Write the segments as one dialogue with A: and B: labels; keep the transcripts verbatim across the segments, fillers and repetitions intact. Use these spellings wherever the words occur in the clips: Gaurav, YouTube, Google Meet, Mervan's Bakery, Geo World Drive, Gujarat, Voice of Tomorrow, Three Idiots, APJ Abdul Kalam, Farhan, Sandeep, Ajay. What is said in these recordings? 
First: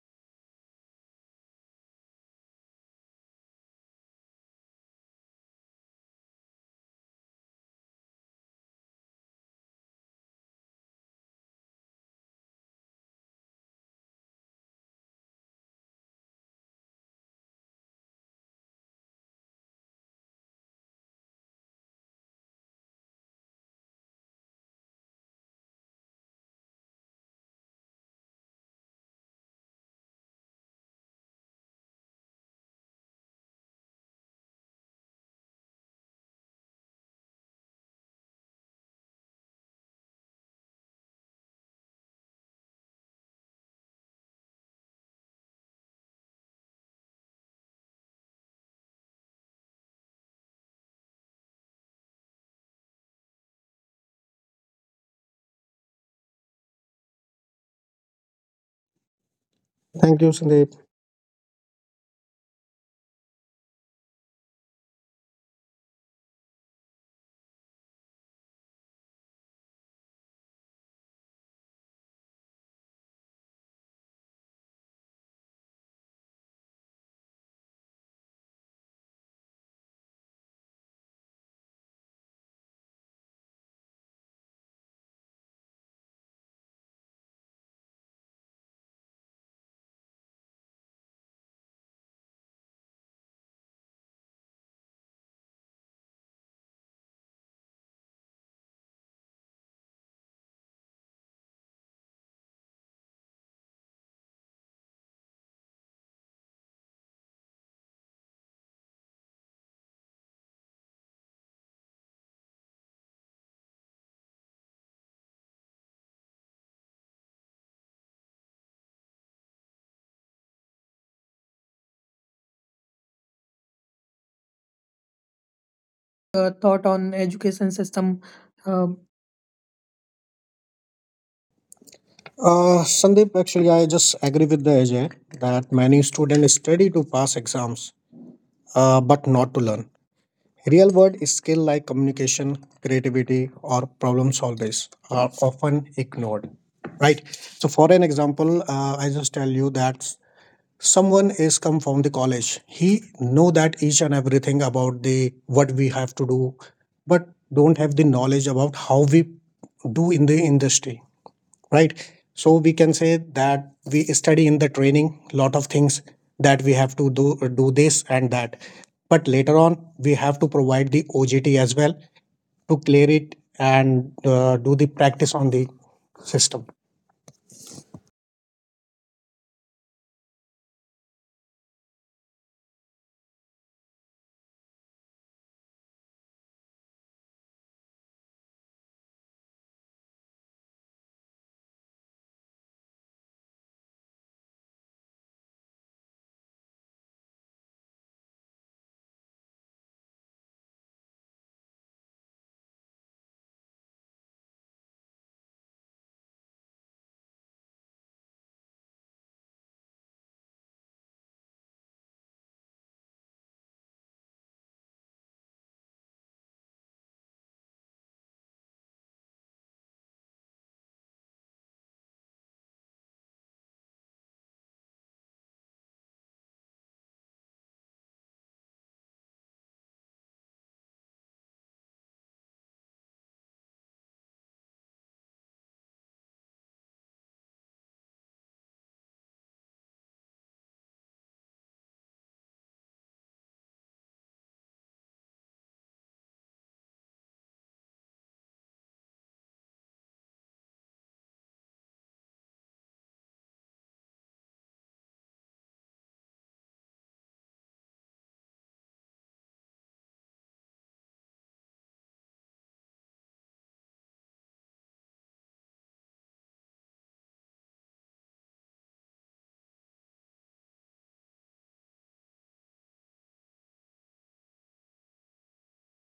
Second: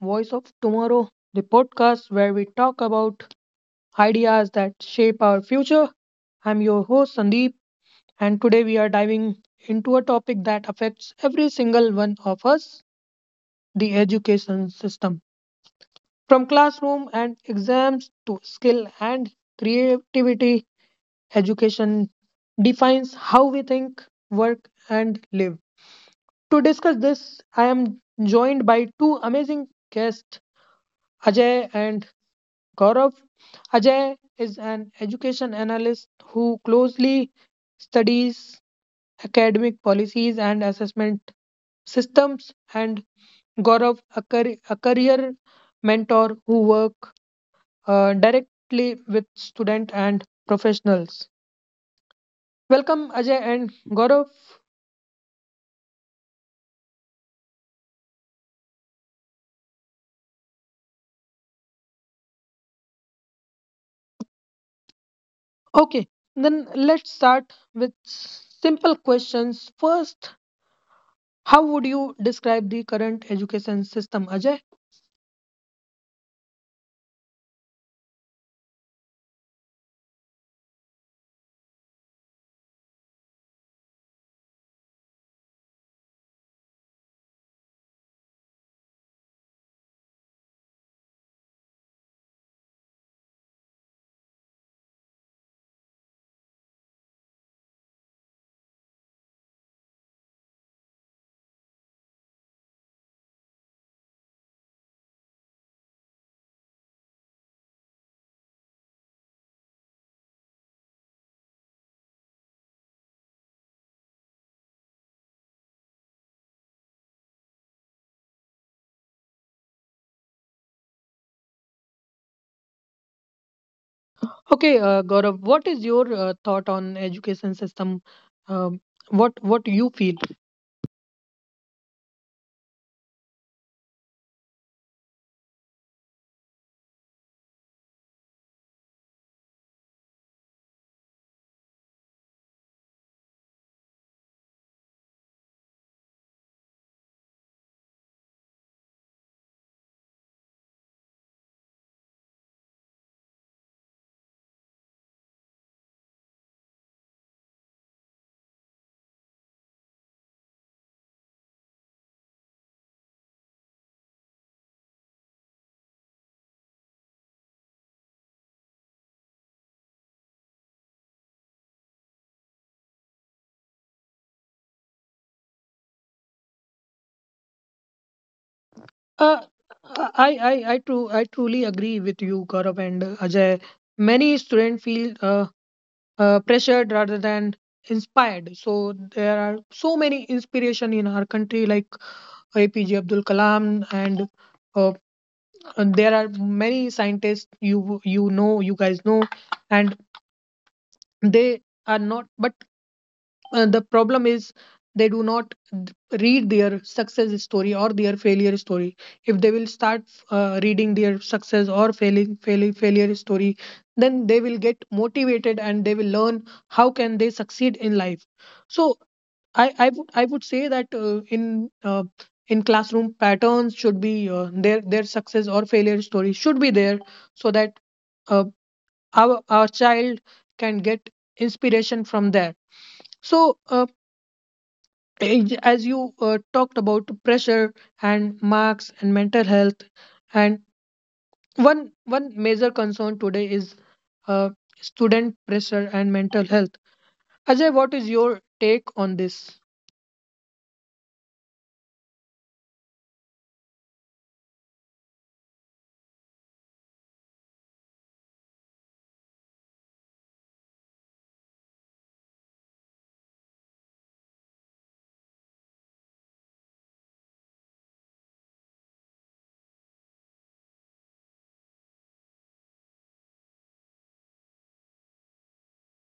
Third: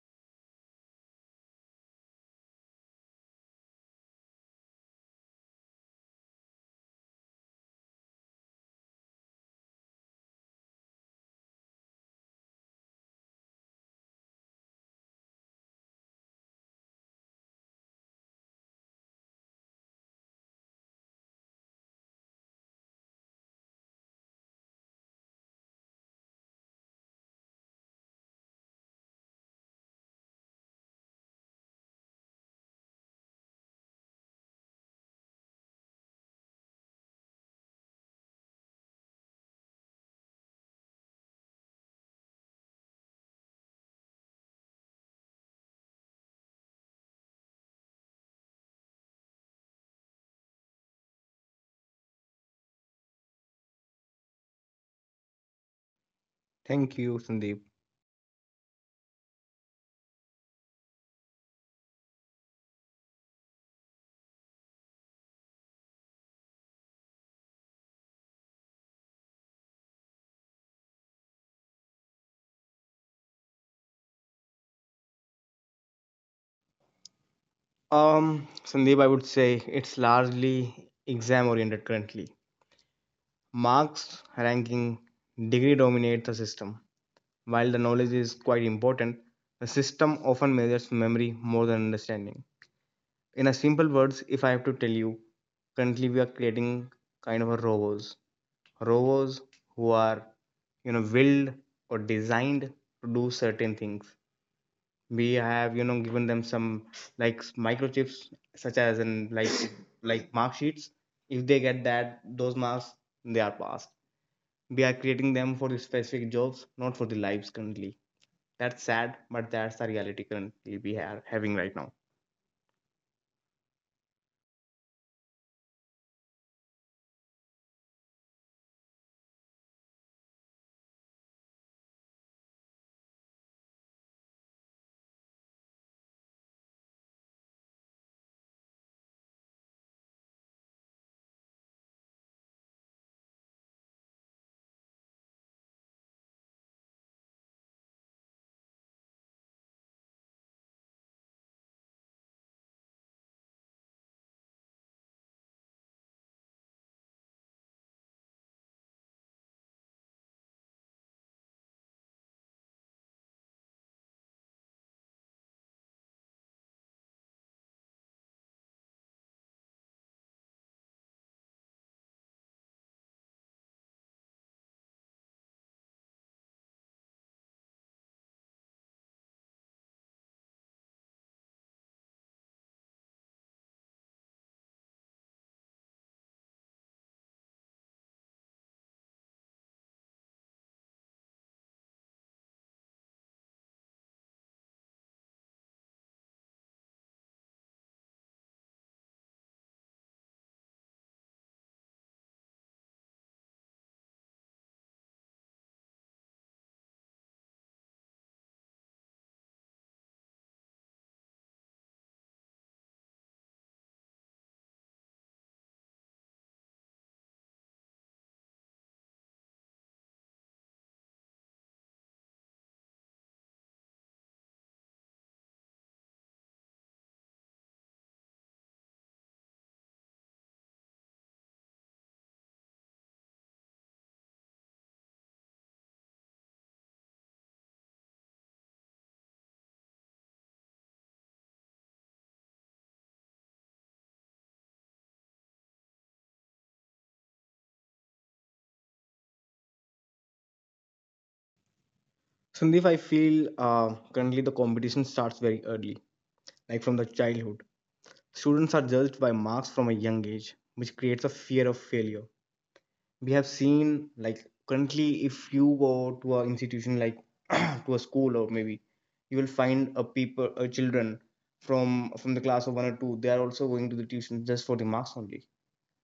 A: Voice of Tomorrow, the podcast where we talk about ideas that shape our future. I'm your host, Sandeep, and today we are diving into a topic that affects every single one of us: the education system. From classroom and exams to skill and creativity, education defines how we think, work, and live. To discuss this, I am joined by two amazing guests: Ajay and Gaurav. Ajay is an education analyst who closely studies academic policies and assessment systems, and Gaurav, a, car- a career mentor who work uh, directly with student and professionals. Welcome, Ajay and Gaurav.
B: Thank you, Sandeep.
C: Thank you, Sandeep.
A: Okay, then let's start with simple questions. First, how would you describe the current education system, Ajay?
B: Um, Sandeep, I would say it's largely exam oriented currently. Marks, ranking, degree dominate the system. While the knowledge is quite important, the system often measures memory more than understanding. In a simple words, if I have to tell you, currently we are creating kind of a robots. Robots who are, you know, willed or designed to do certain things. We have you know given them some like s- microchips such as in like like mark sheets if they get that those marks they are passed. We are creating them for the specific jobs, not for the lives currently. That's sad, but that's the reality currently we are having right now.
A: Okay, uh, Gaurav, what is your uh,
C: Uh,
A: thought
C: thought
A: on
C: on
A: education
C: education
A: system?
C: system
A: Um,
C: uh,
A: what what you feel?
C: Uh, Sandeep, actually, I just agree with the Ajay that many students study to pass exams, uh, but not to learn. Real world skill like communication, creativity, or problem solving are often ignored. Right. So, for an example, uh, I just tell you that someone is come from the college. He know that each and everything about the what we have to do, but don't have the knowledge about how we do in the industry. Right. So we can say that we study in the training lot of things that we have to do, do this and that, but later on we have to provide the OGT as well to clear it and uh, do the practice on the system.
A: Uh, I I I too I truly agree with you, Gaurav and uh, Ajay. Many students feel uh, uh, pressured rather than inspired. So there are so many inspiration in our country, like A P J Abdul Kalam, and uh, and there are many scientists you you know you guys know, and they are not. But uh, the problem is they do not d- read their success story or their failure story. If they will start uh, reading their success or failing, failing failure story, then they will get motivated and they will learn how can they succeed in life. So i i would i would say that uh, in uh, in classroom patterns should be, uh, their their success or failure story should be there, so that uh, our our child can get inspiration from there. So uh, Ex- as you uh, talked about pressure and marks and mental health, and one one major concern today is uh, student pressure and mental health. Ajay, what is your take on this?
B: Sandeep, I feel uh, currently the competition starts very early, like from the childhood. Students are judged by marks from a young age, which creates a fear of failure. We have seen like currently if you go to an institution like to a school or maybe you will find a people, a children from from the class of one or two, they are also going to the tuition just for the marks only.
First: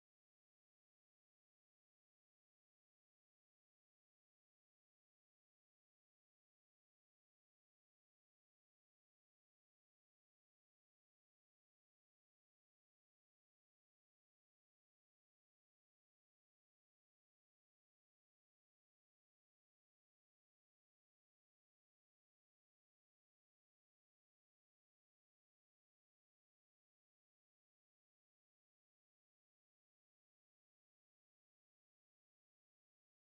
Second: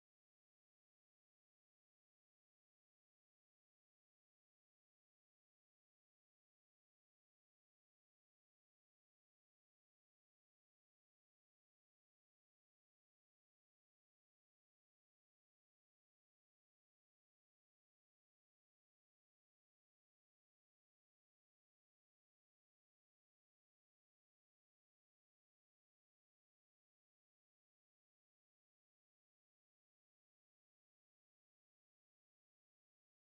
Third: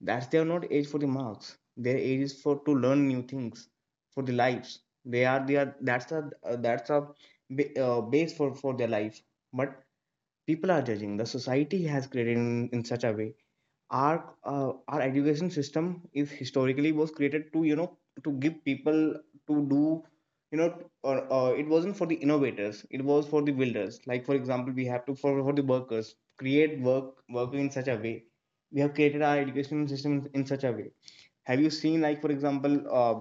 B: That's they are not age for the marks, their age is for to learn new things for the lives. They are they are that's a uh, that's a ba- uh, base for for their life. But people are judging, the society has created in, in such a way. Our uh, our education system is historically was created to you know to give people to do, you know, or uh, it wasn't for the innovators, it was for the builders. Like for example we have to for, for the workers create work work in such a way. We have created our education system in such a way. Have you seen like for example uh,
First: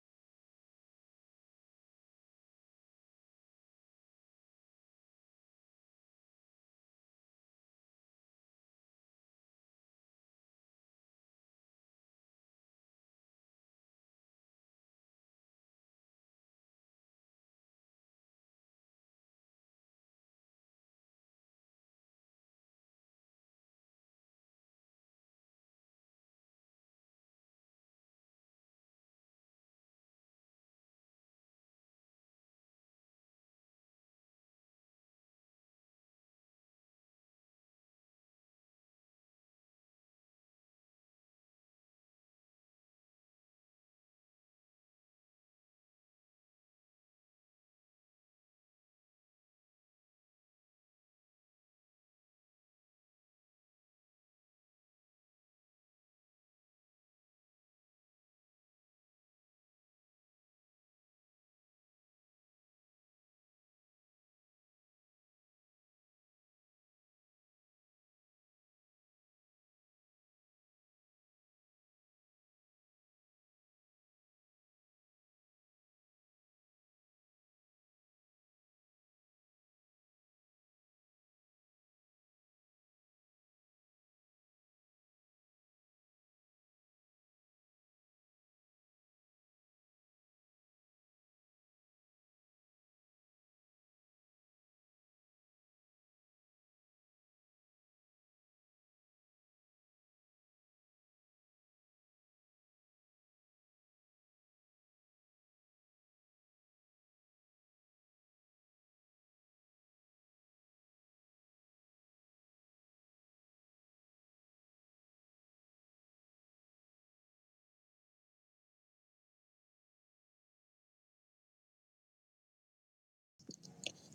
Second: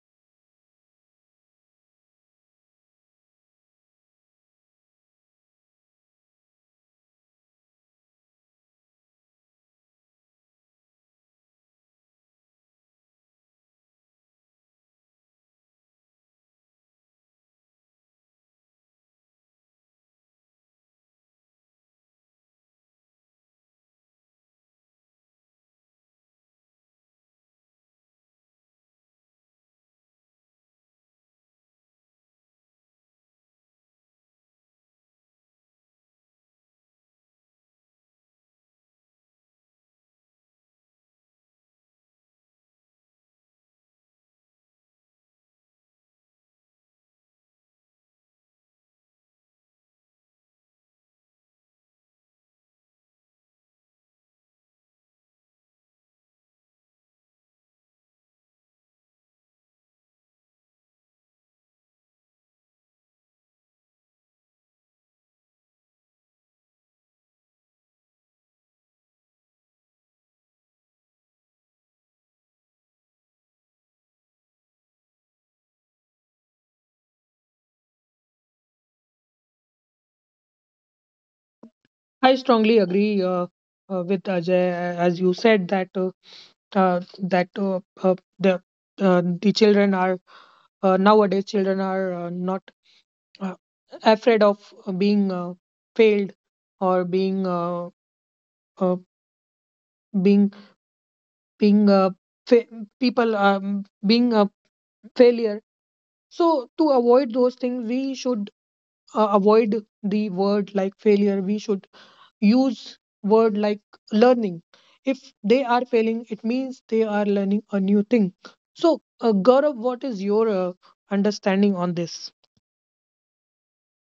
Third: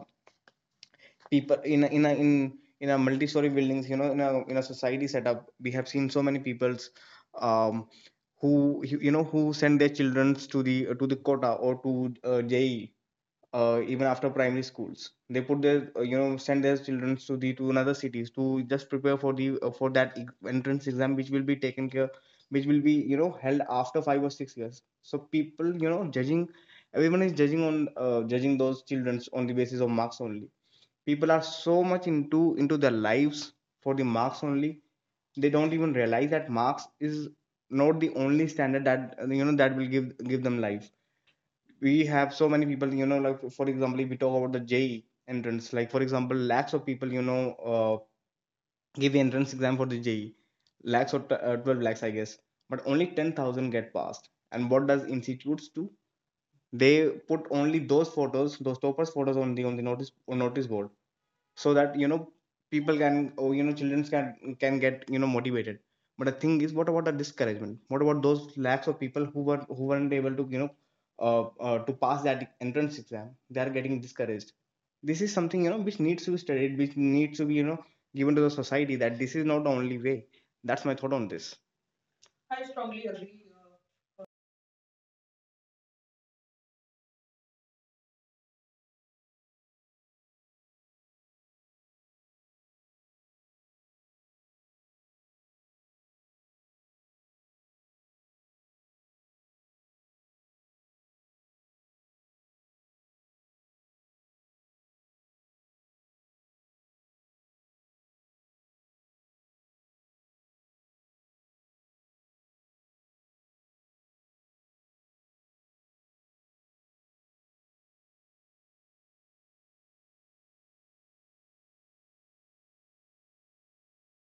B: people in a, in a, in in a multi-story buildings, you know, in a in a society setup. We have seen so many peoples, um who you you know who send their children to the to the quota or to uh, J E E. Uh, even after primary schools they put their uh, you know send their children to the to another cities to just prepare for the uh, for that e- entrance exam, which will be taken care, which will be you know held after five or six years. So people you know judging, everyone is judging on uh, judging those children on the basis of marks only. People are so much into into their lives for the marks only. They don't even realize that marks is not the only standard that uh, you know that will give give them life. We have so many people, you know, like for example if we talk about the J E E entrance, like for example lakhs of people, you know, uh, give entrance exam for the J E E. Lakhs or t- uh, twelve lakhs I guess, but only ten thousand get passed. And what does institutes do, they put only those photos, those toppers photos on the on the notice on notice board so that you know people can, or you know children can can get you know motivated. But the thing is what about the discouragement, what about those lakhs of people who were who weren't able to you know uh, uh, to pass that entrance exam, they are getting discouraged. This is something, you know, which needs to be studied, which needs to be you know given to the society that this is not the only way. That's my thought on this.
A: I
B: I
A: strongly
B: strongly
A: agree,
B: agree.
A: uh,
B: Uh,
A: uh, with Ajay, uh, as you said that uh, uh, that uh, uh, the uh, the children are, uh, nowadays children are uh, not uh, afraid of being uh, failed or being uh, uh, being being a fa- people um, being a failure. So to avoid those things, we should uh, avoid the word like failure. We should use word like learning. If they are failing, it means they are learning a new thing. So, uh, Gaurav, what is your uh, understanding on this?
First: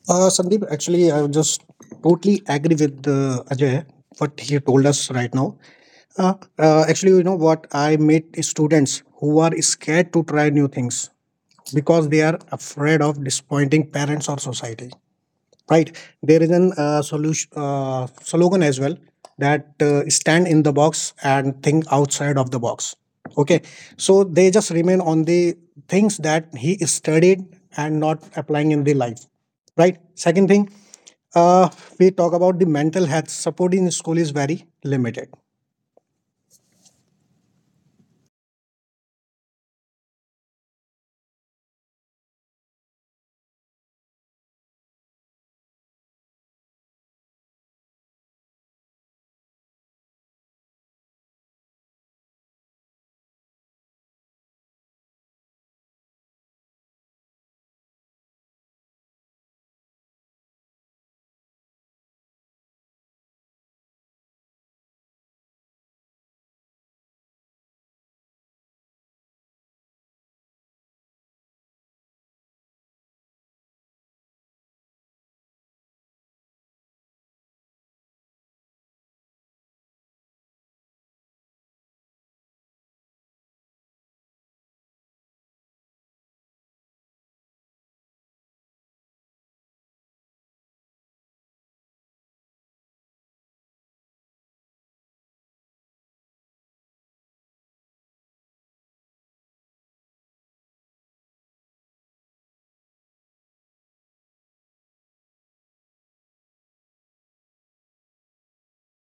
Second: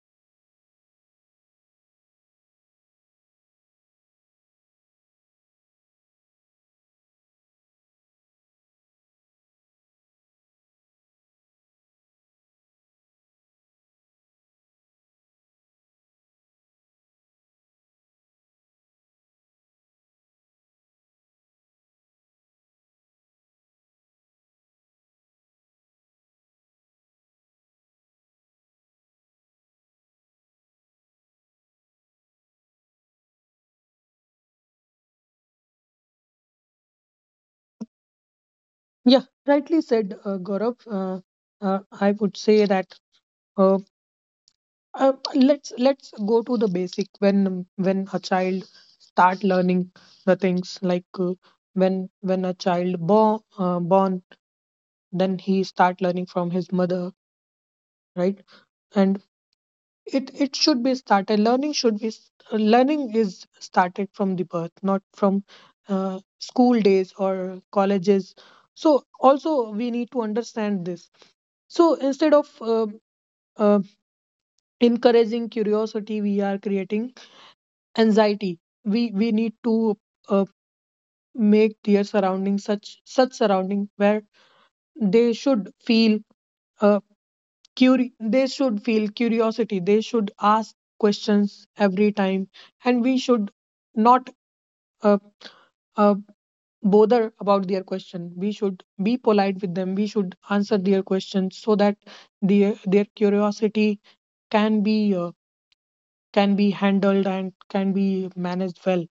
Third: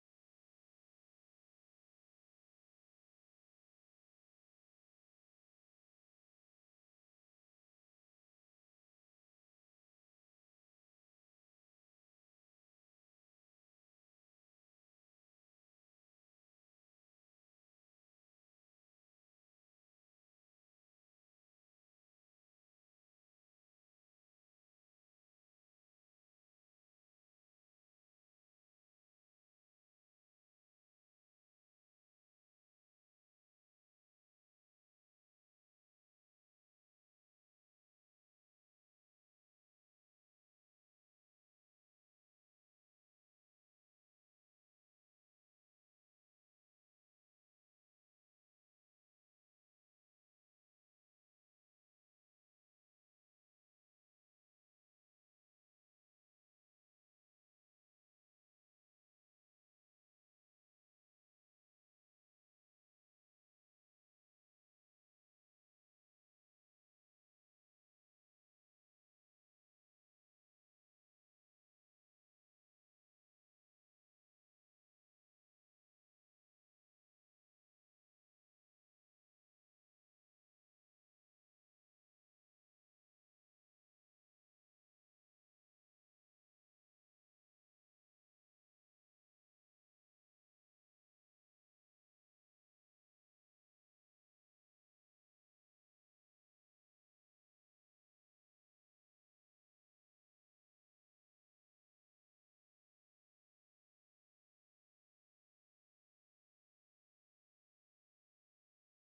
C: Uh, Sandeep, actually, I just totally agree with uh, Ajay what he told us right now. Uh, uh, actually, you know what I meet is students who are scared to try new things because they are afraid of disappointing parents or society. Right? There is an uh, solution uh, slogan as well that uh, stand in the box and think outside of the box. Okay, so they just remain on the things that he studied and not applying in the life. Right. Second thing, uh, we talk about the mental health support in school is very limited.
A: Yeah, rightly said, uh, Gaurav. Uh, uh, I would say that uh, Uh, let's let's go to the basic, when when a child start learning the things, like, uh, when when a child born, uh, born then he start learning from his mother. Right? And it it should be started, learning should be s- uh, learning is started from the birth, not from uh, school days or colleges. So also we need to understand this. So instead of uh, uh, encouraging curiosity, we are creating anxiety. We we need to uh, make their surrounding, such such surrounding where they should feel, uh, curi- they should feel curiosity, they should ask questions every time. And we should not uh, uh, bother about their question, we should be polite with them, we should answer their questions, so that their their curiosity can be, uh, can be handled and can be managed well.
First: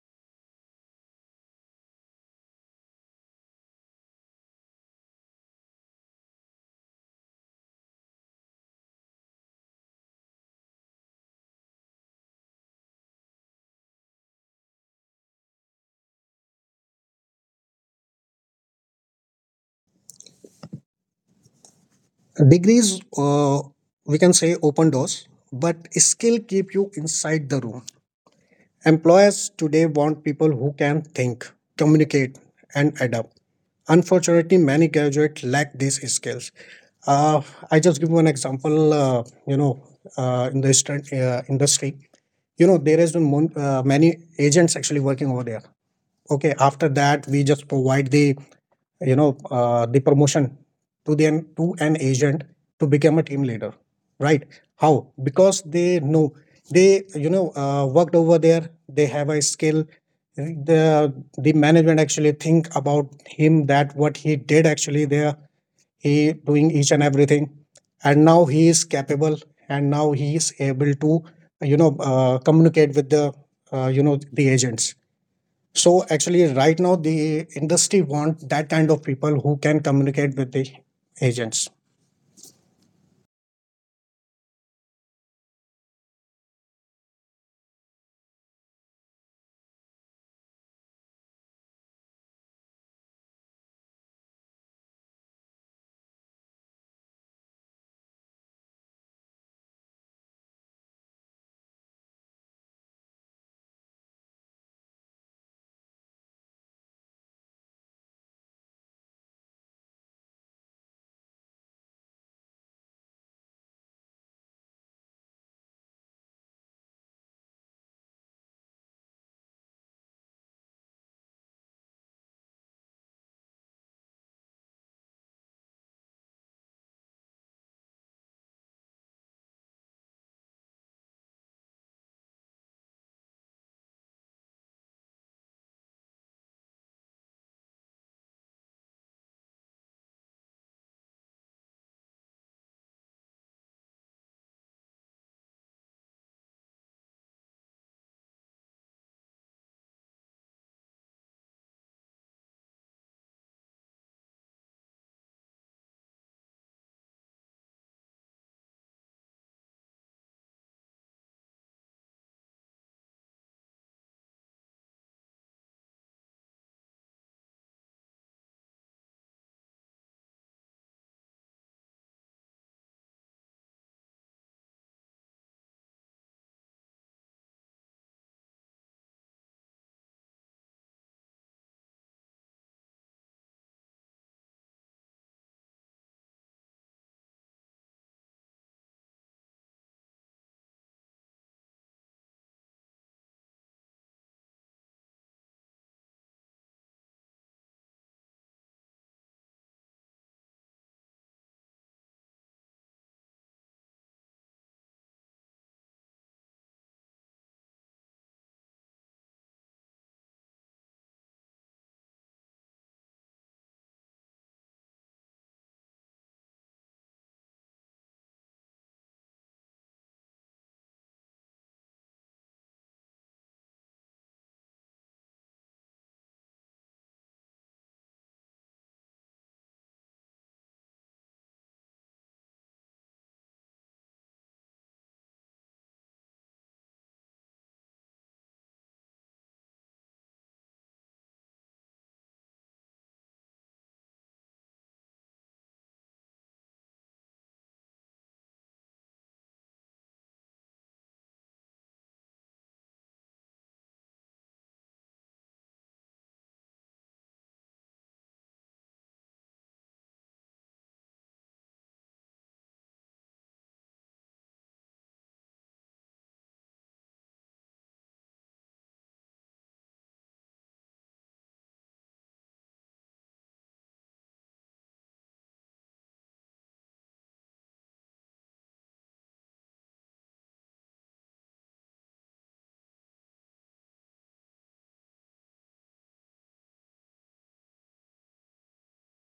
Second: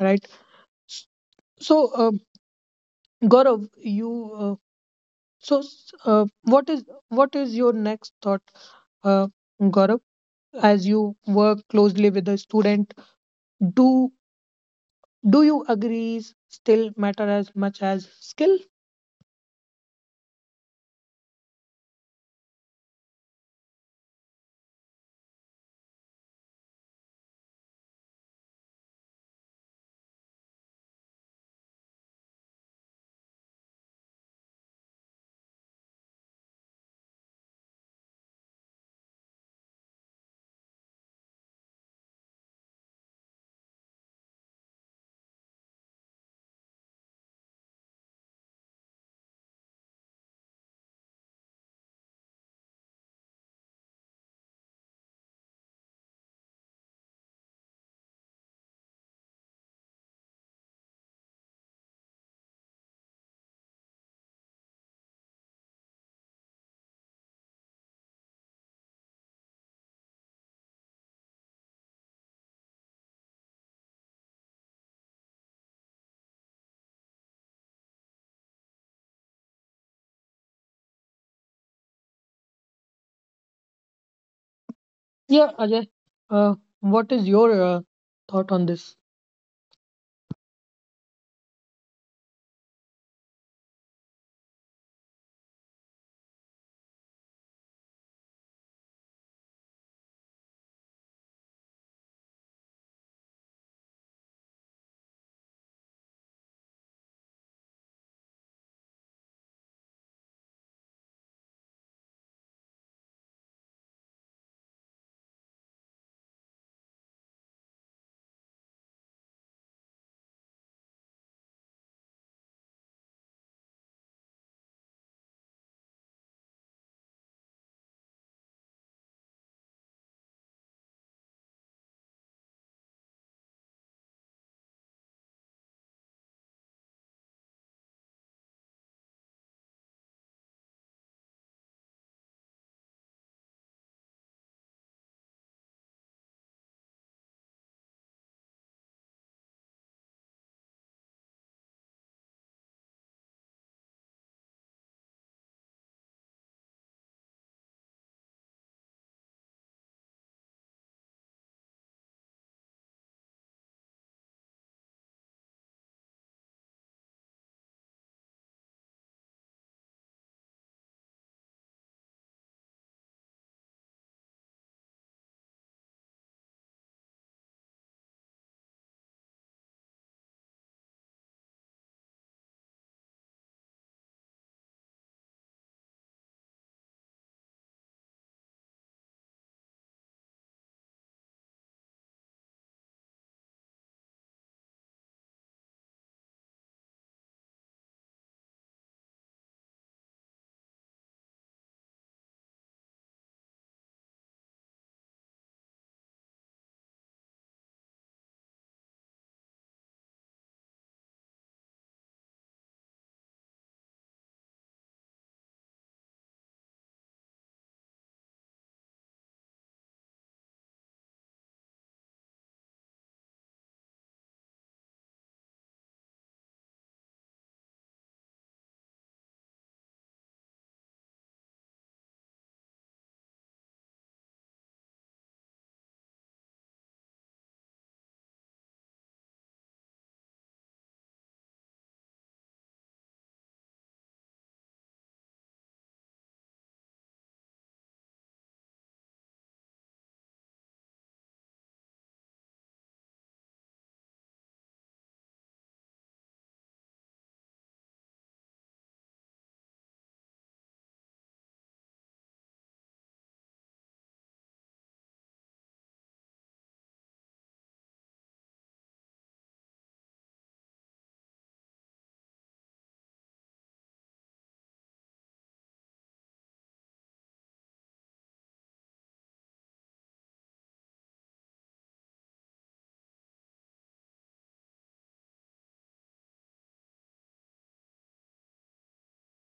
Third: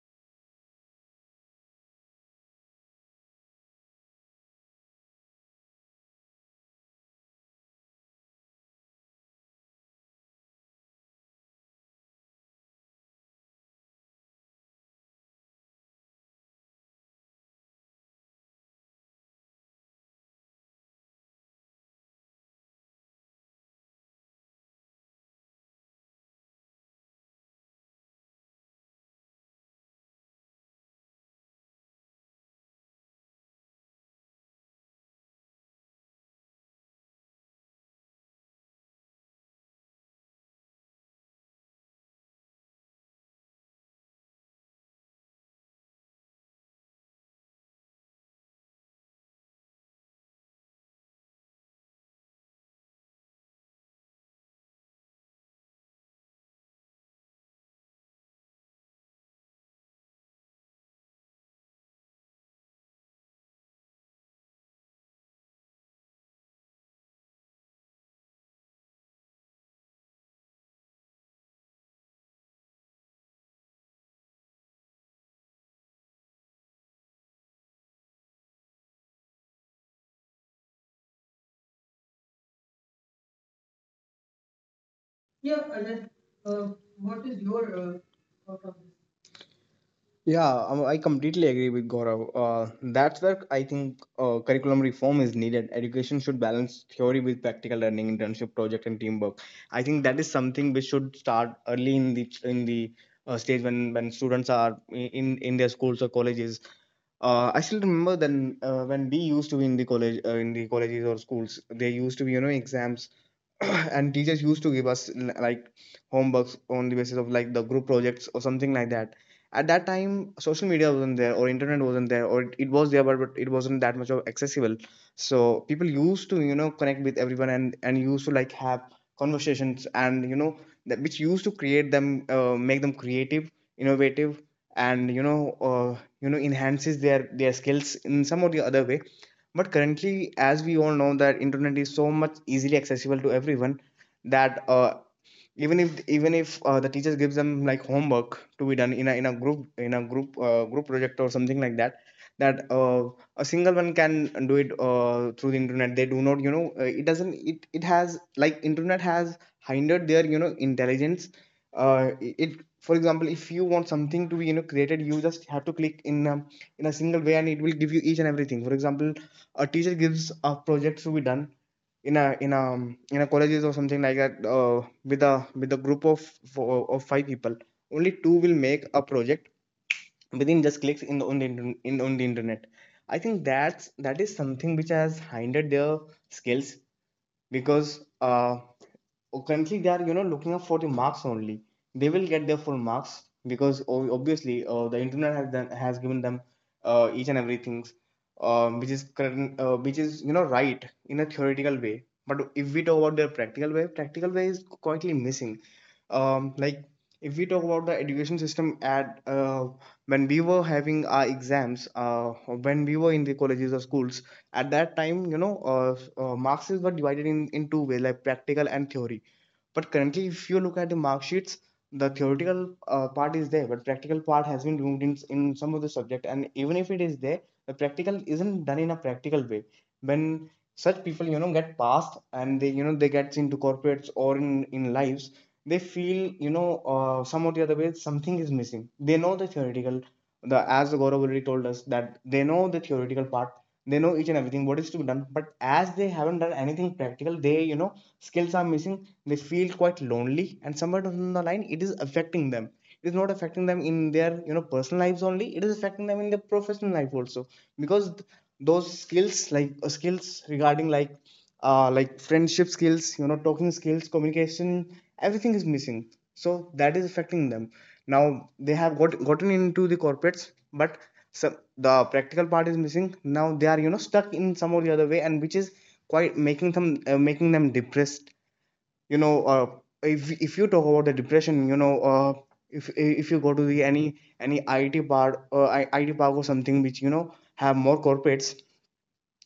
A: Right. S- so uh, Gaurav, you, uh, so s- uh, what is what is your next thought, uh, Gaurav, as you work closely with a student? Do do you agree still matter as much as skill?
C: Degrees, uh, we can say, open doors, but skill keep you inside the room. Employers today want people who can think, communicate, and adapt. Unfortunately, many graduates lack these skills. Uh, I just give one example. Uh, you know, uh, in the instant, uh, industry, you know there has been mon- uh, many agents actually working over there. Okay, after that we just provide the you know uh, the promotion to the, to an agent, to become a team leader. Right. How? Because they know, they you know uh, worked over there, they have a skill. the the management actually think about him that what he did actually there, he doing each and everything, and now he is capable, and now he is able to you know uh, communicate with the uh, you know the agents. So actually, right now the industry want that kind of people who can communicate with the agents.
A: Yeah,
B: Yeah,
A: Ajay,
B: Ajay,
A: uh,
B: uh,
A: what
B: what
A: is
B: is
A: your
B: your
A: uh,
B: uh,
A: thought
B: thought
A: on
B: on.
A: this?
B: Yeah, um, I completely agree with Gaurav. Uh, that's where I think uh, curriculum reform is needed. Education should balance theory with practical learning, internship, project, and teamwork. I think that is something which should start early in the in the uh, stage when when students are in in their schools or colleges. Uh, I still remember then uh, when we used to be in the college, uh, in the colleges or schools, there used to be you know exams and teachers used to give us l- like homeworks on the basis of like the group projects or something like that. At that time social media wasn't there, or internet wasn't there, or it, it was there but, but it wasn't that much of accessible. So people used to you know connect with everyone and and used to like have conversations and you know that which used to create them uh, make them creative, innovative, and you know uh, you know enhances their their skills in some or the other way. But currently as we all know that internet is so much easily accessible to everyone, that uh, even if even if uh, the teacher gives them like homework to be done in a in a group in a group uh, group project or something like that, that uh, a single one can do it uh, through the internet. They do not you know uh, it doesn't, it it has like internet has hindered their you know intelligence. Uh, it, for example, if you want something to be you know created, you just have to click in a, in a single way and it will give you each and everything. For example a teacher gives a project to be done in a in a um, in a colleges or something like that uh, with a with a group of four of five people, only two will make a project within just clicks in the on the, inter- in, on the internet. I think that's that is something which has hindered their skills. Because uh, Oh, currently they are you know looking up for the marks only, they will get their full marks because o- obviously uh, the internet has done, has given them uh, each and everything, um, which is current, uh, which is you know right in a theoretical way. But if we talk about their practical way, practical way is quietly missing. um, like, if we talk about the education system at uh, when we were having our exams, uh, when we were in the colleges or schools, at that time you know uh, uh, marks were divided in, in two ways, like practical and theory. But currently, if you look at the mark sheets, the theoretical uh, part is there, but practical part has been removed in, in some of the subject. And even if it is there, the practical isn't done in a practical way. When such people, you know, get passed and they, you know, they get into corporates or in, in lives, they feel, you know, uh, some or the other way something is missing. They know the theoretical, the as the Gaurav already told us that they know the theoretical part, they know each and everything what is to be done, but as they haven't done anything practical, they you know skills are missing. They feel quite lonely, and somewhere down the line, it is affecting them. It is not affecting them in their you know personal lives only. It is affecting them in their professional life also because th- those skills like uh, skills regarding like uh like friendship skills, you know, talking skills, communication, everything is missing. So that is affecting them. Now they have got gotten into the corporates, but so the practical part is missing. Now they are you know stuck in some or the other way, and which is quite making them uh, making them depressed, you know. Uh, if if you talk about the depression, you know, uh, if if you go to the any any I T part, uh, I- IT park or something which you know have more corporates,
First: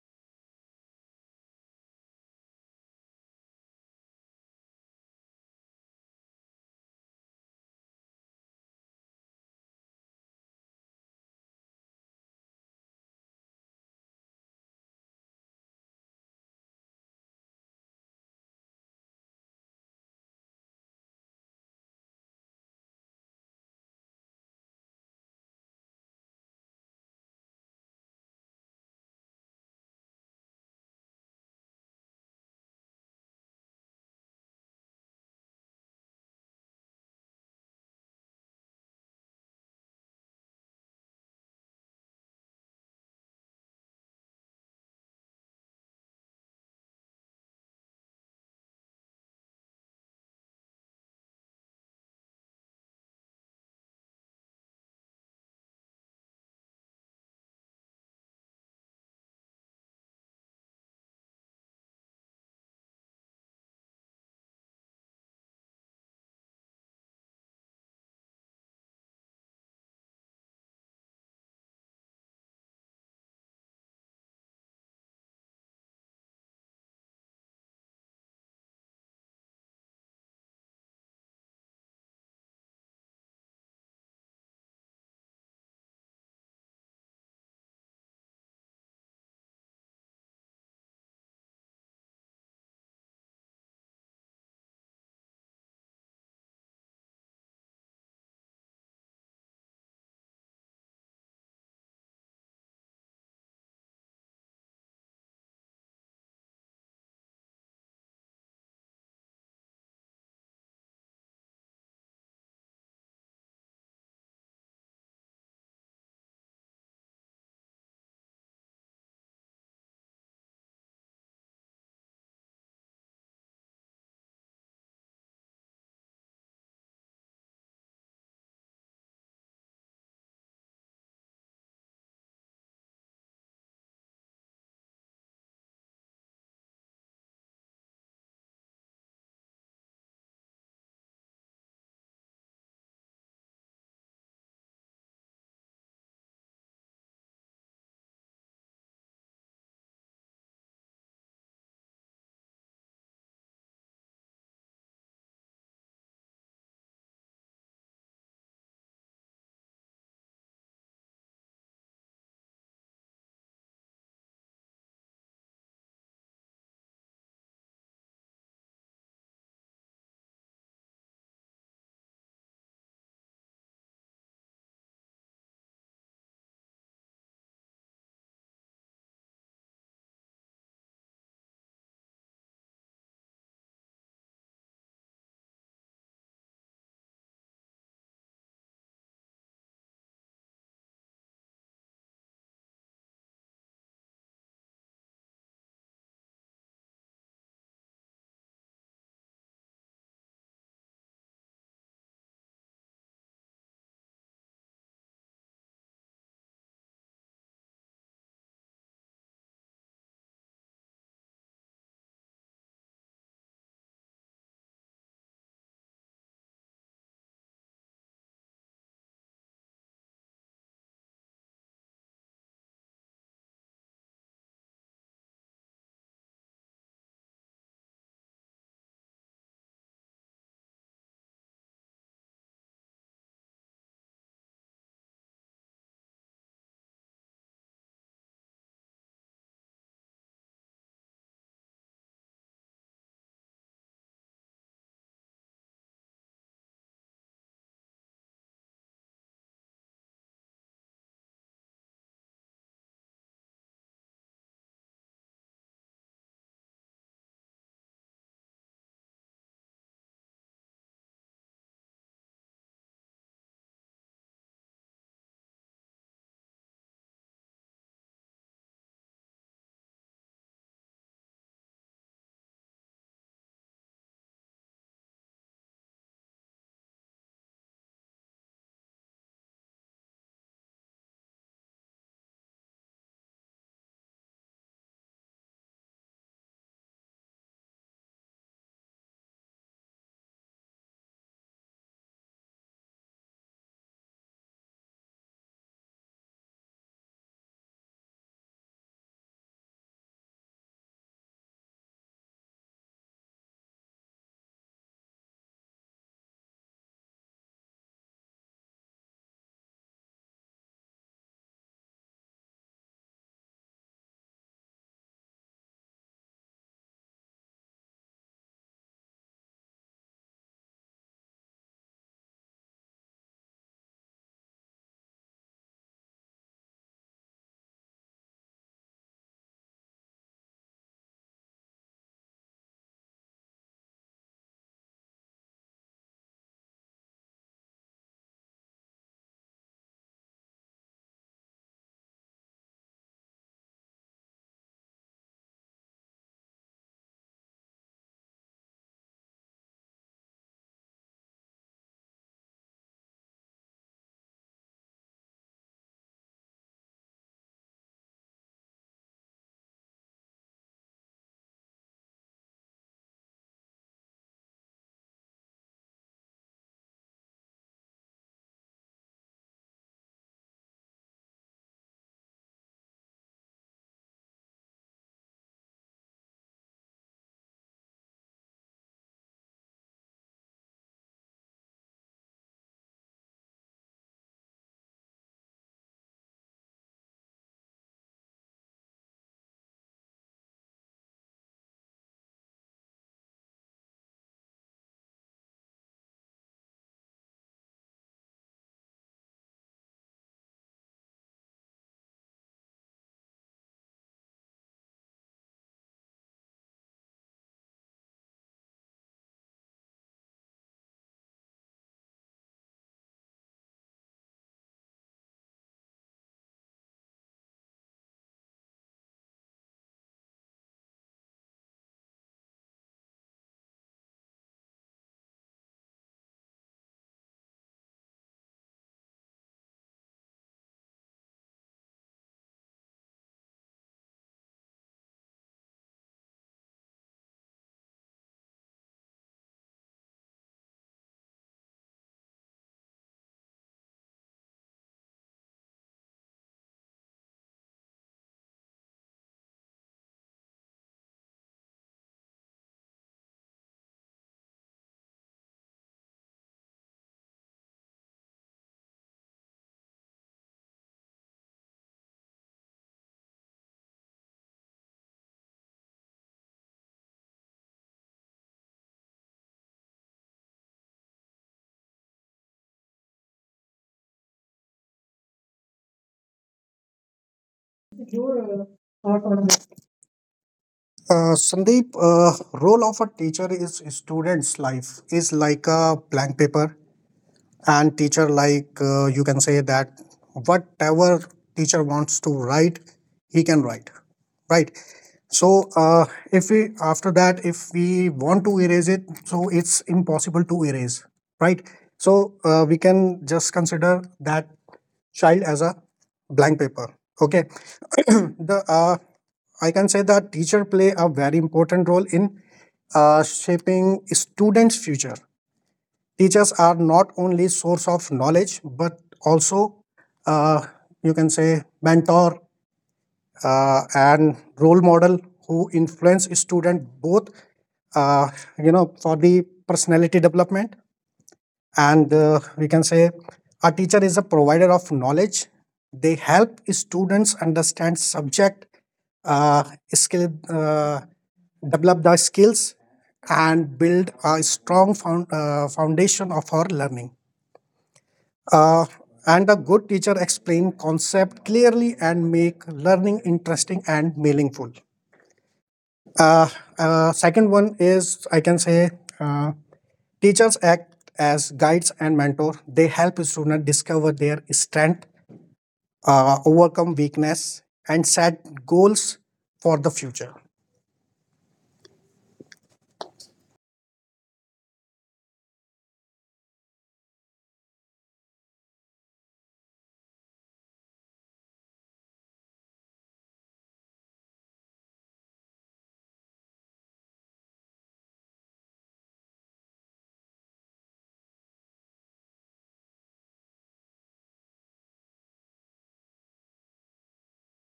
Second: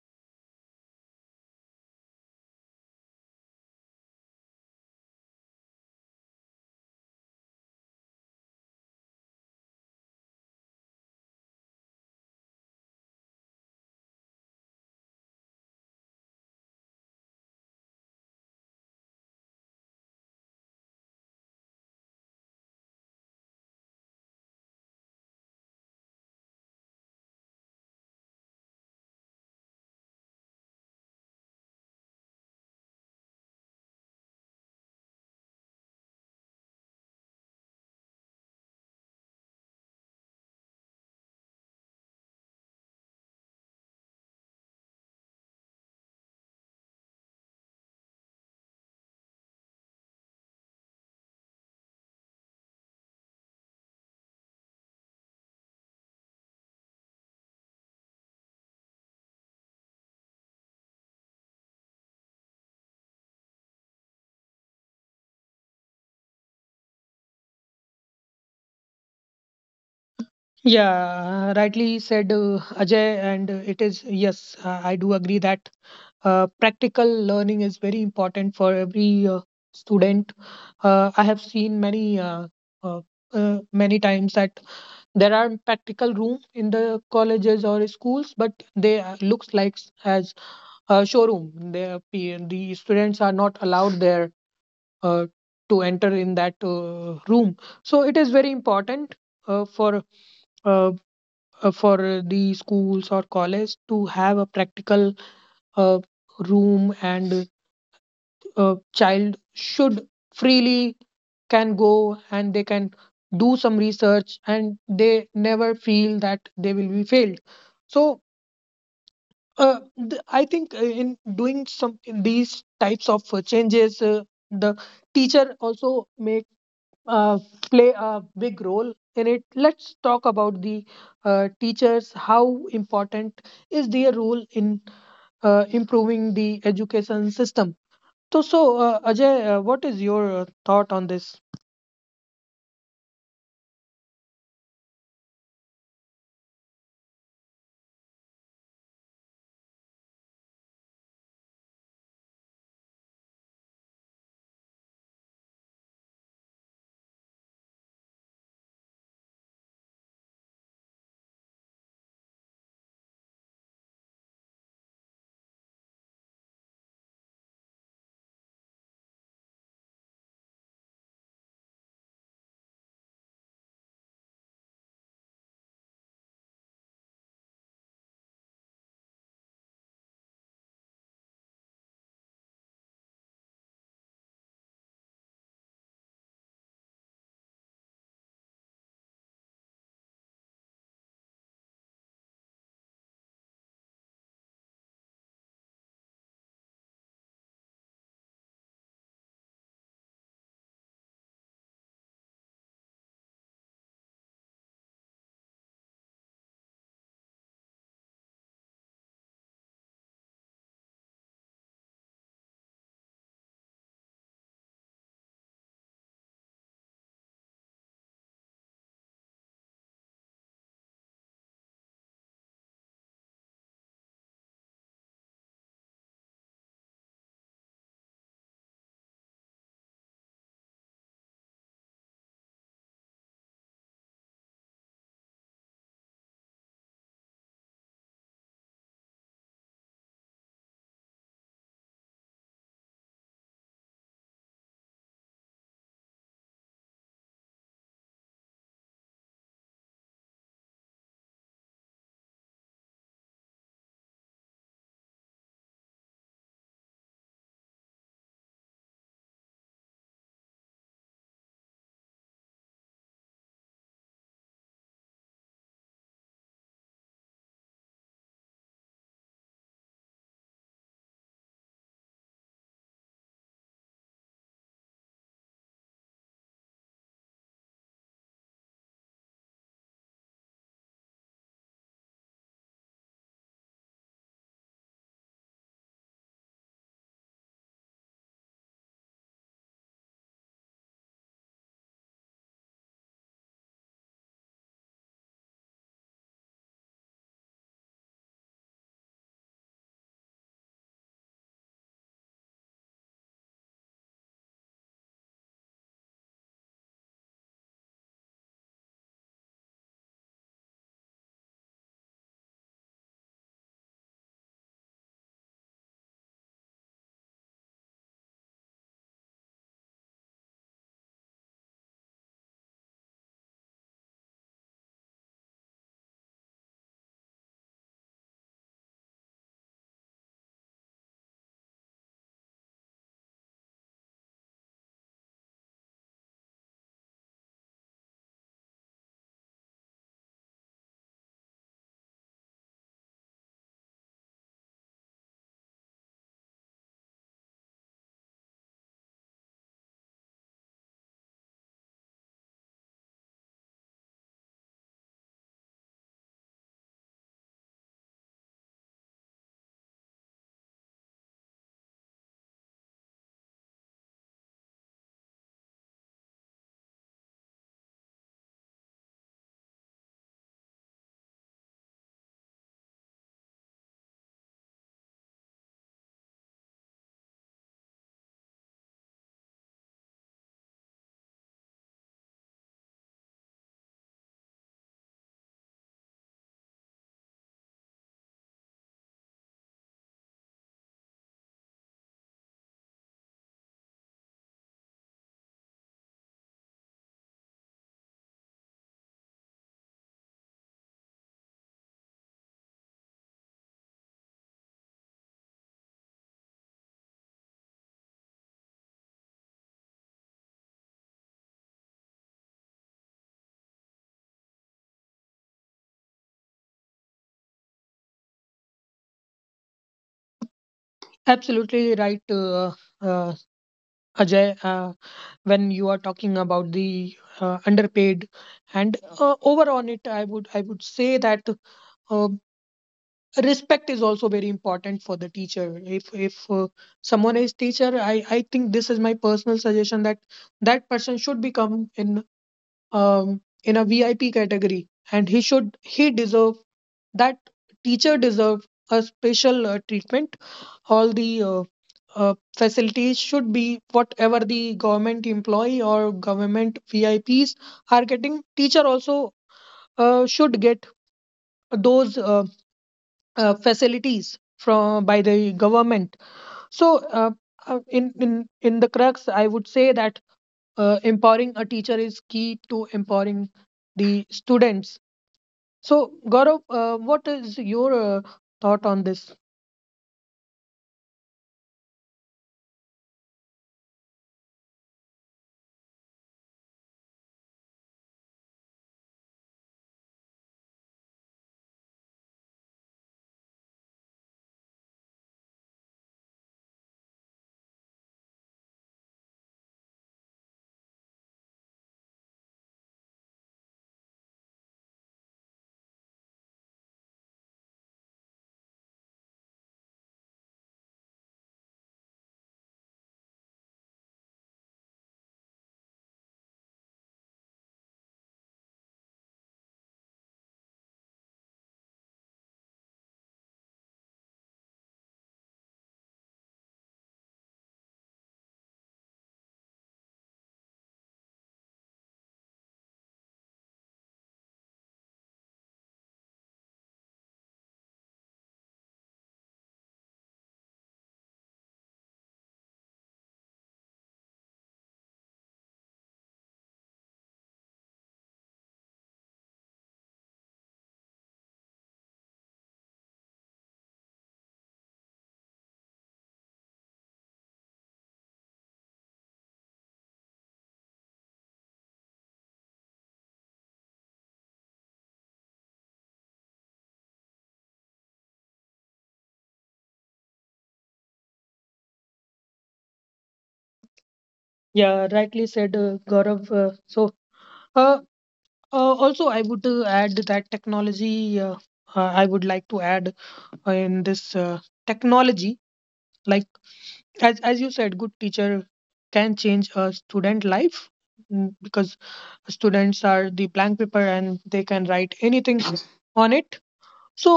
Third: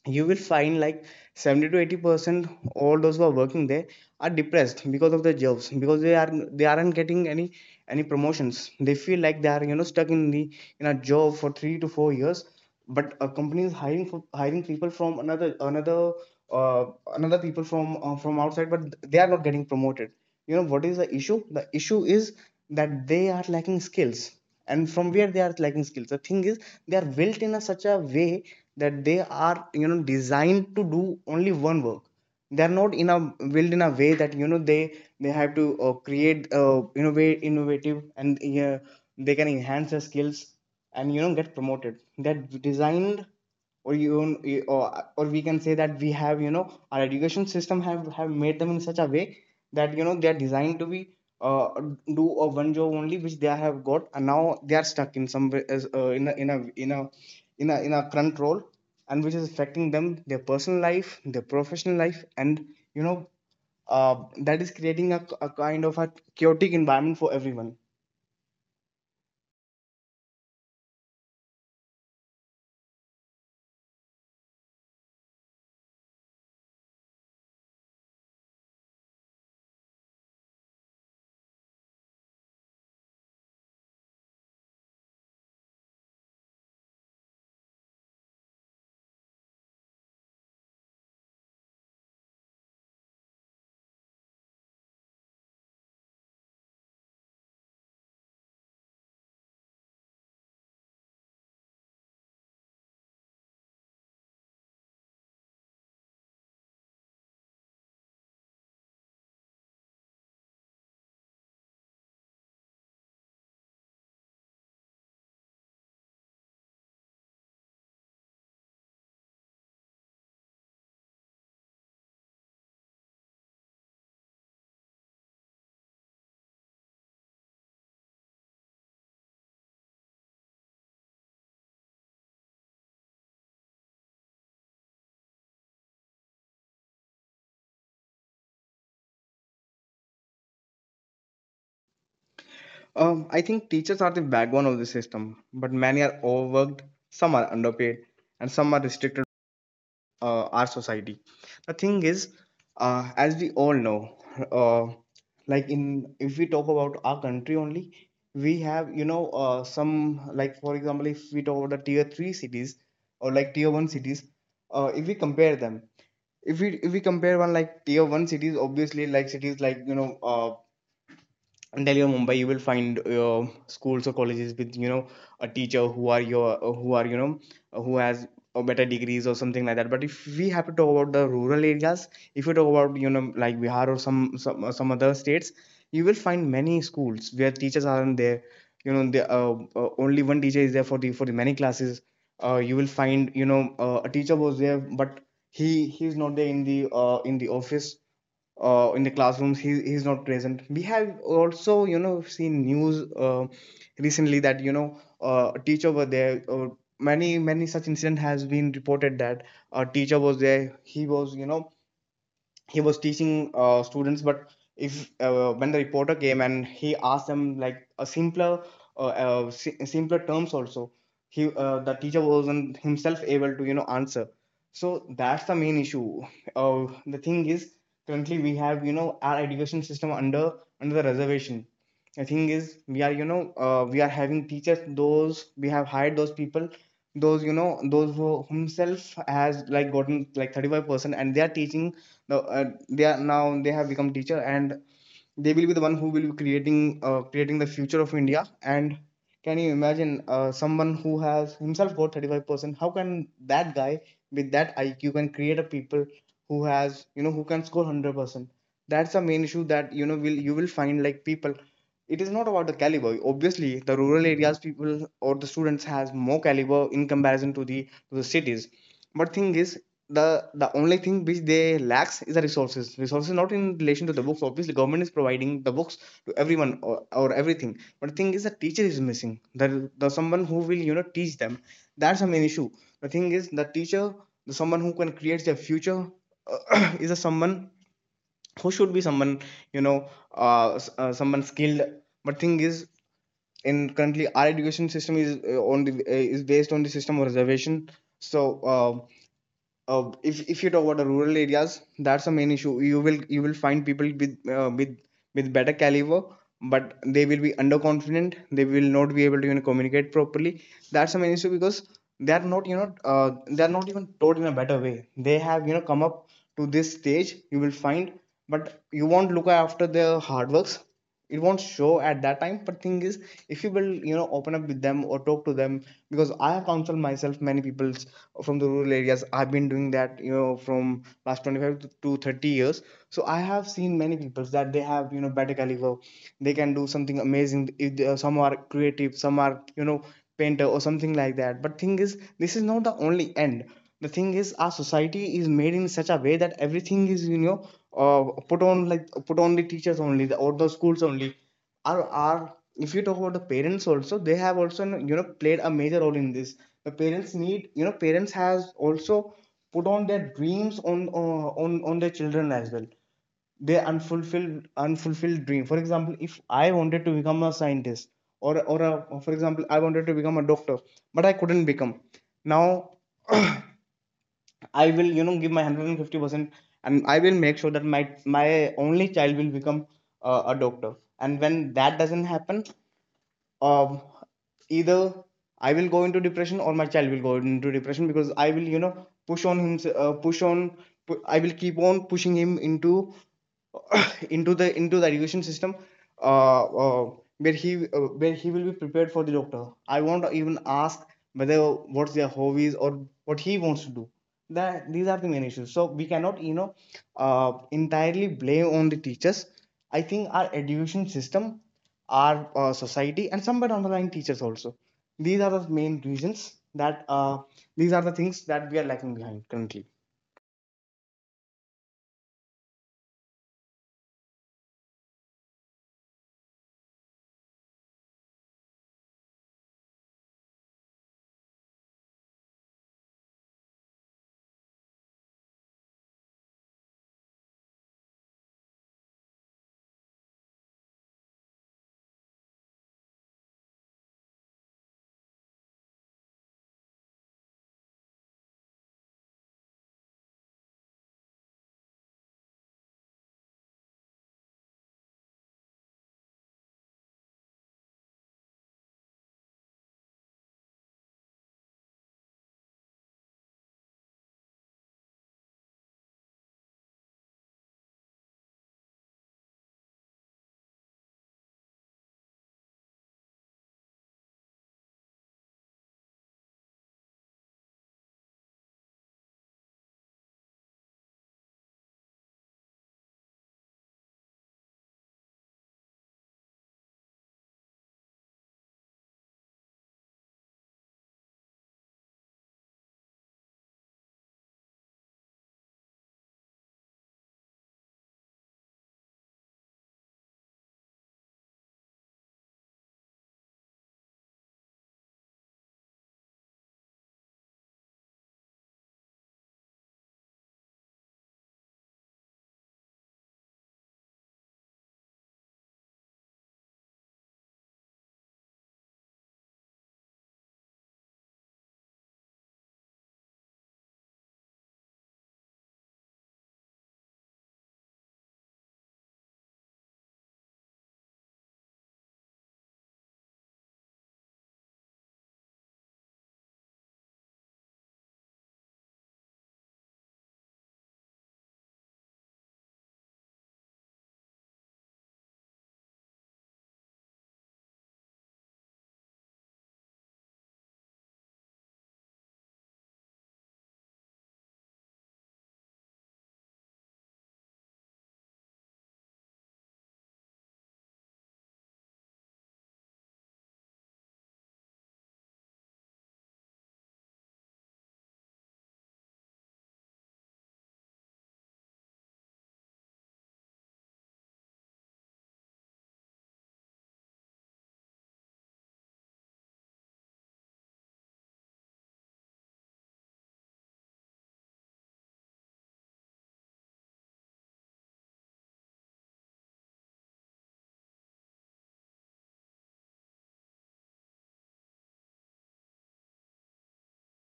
B: you will find like seventy to eighty percent all those who are working there are depressed because of their jobs, because they are they aren't getting any any promotions. They feel like they are you know stuck in the in a job for three to four years, but a company is hiring for, hiring people from another another uh, another people from uh, from outside, but they are not getting promoted. You know what is the issue, the issue is that they are lacking skills. And from where they are lacking skills, the thing is they are built in a such a way that they are you know designed to do only one work. They are not in a built in a way that you know they they have to uh, create uh, innovate innovative and uh, they can enhance their skills and you know get promoted. They're designed, or you own- or, or we can say that we have you know our education system have have made them in such a way that you know they are designed to be uh, do a one job only which they have got, and now they are stuck in some way as, uh, in a in a in a in a in a current role, and which is affecting them, their personal life, their professional life, and you know uh, that is creating a, a kind of a chaotic environment for everyone.
A: Yeah, rightly said, uh, Ajay, and uh, it is, yes, uh, I do agree that uh, practical learning is very important for every uh, student. Uh, I have seen many uh, uh, uh, many times that there are practical room in the colleges or schools, but they uh, looks like, s- as a showroom. They, the students are not allowed there uh, to enter in that uh, room. So it is very important uh, for uh, uh, for the schools or college to have a practical uh, room, and a child should freely can go and they can do some research, and they never feel that they will be failed. So uh, th- I think uh, in doing some, in these types of uh, changes, uh, the teacher also may uh, play a big role in it. Let's talk about the uh, teachers. How important is their role in uh, improving the education system? So, so uh, Ajay, uh, what is your uh, thought on this?
B: Um, I think teachers are the backbone of the system, but many are overworked, some are underpaid, and some are restricted uh, our society. The thing is, uh, as we all know, uh, like in if we talk about our country only, we have you know uh, some, like for example, if we talk about the tier three cities or like tier one cities, uh, if we compare them, if we if we compare one, like tier one cities, obviously like cities like you know uh in Delhi or Mumbai, you will find uh, schools or colleges with you know a teacher who are your who are you know who has a better degrees or something like that. But if we have to talk about the rural areas, if you talk about you know like Bihar or some some uh, some other states, you will find many schools where teachers aren't there. You know, the uh, uh, only one teacher is there for the for the many classes. Uh, you will find, you know uh, a teacher was there, but he he is not there in the uh, in the office, uh, in the classrooms he he's not present. We have also you know seen news uh, recently that you know uh, a teacher were there, or many many such incident has been reported that a teacher was there, he was you know he was teaching uh, students. But if uh, when the reporter came and he asked them, like a simpler uh, uh, si- simpler terms also, he uh, the teacher wasn't himself able to you know answer. So that's the main issue. Uh, the thing is, currently we have you know our education system under, under the reservation. The thing is, we are you know uh, we are having teachers, those we have hired, those people, those you know those who himself has like gotten like thirty-five percent, and they are teaching now. Uh, they are now, they have become teacher, and they will be the one who will be creating uh, creating the future of India. And can you imagine uh, someone who has himself got thirty-five percent? How can that guy with that I Q can create a people who has you know who can score one hundred percent? That's the main issue, that you know will you will find like people. It is not about the caliber. Obviously, the rural areas people or the students has more caliber in comparison to the to the cities, but thing is, the the only thing which they lacks is the resources. Resources not in relation to the books. Obviously, government is providing the books to everyone, or, or everything. But the thing is, the teacher is missing. The, the someone who will you know teach them. That's a main issue. The thing is, the teacher, the someone who can create their future, uh, is a someone who should be someone you know uh, s- uh, someone skilled. But thing is, in currently our education system is uh, on the uh, is based on the system of reservation. So. Uh, uh, if if you talk about the rural areas, that's the main issue. You will you will find people with uh, with with better caliber, but they will be underconfident. They will not be able to, you know, communicate properly. That's the main issue, because they are not you know uh, they are not even taught in a better way. They have you know come up to this stage. You will find, but you won't look after their hard works, it won't show at that time. But thing is, if you will you know open up with them or talk to them, because I have counseled myself many people from the rural areas. I've been doing that you know from last twenty-five to to thirty years. So I have seen many people that they have you know better caliber, they can do something amazing if they, some are creative, some are you know painter or something like that. But thing is, this is not the only end. The thing is, our society is made in such a way that everything is you know uh, put on, like put on the teachers only, the, or the schools only. Are are if you talk about the parents also, they have also you know played a major role in this. The parents need, you know parents has also put on their dreams on uh, on on their children as well, their unfulfilled unfulfilled dream. For example, if I wanted to become a scientist, or or a, for example, I wanted to become a doctor, but I couldn't become. Now I will you know give my one hundred fifty percent, and I will make sure that my my only child will become uh, a doctor. And when that doesn't happen, um either I will go into depression, or my child will go into depression, because I will you know push on him, uh, push on pu- I will keep on pushing him into into the into the education system, uh, uh where he uh, where he will be prepared for the doctor. I won't even ask whether what's their hobbies or what he wants to do. That these are the main issues. So we cannot you know uh entirely blame on the teachers. I think our education system, our uh, society, and somewhere down the line, teachers also. These are the main reasons that uh, these are the things that we are lacking behind currently.
A: Absolutely right, uh, uh, Ajay. Uh, when you are talking about the uh, underpaid and uh, over on it, I would I would say that respect is also very important for the teacher. If if uh, someone is teacher, i i think this is my personal suggestion, that that person should become in um in a V I P category, and he should he deserve that teacher deserve a special uh, treatment. All the uh, uh, facilities should be, whatever the government employee or government V I Ps are getting, teacher also uh, should get those uh, uh, facilities from by the government. So, uh, uh, in in in the crux, I would say that uh, empowering a teacher is key to empowering the students. So, Gaurav, uh, what is your uh, thought on this?
C: Uh, Sandeep, uh, role of a teacher is students' life is like a blank paper. And teacher, like, uh, you can say that whatever teacher wants to write, he can write. Right? So, uh, if we, after that, if we want to erase it, so it's impossible to erase. Right. So uh, we can just consider that child as a blank paper. Okay. the uh, I can say that teacher play a very important role in uh, shaping students future. Teachers are not only source of knowledge, but also uh, you can say mentor uh, and role model, who influence student both uh, you know, for the personality development. And uh, we can say a teacher is a provider of knowledge. They help students understand subject, uh, skill uh, develop the skills, and build a strong found, uh, foundation of our learning. Uh, and a good teacher explain concept clearly and make learning interesting and meaningful. Uh, uh, second one is, I can say, uh, teachers act as guides and mentor. They help students discover their strength, uh, overcome weakness, and set goals for the future.
A: Yeah, rightly said, uh, Gaurav. Uh, so uh, uh, also I would uh, add that technology, uh, uh, I would like to add uh, in this, uh, technology, like, as as you said, good teacher can change a student life, mm, because students are the blank paper and they can write anything on it. So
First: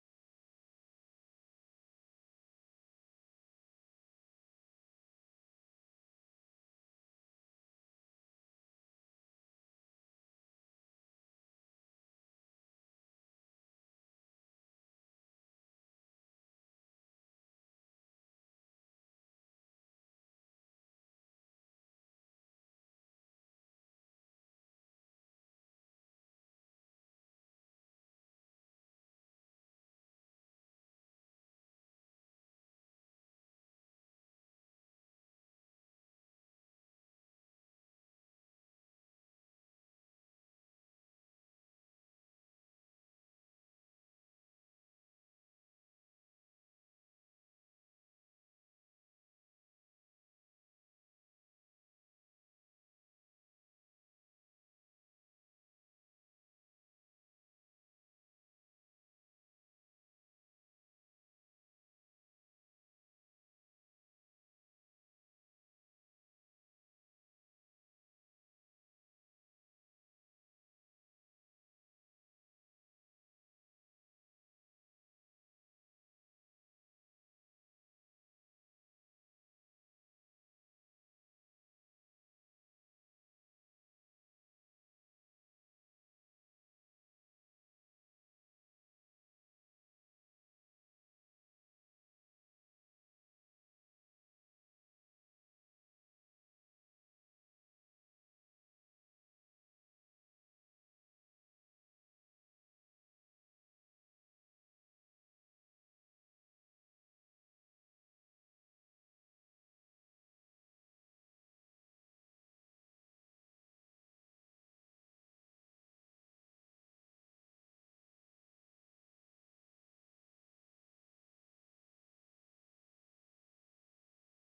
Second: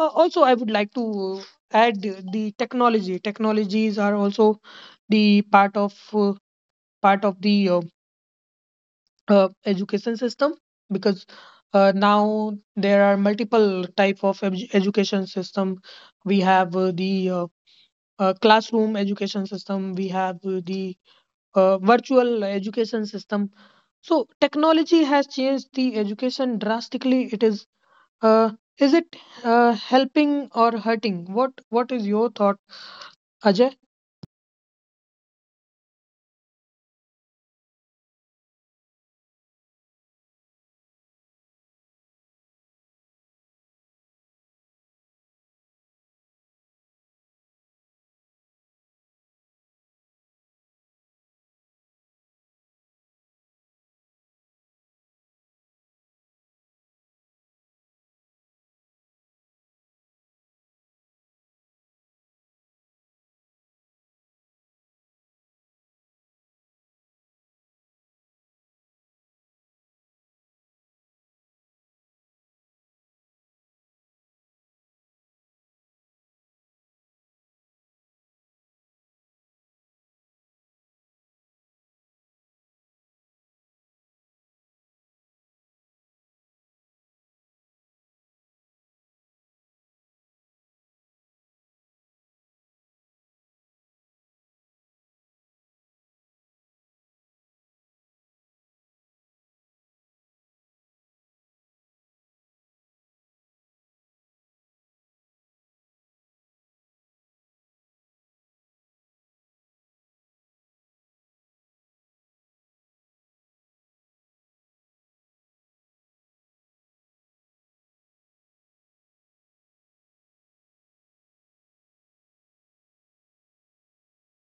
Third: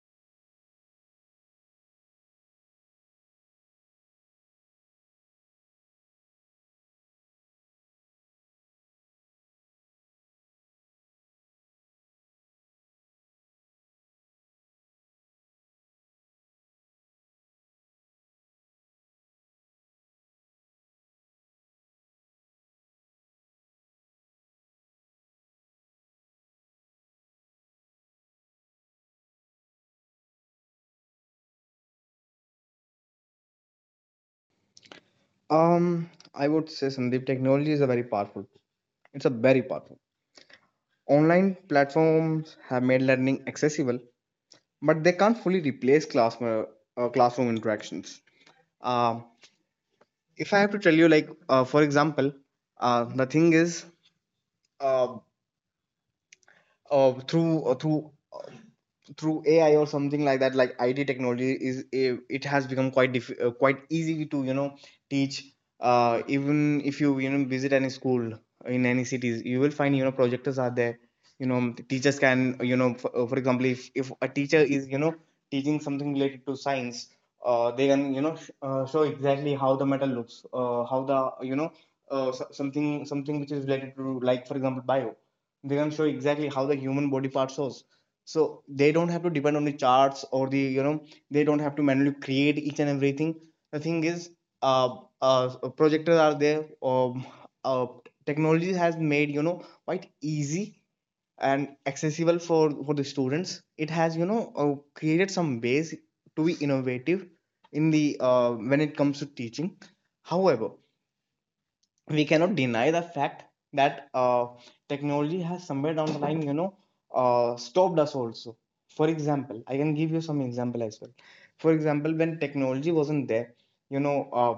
A: uh, also I would like to add, the the technology, technologies are also the part of uh, part of the uh, uh, education system, because uh, now there are multiple type of edu- education system. We have uh, the uh, uh, classroom education system, we have uh, the uh, virtual education system. So technology has changed the education drastically. It is uh, is it uh, helping or hurting? What what is your thought, Ajay?
B: Um, I would say, Sandeep, technology is a very powerful. It's a very powerful. Online platforms have made learning accessible, but they can't fully replace class uh, uh, classroom interactions. Um, if I have to tell you, like uh, for example, uh, the thing is, uh, uh, through uh, through through A I or something like that, like I T technology is eh, it has become quite diff- uh, quite easy to you know teach. Uh, even if you you know visit any school in any cities, you will find you know projectors are there. You know teachers can you know for, uh, for example, if if a teacher is you know teaching something related to science, uh, they can you know sh- uh, show exactly how the metal looks, uh, how the you know uh, so- something something which is related to like, for example, bio. They can show exactly how the human body part shows, so they don't have to depend on the charts or the, you know they don't have to manually create each and everything. The thing is, uh, uh so projectors are there. um, uh, Technology has made you know quite easy and accessible for for the students. It has you know uh, created some ways to be innovative in the uh, when it comes to teaching. However, we cannot deny the fact that uh, technology has somewhere down the line you know uh, stopped us also. For example, I can give you some example as well. For example, when technology wasn't there, you know uh,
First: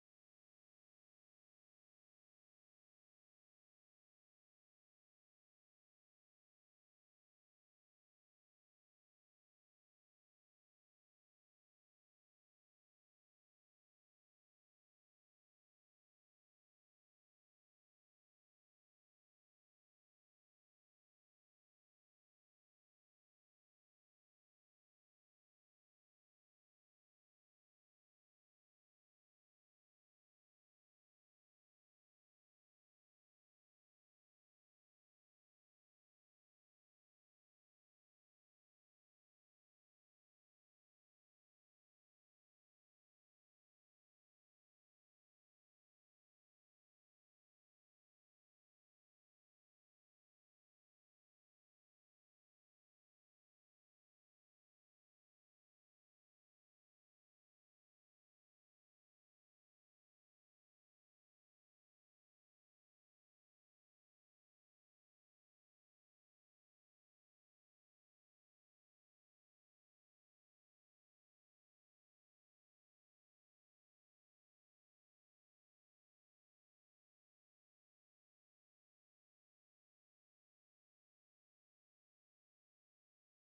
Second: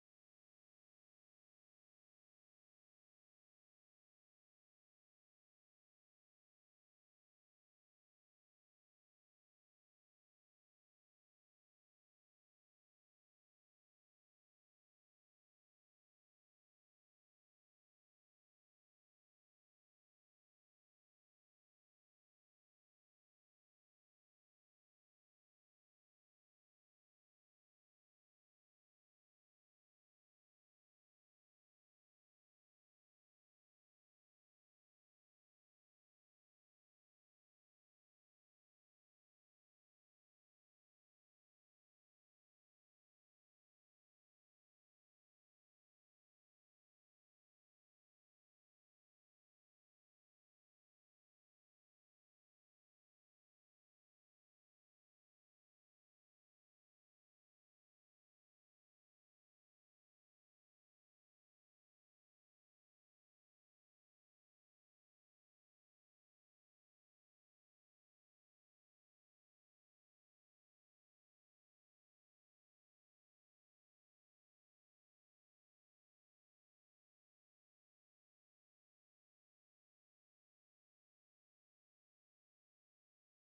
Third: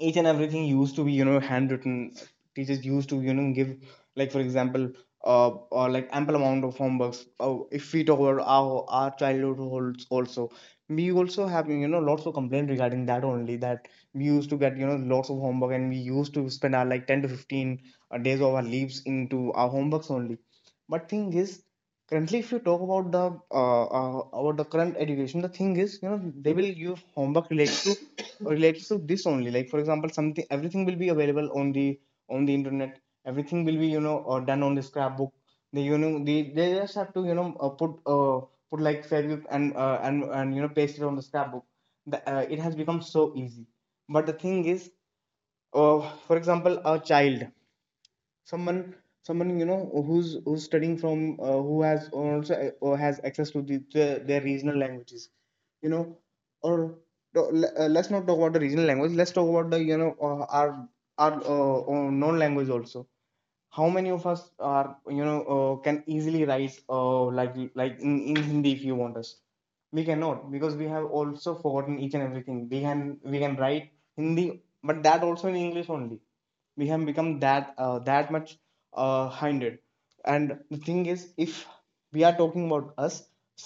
B: each and everything used to be you know handwritten. Teachers used to you know give, like for example, uh, or like ample amount of homeworks. Oh, if we talk about our, our childhood holds also, we also have you know lots of complaint regarding that only, that we used to get you know lots of homework, and we used to spend our like ten to fifteen days of our leaves into our homeworks only. But thing is, currently if you talk about the uh, uh, about the current education, the thing is you know they will give homework related to, related to this only, like for example something, everything will be available on the on the internet. Everything will be you know uh, done on the scrapbook. They you know they, they just have to you know uh, put uh, put like fabric and uh, and and you know paste it on the scrapbook. The, uh, it has become so easy. But the thing is, uh, for example, a child, someone, someone you know who's who's studying from uh, who has also uh, or has access to the, the their regional languages, you know or no, le- uh, let's not talk about the regional language. Let's talk about the you know uh, our our uh, uh, known language also. How many of us are you know uh, can easily write uh, like like in, in Hindi? If you want us, we cannot, because we have also forgotten each and everything. We can we can write Hindi, but that also in English only. We have become that uh, that much uh, hindered. And the thing is, if we are talking about us,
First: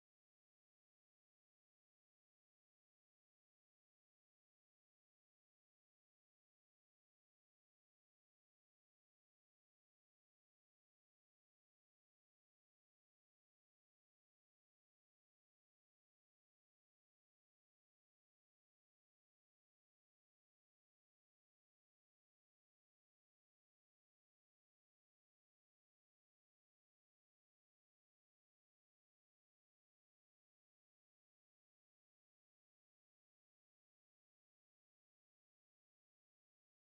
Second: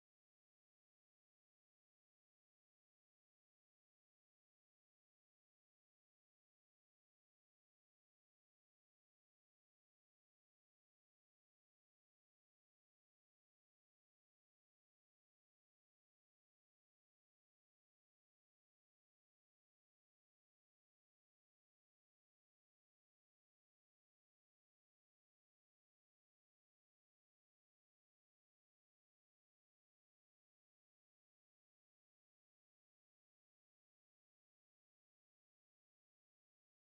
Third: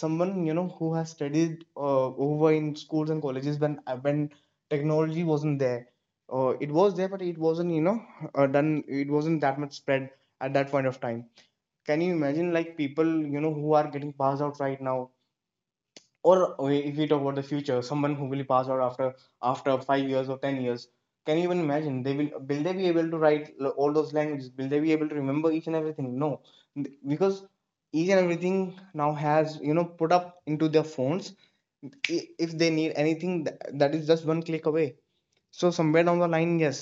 B: someone you know who has studied uh, over in schools and colleges when when technology wasn't there. Uh, it was there but it wasn't you know uh, done, it wasn't that much spread at that point of time. Can you imagine, like, people you know who are getting passed out right now, or uh, if we talk about the future, someone who will pass out after after five years or ten years, can you even imagine? They will will they be able to write all those languages? Will they be able to remember each and everything? No, because each and everything now has, you know put up into their phones. If they need anything, that is just one click away. So somewhere down the line, yes,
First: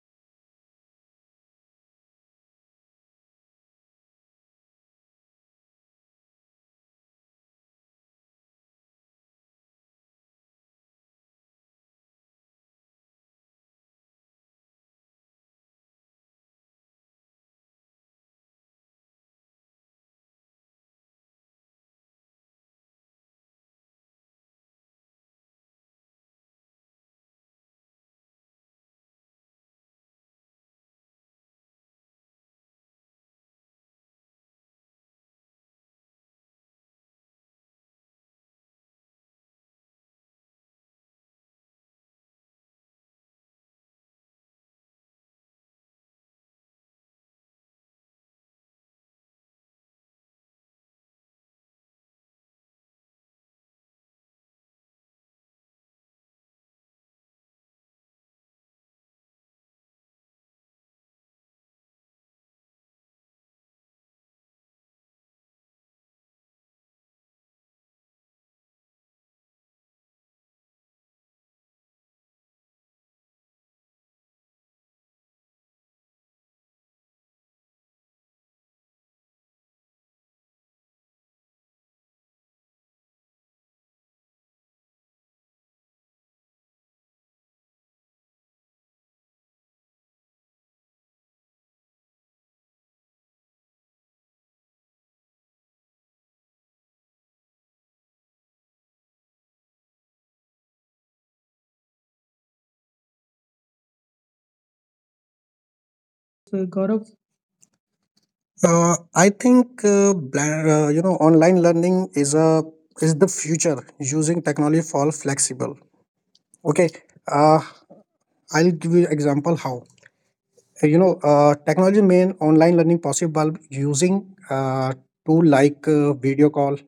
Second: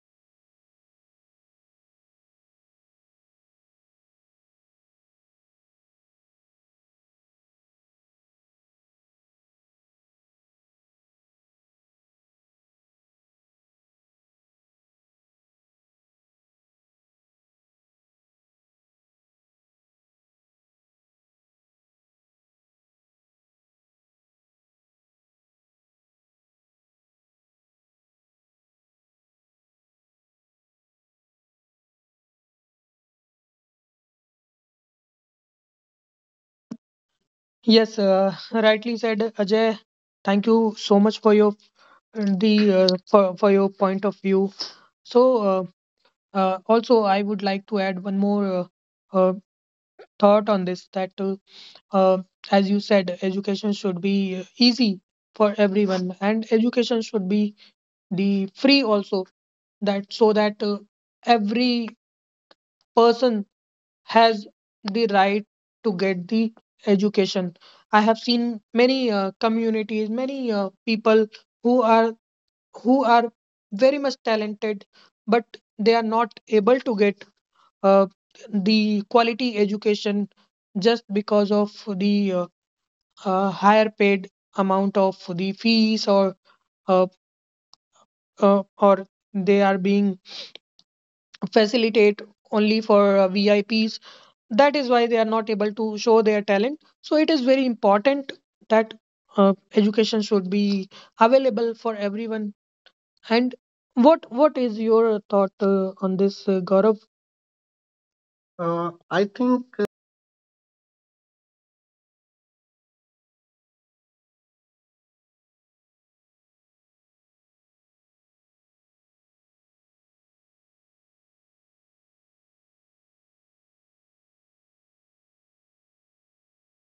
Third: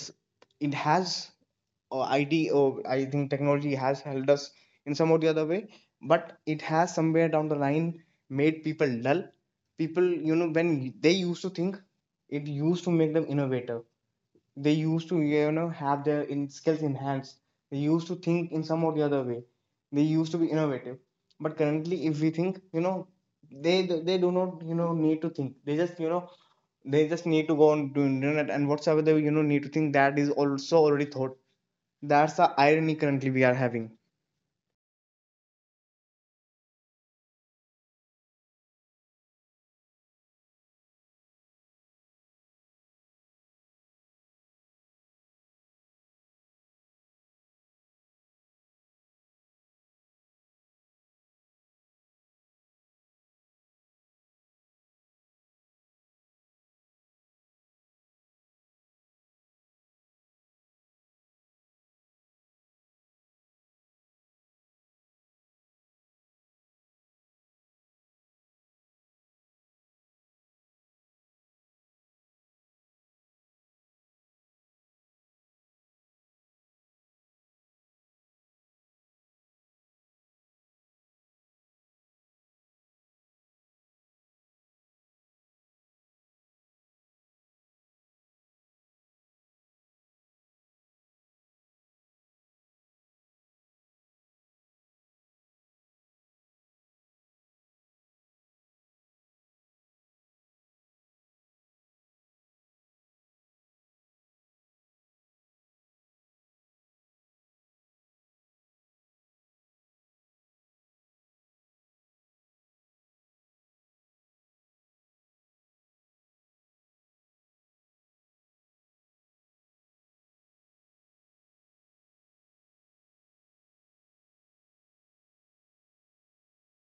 B: it has, or I D, or I think technology has helped us in some or the other way, but it has somewhere down the line made people dull. People, you know, when they used to think, it used to make them innovative. They used to, you know, have their in skills enhanced. They used to think in some or the other way. They used to be innovative. But currently, if we think, you know, they they do not, you know, need to think. They just, you know, they just need to go on to internet, and whatsoever they you know need to think, that is also already thought. That's the irony currently we are having.
A: Yes, uh, rightly said, Ajay. Thank you so much for your the uh, for for your point of view. So uh, uh, also I would like to add one more uh, uh, thought on this, that uh, uh, as you said, education should be uh, easy for everyone, and education should be the free also, that so that uh, every person has the right to get the education. I have seen many uh, communities, many uh, people who are who are very much talented, but they are not able to get uh, the quality education, just because of the uh, uh, higher paid amount of the fees, or uh, uh, or they are being facilitate only for uh, V I Ps. That is why they are not able to show their talent. So it is very important that uh, education should be available for everyone. And what what is your thought uh, on this, uh,
C: So,
A: Gaurav?
C: Gaurav,
A: Uh,
C: Uh,
A: I
C: I
A: think.
C: think uh, bla- uh, you know, online learning is a is the future, using technology for flexible. Okay, uh, I'll give you example how. Uh, You know, uh, technology made online learning possible using uh, tool like uh, video call,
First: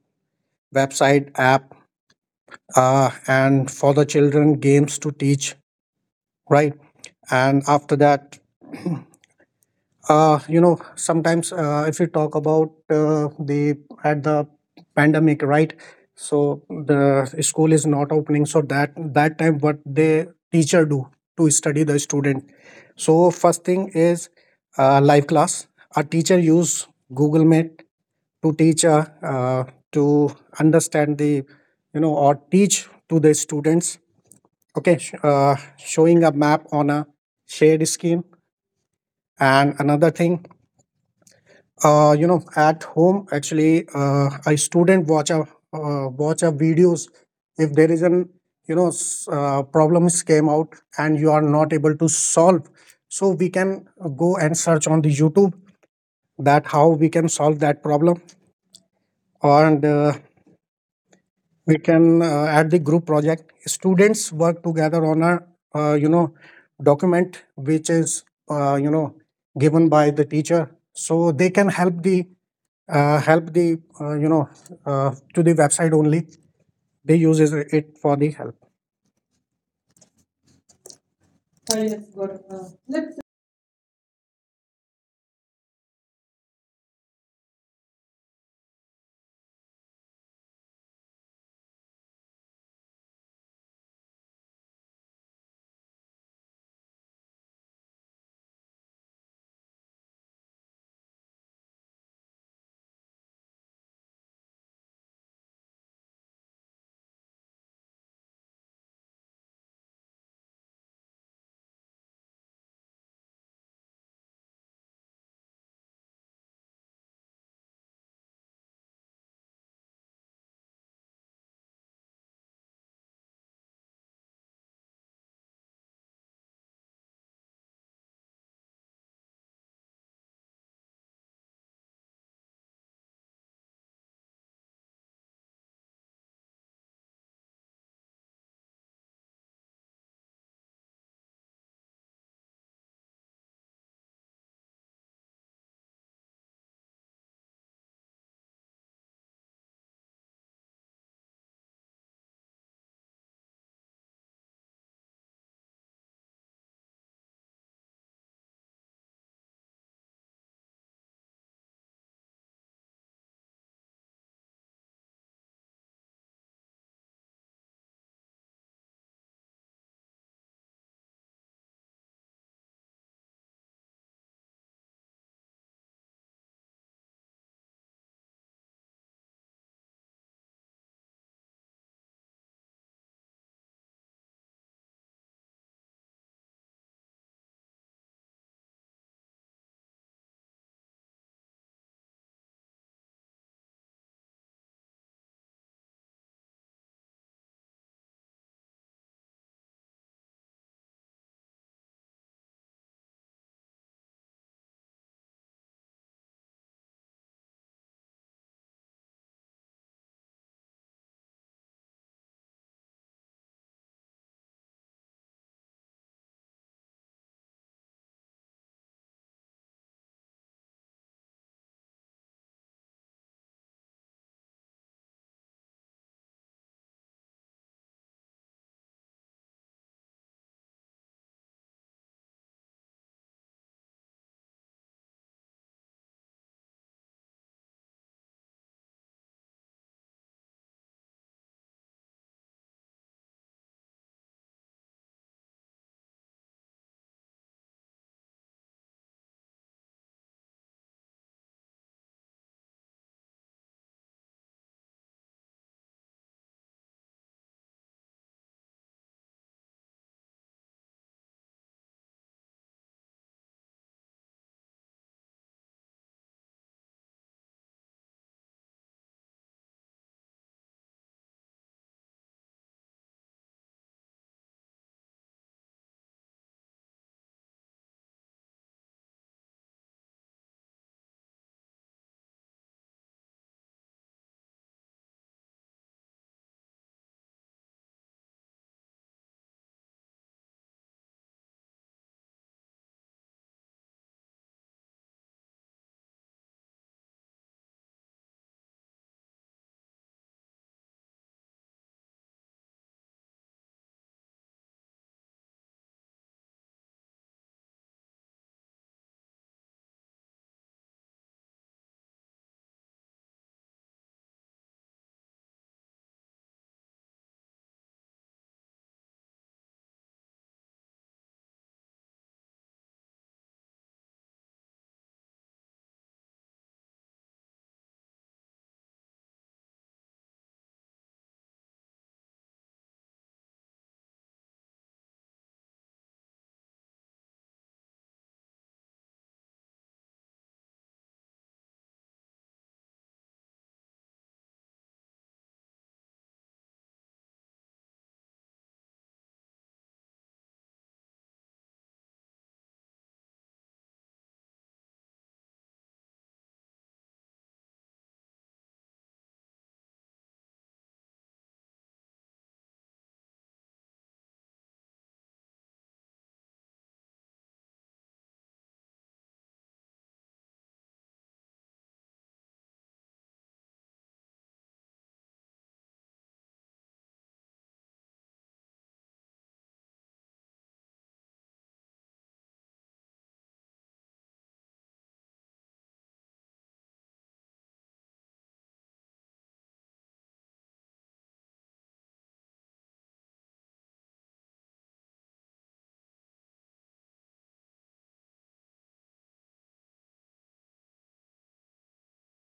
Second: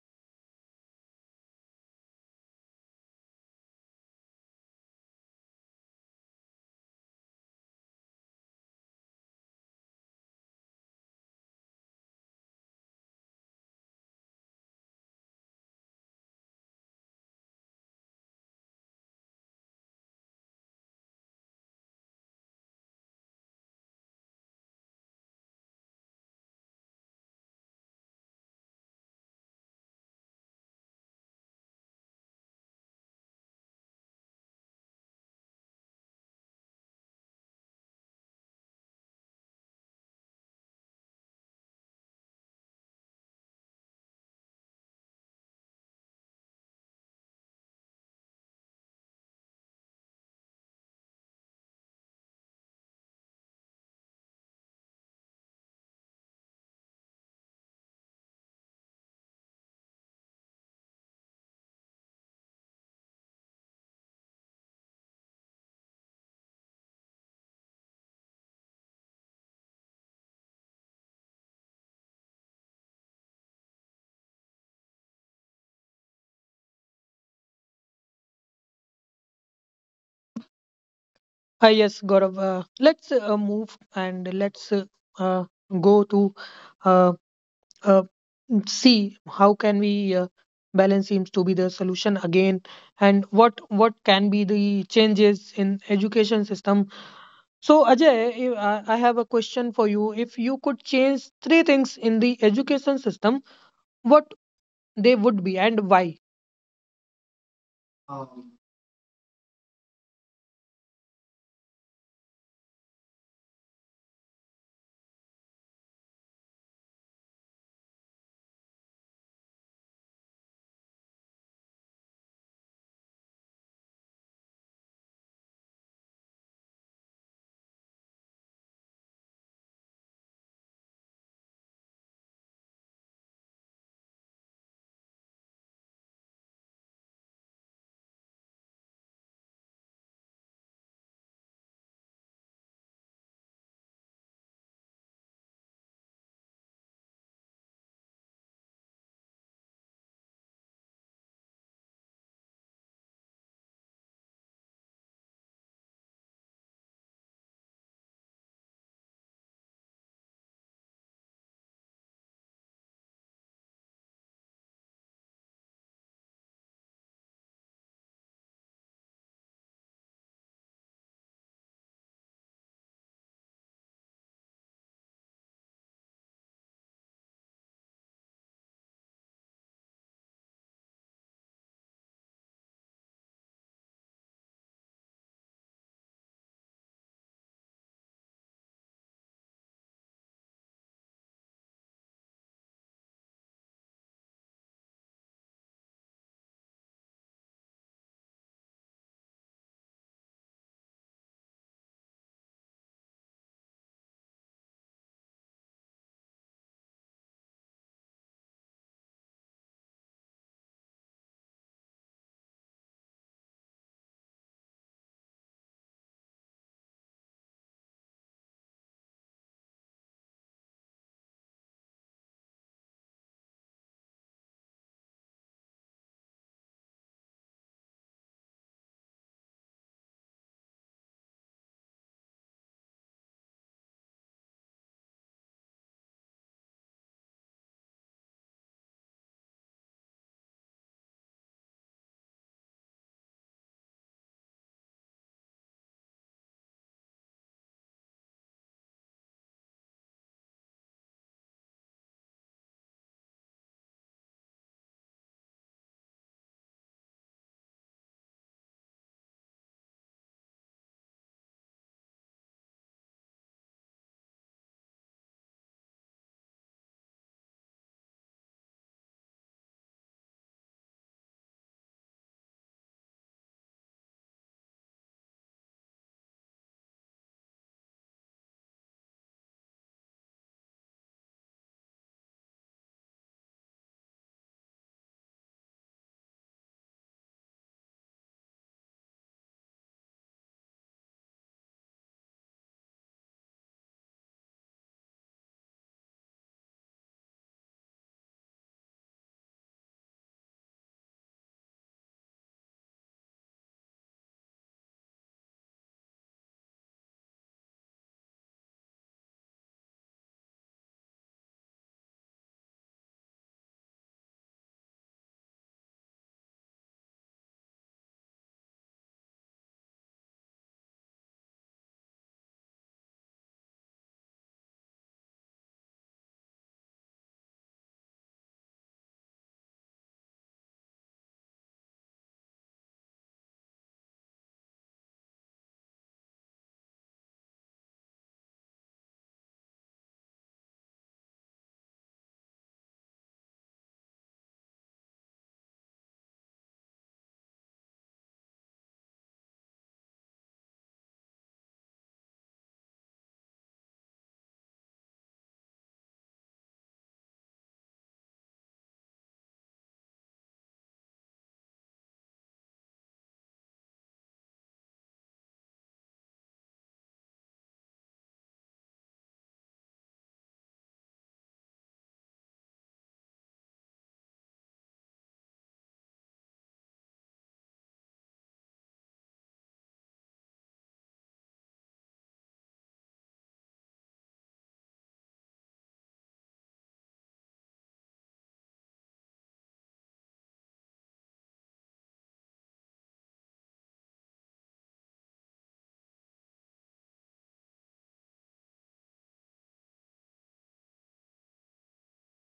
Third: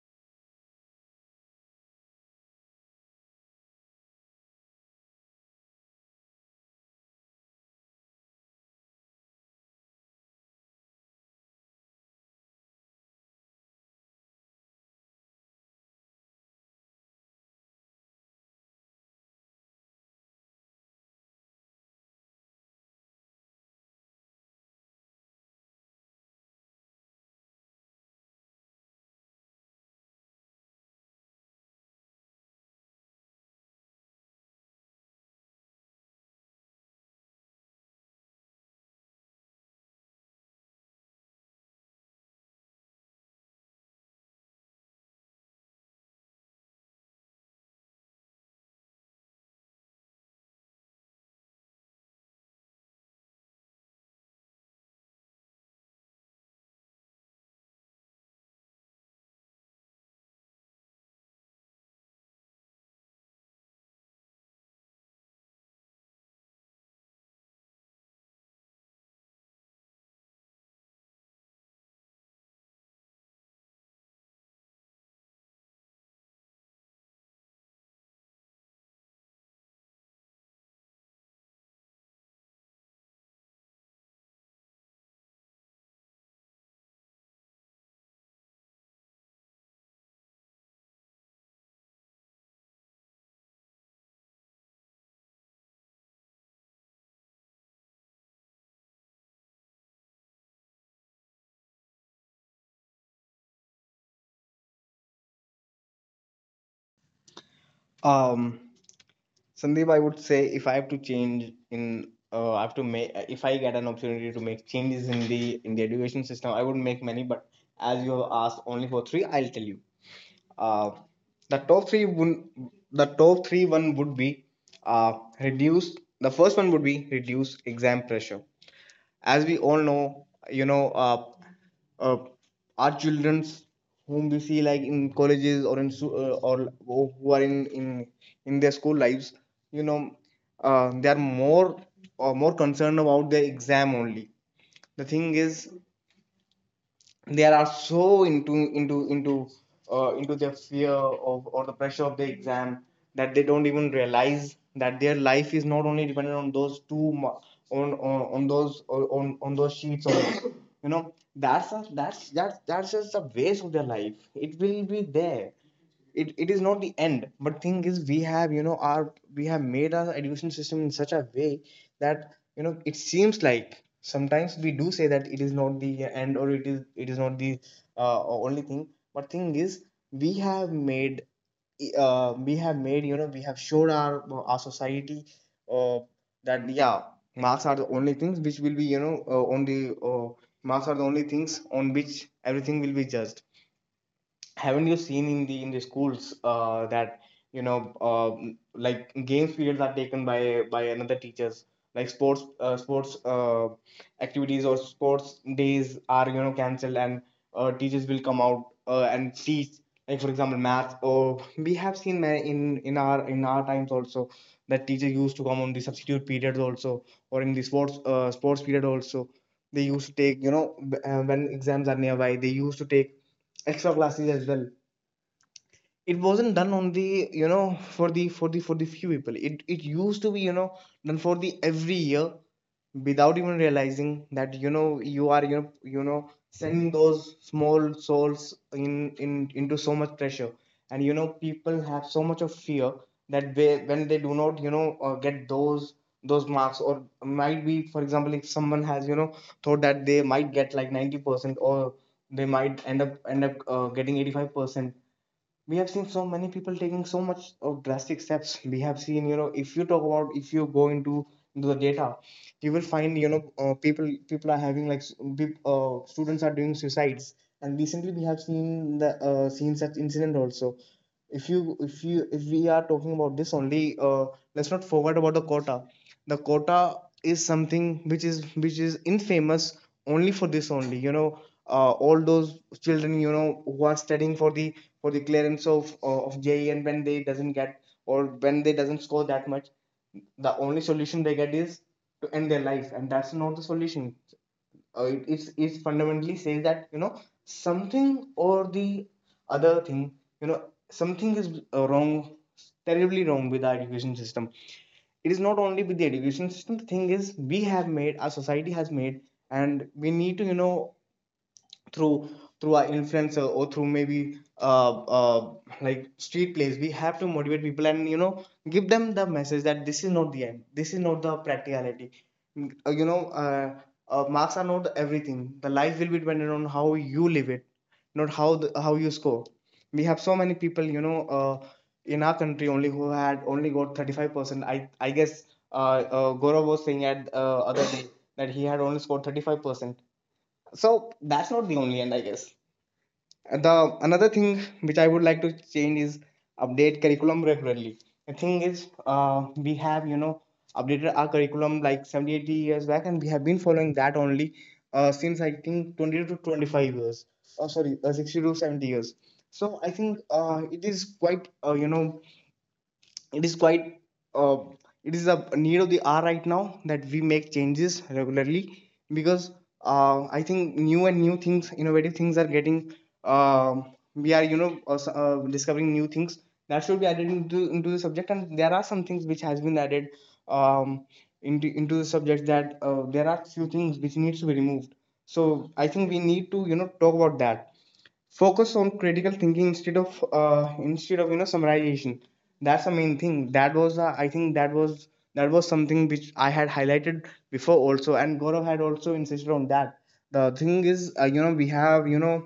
C: website, app, uh, and for the children, games to teach, right? And after that, Uh, you know, sometimes, uh, if you talk about uh, the, at the pandemic, right? So the school is not opening. So that, that time, what the teacher do to study the student? So first thing is uh, live class. A teacher use Google Meet to teach uh, uh, to understand the, you know, or teach to the students. Okay, sh- uh, showing a map on a shared screen. And another thing, Uh, you know, at home, actually, uh, I, student watch a uh, watch a videos. If there is an, you know s- uh, problems came out and you are not able to solve, so we can go and search on the YouTube that how we can solve that problem. And uh, we can uh, at the group project, students work together on a uh, you know document which is uh, you know given by the teacher, so they can help the, uh, help the, uh, you know uh, to the website only, they uses it for the help.
A: Ah, yes, Gaurav. Uh, let's uh, move, and let's uh, uh, go to uh, uh, see how can we uh, balance seems to be the solution again, and what what can be the changes in education system. So, Ajay, if- i I have a question for you. If you could change three things in the education system, what they would be and why?
B: Um, Sandeep, I would say if I have to change in, uh, I have to make, if I get an opportunity to make changes in the in the education system, I would make many. But as you have asked only for three, I'll tell you. Uh, the top three would the top three, one would be uh reduce. The first one would be reduce exam pressure. As we all know, you know, uh, uh, our childrens, whom we see like in colleges or in su- uh, or who are in in in their school lives, you know uh, they are more or more concerned about their exam only. The thing is, they are so into into into uh, into their fear of, or the pressure of the exam, that they don't even realize that their life is not only dependent on those two ma- on on, on those, on on those sheets. Or you know that's a, that's that's that's just a waste of their life. It will be there, it, it is not the end. But thing is, we have, you know our we have made our education system in such a way that, you know it seems like sometimes we do say that it is not the end, or it is it is not the uh, only thing. But thing is, we have made uh, we have made, you know we have showed our our society uh, that, yeah, marks are the only things which will be, you know uh, on the uh, marks are the only things on which everything will be judged. Haven't you seen in the in the schools uh, that, you know um like, games periods are taken by by another teachers, like sports, uh, sports uh, activities or sports days are, you know cancelled, and uh, teachers will come out uh, and teach, like, for example, math. Or we have seen, ma- in in our in our times also, that teachers used to come on the substitute periods also, or in the sports, uh, sports period also, they used to take, you know b- uh, when exams are nearby, they used to take extra classes as well. It wasn't done on the, you know for the for the for the few people, it it used to be, you know done for the every year, without even realizing that, you know you are, you know you know sending those small souls in in into so much pressure. And, you know people have so much of fear that they, when they do not, you know uh, get those those marks, or might be, for example, if someone has, you know thought that they might get like ninety percent, or they might end up end up uh, getting eighty-five percent. We have seen so many people taking so much of drastic steps. We have seen, you know if you talk about, if you go into the data, you will find, you know uh, people people are having like, s- peop- uh, students are doing suicides, and recently we have seen the, uh, seen such incident also. If you, if you if we are talking about this only, uh, let's not forget about the quota. The quota is something which is, which is infamous only for this only, you know uh, all those children, you know who are studying for the, for the clearance of uh, of J E, and when they doesn't get, or when they doesn't score that much, the only solution they get is to end their life, and that's not the solution. Uh, it it's, it's fundamentally says that, you know something or the other thing, you know something is uh, wrong, terribly wrong with our education system. It is not only with the education system. The thing is, we have made, our society has made, and we need to, you know through through our influencer, or through, maybe, uh, uh, like street plays, we have to motivate people, and, you know give them the message that this is not the end, this is not the practicality. Mm, uh, you know uh, uh, Marks are not everything, the life will be dependent on how you live it, not how the, how you score. We have so many people, you know uh, in our country only, who had only got thirty-five percent. I i guess, uh, uh, Gaurav was saying at, uh, other day, that he had only scored thirty-five percent, so that's not the only end, I guess. The another thing which I would like to change is update curriculum regularly. The thing is, uh, we have, you know updated our curriculum like seventy eighty years back, and we have been following that only, uh, since I think twenty to twenty-five years, oh sorry, uh, sixty to seventy years. So I think, uh, it is quite uh, you know it is quite, uh, it is a need of the hour right now, that we make changes regularly, because, uh, I think new and new things, innovative things are getting. Uh, we are, you know uh, s- uh, discovering new things that should be added into into the subject. And there are some things which has been added, um, into into the subject, that uh, there are few things which needs to be removed. So I think we need to, you know talk about that. Focus on critical thinking instead of, uh, instead of you know summarization. That's the main thing, that was, uh, i think that was that was something which I had highlighted before also, and Gaurav had also insisted on that. The thing is, uh, you know we have, you know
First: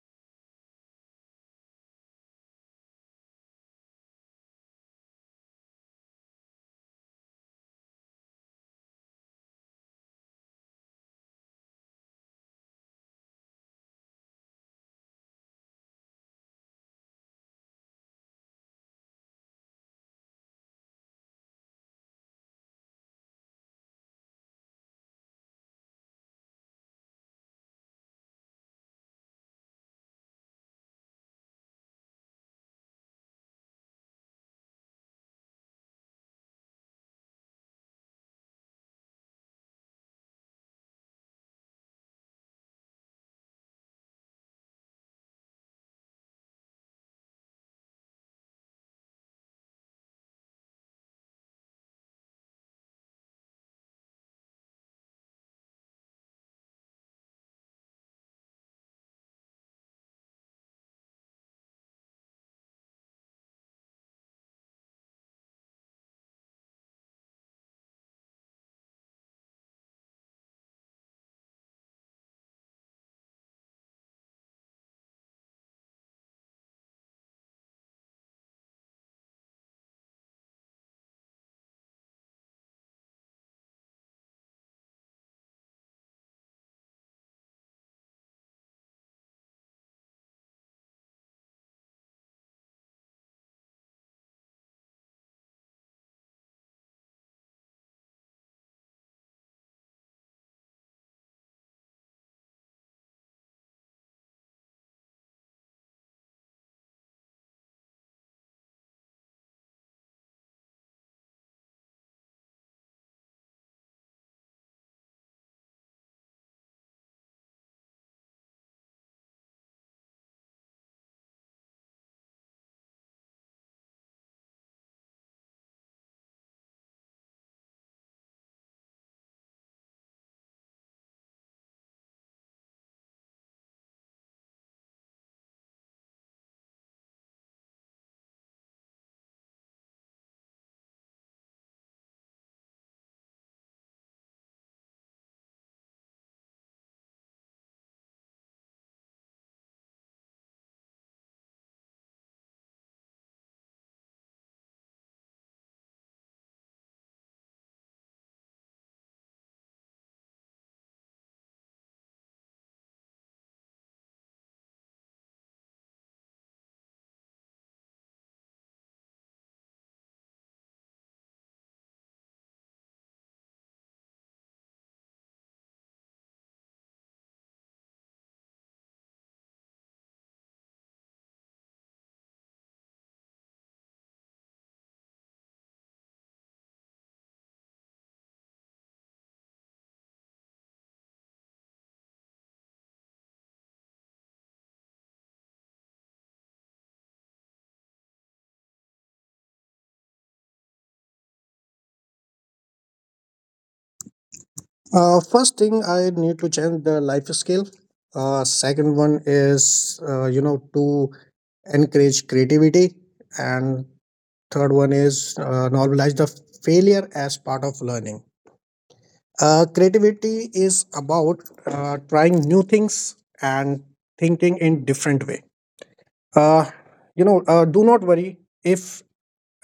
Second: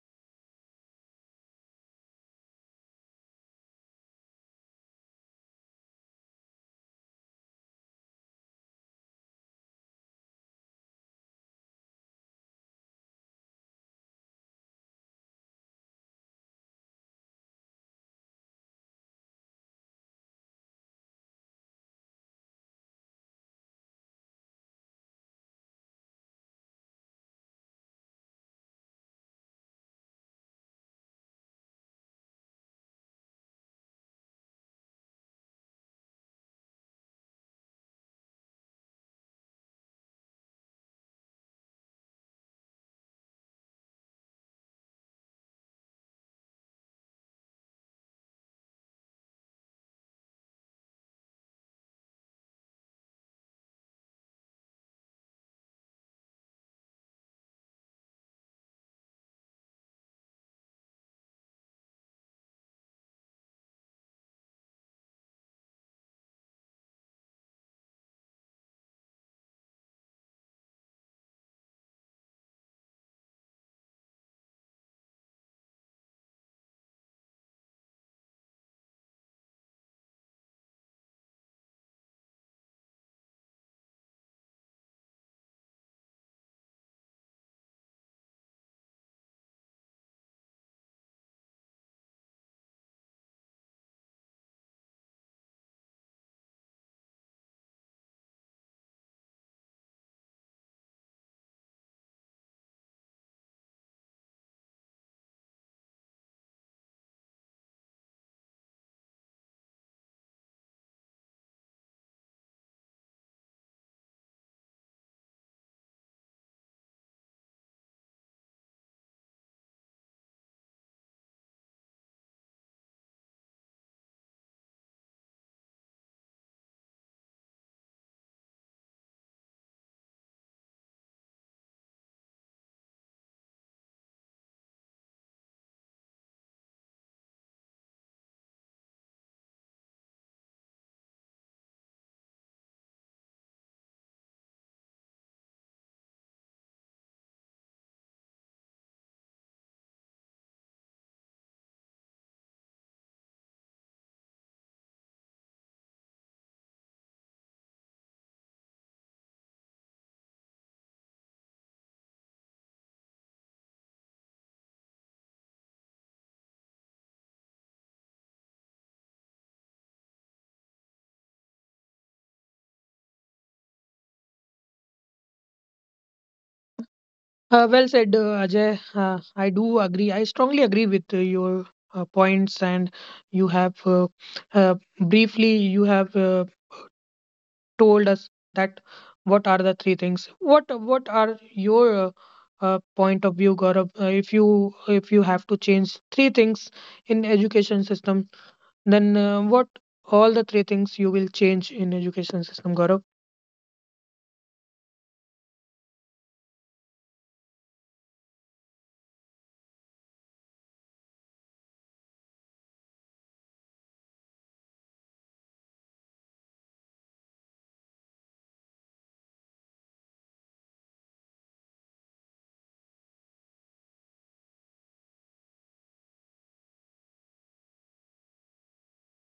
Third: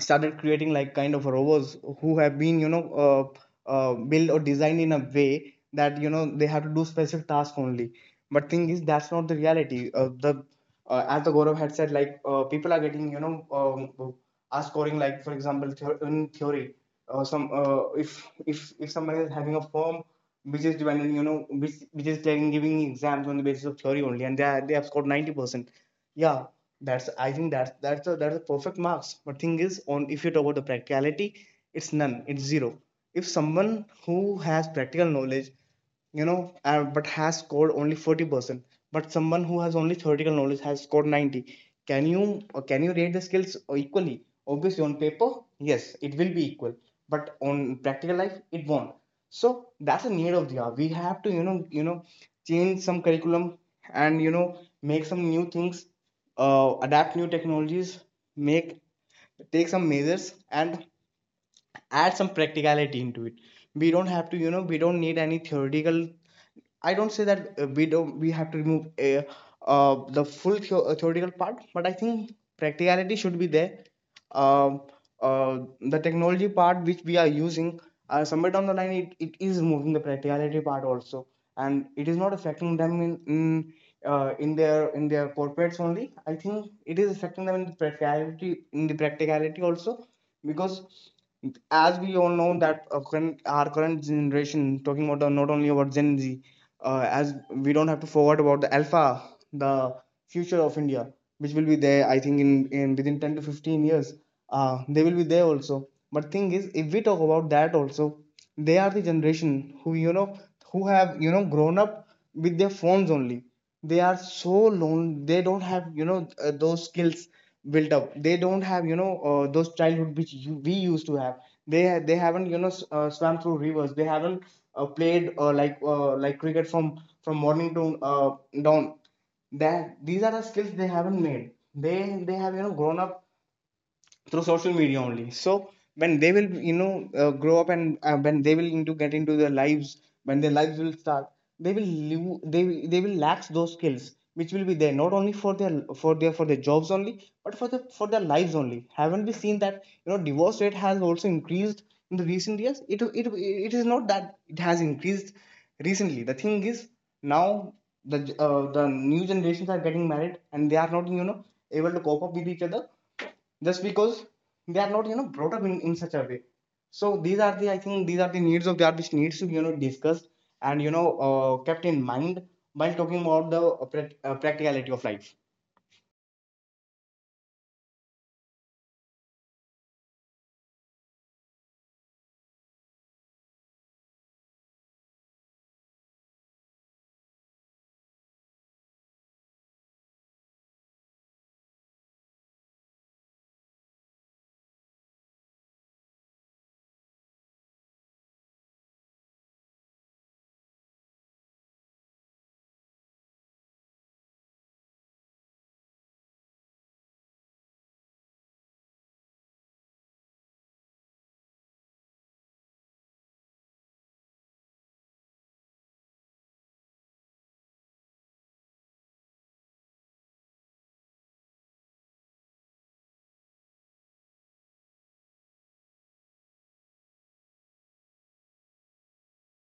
B: started creating like kind of robots, who have been, you know uh, uh, built or designed in a way that, you know they have to do specific tasks only. But thing is, that's not the reality. Uh, the uh, As the Gaurav had said, like, uh, people are getting, you know um, are scoring like, for example, theo- in theory, uh, some uh, if if if someone is having a form which is dependent, you know which which is like giving exams on the basis of theory only, and they, are, they have scored ninety percent, yeah, that's, I think, that's that's a that's a perfect marks. But thing is, on, if you talk about the practicality, it's none, it's zero. If someone who has practical knowledge, you know, uh, but has scored only forty percent, but someone who has only theoretical knowledge has scored ninety, can you, uh, can you rate the skills equally? Obviously, on paper, yes, it will be equal, but on practical life, it won't. So that's a need of the hour, we have to, you know you know change some curriculum, and, you know make some new things, uh, adapt new technologies, make, take some measures, and add some practicality into it. We don't have to, you know we don't need any theoretical, I don't say that, uh, we don't, we have to remove, uh, uh, the full theo- uh, theoretical part, but I think practicality should be there. Um uh, the technology part which we are using, uh, somewhere down the line, it, it is moving the practicality part also, and it is not affecting them in in, uh, in their in their corporates only. I think it is affecting them in the practicality in the practicality also, because as we all know that uh, current, our current generation talking about the, not only about gen z, uh, as we don't have to forget about the alpha, the future of India, which will be there. I think in, in within ten to fifteen years, uh, they will be there also. But thing is, if we talk about that also, they are the generation who you know who have you know grown up with their phones only. They are so lone. They don't have you know uh, those skills built up. They don't have you know uh, those childhood which you, we used to have. They ha- they haven't you know s- uh, swam through rivers. They haven't uh, played uh, like uh, like cricket from from morning to uh, dawn. That these are the skills they haven't made. They they have you know grown up through social media only. So when they will you know uh, grow up, and uh, when they will into get into their lives, when their lives will start, they will lo- they will- they will lack those skills, which will be there not only for their for their for their jobs only, but for the for their lives only. Haven't we seen that you know divorce rate has also increased in the recent years? It it, it is not that it has increased recently. The thing is, now, the uh, the new generations are getting married, and they are not you know able to cope up with each other, just because they are not you know brought up in, in such a way. So these are the I think these are the needs of the art, which needs to be you know discussed and you know uh, kept in mind while talking about the uh, uh, practicality of life.
A: uh, Well said, uh, Ajay. Uh, I do agree. I strongly agree with uh, your uh, points, and you have, uh, uh, briefly, you have uh, told us that what are the three things. What what are your uh, uh, point of view, Gaurav, uh, if you if you have to change three things in education system, then uh, what all the three things you will change in education system, Gaurav?
C: uh, first thing, I need to change the life skill. uh, second one is, uh, you know, to encourage creativity. And third one is, uh, normalize the failure as part of learning. uh, creativity is about uh, trying new things and thinking in different way. uh, you know uh, do not worry if,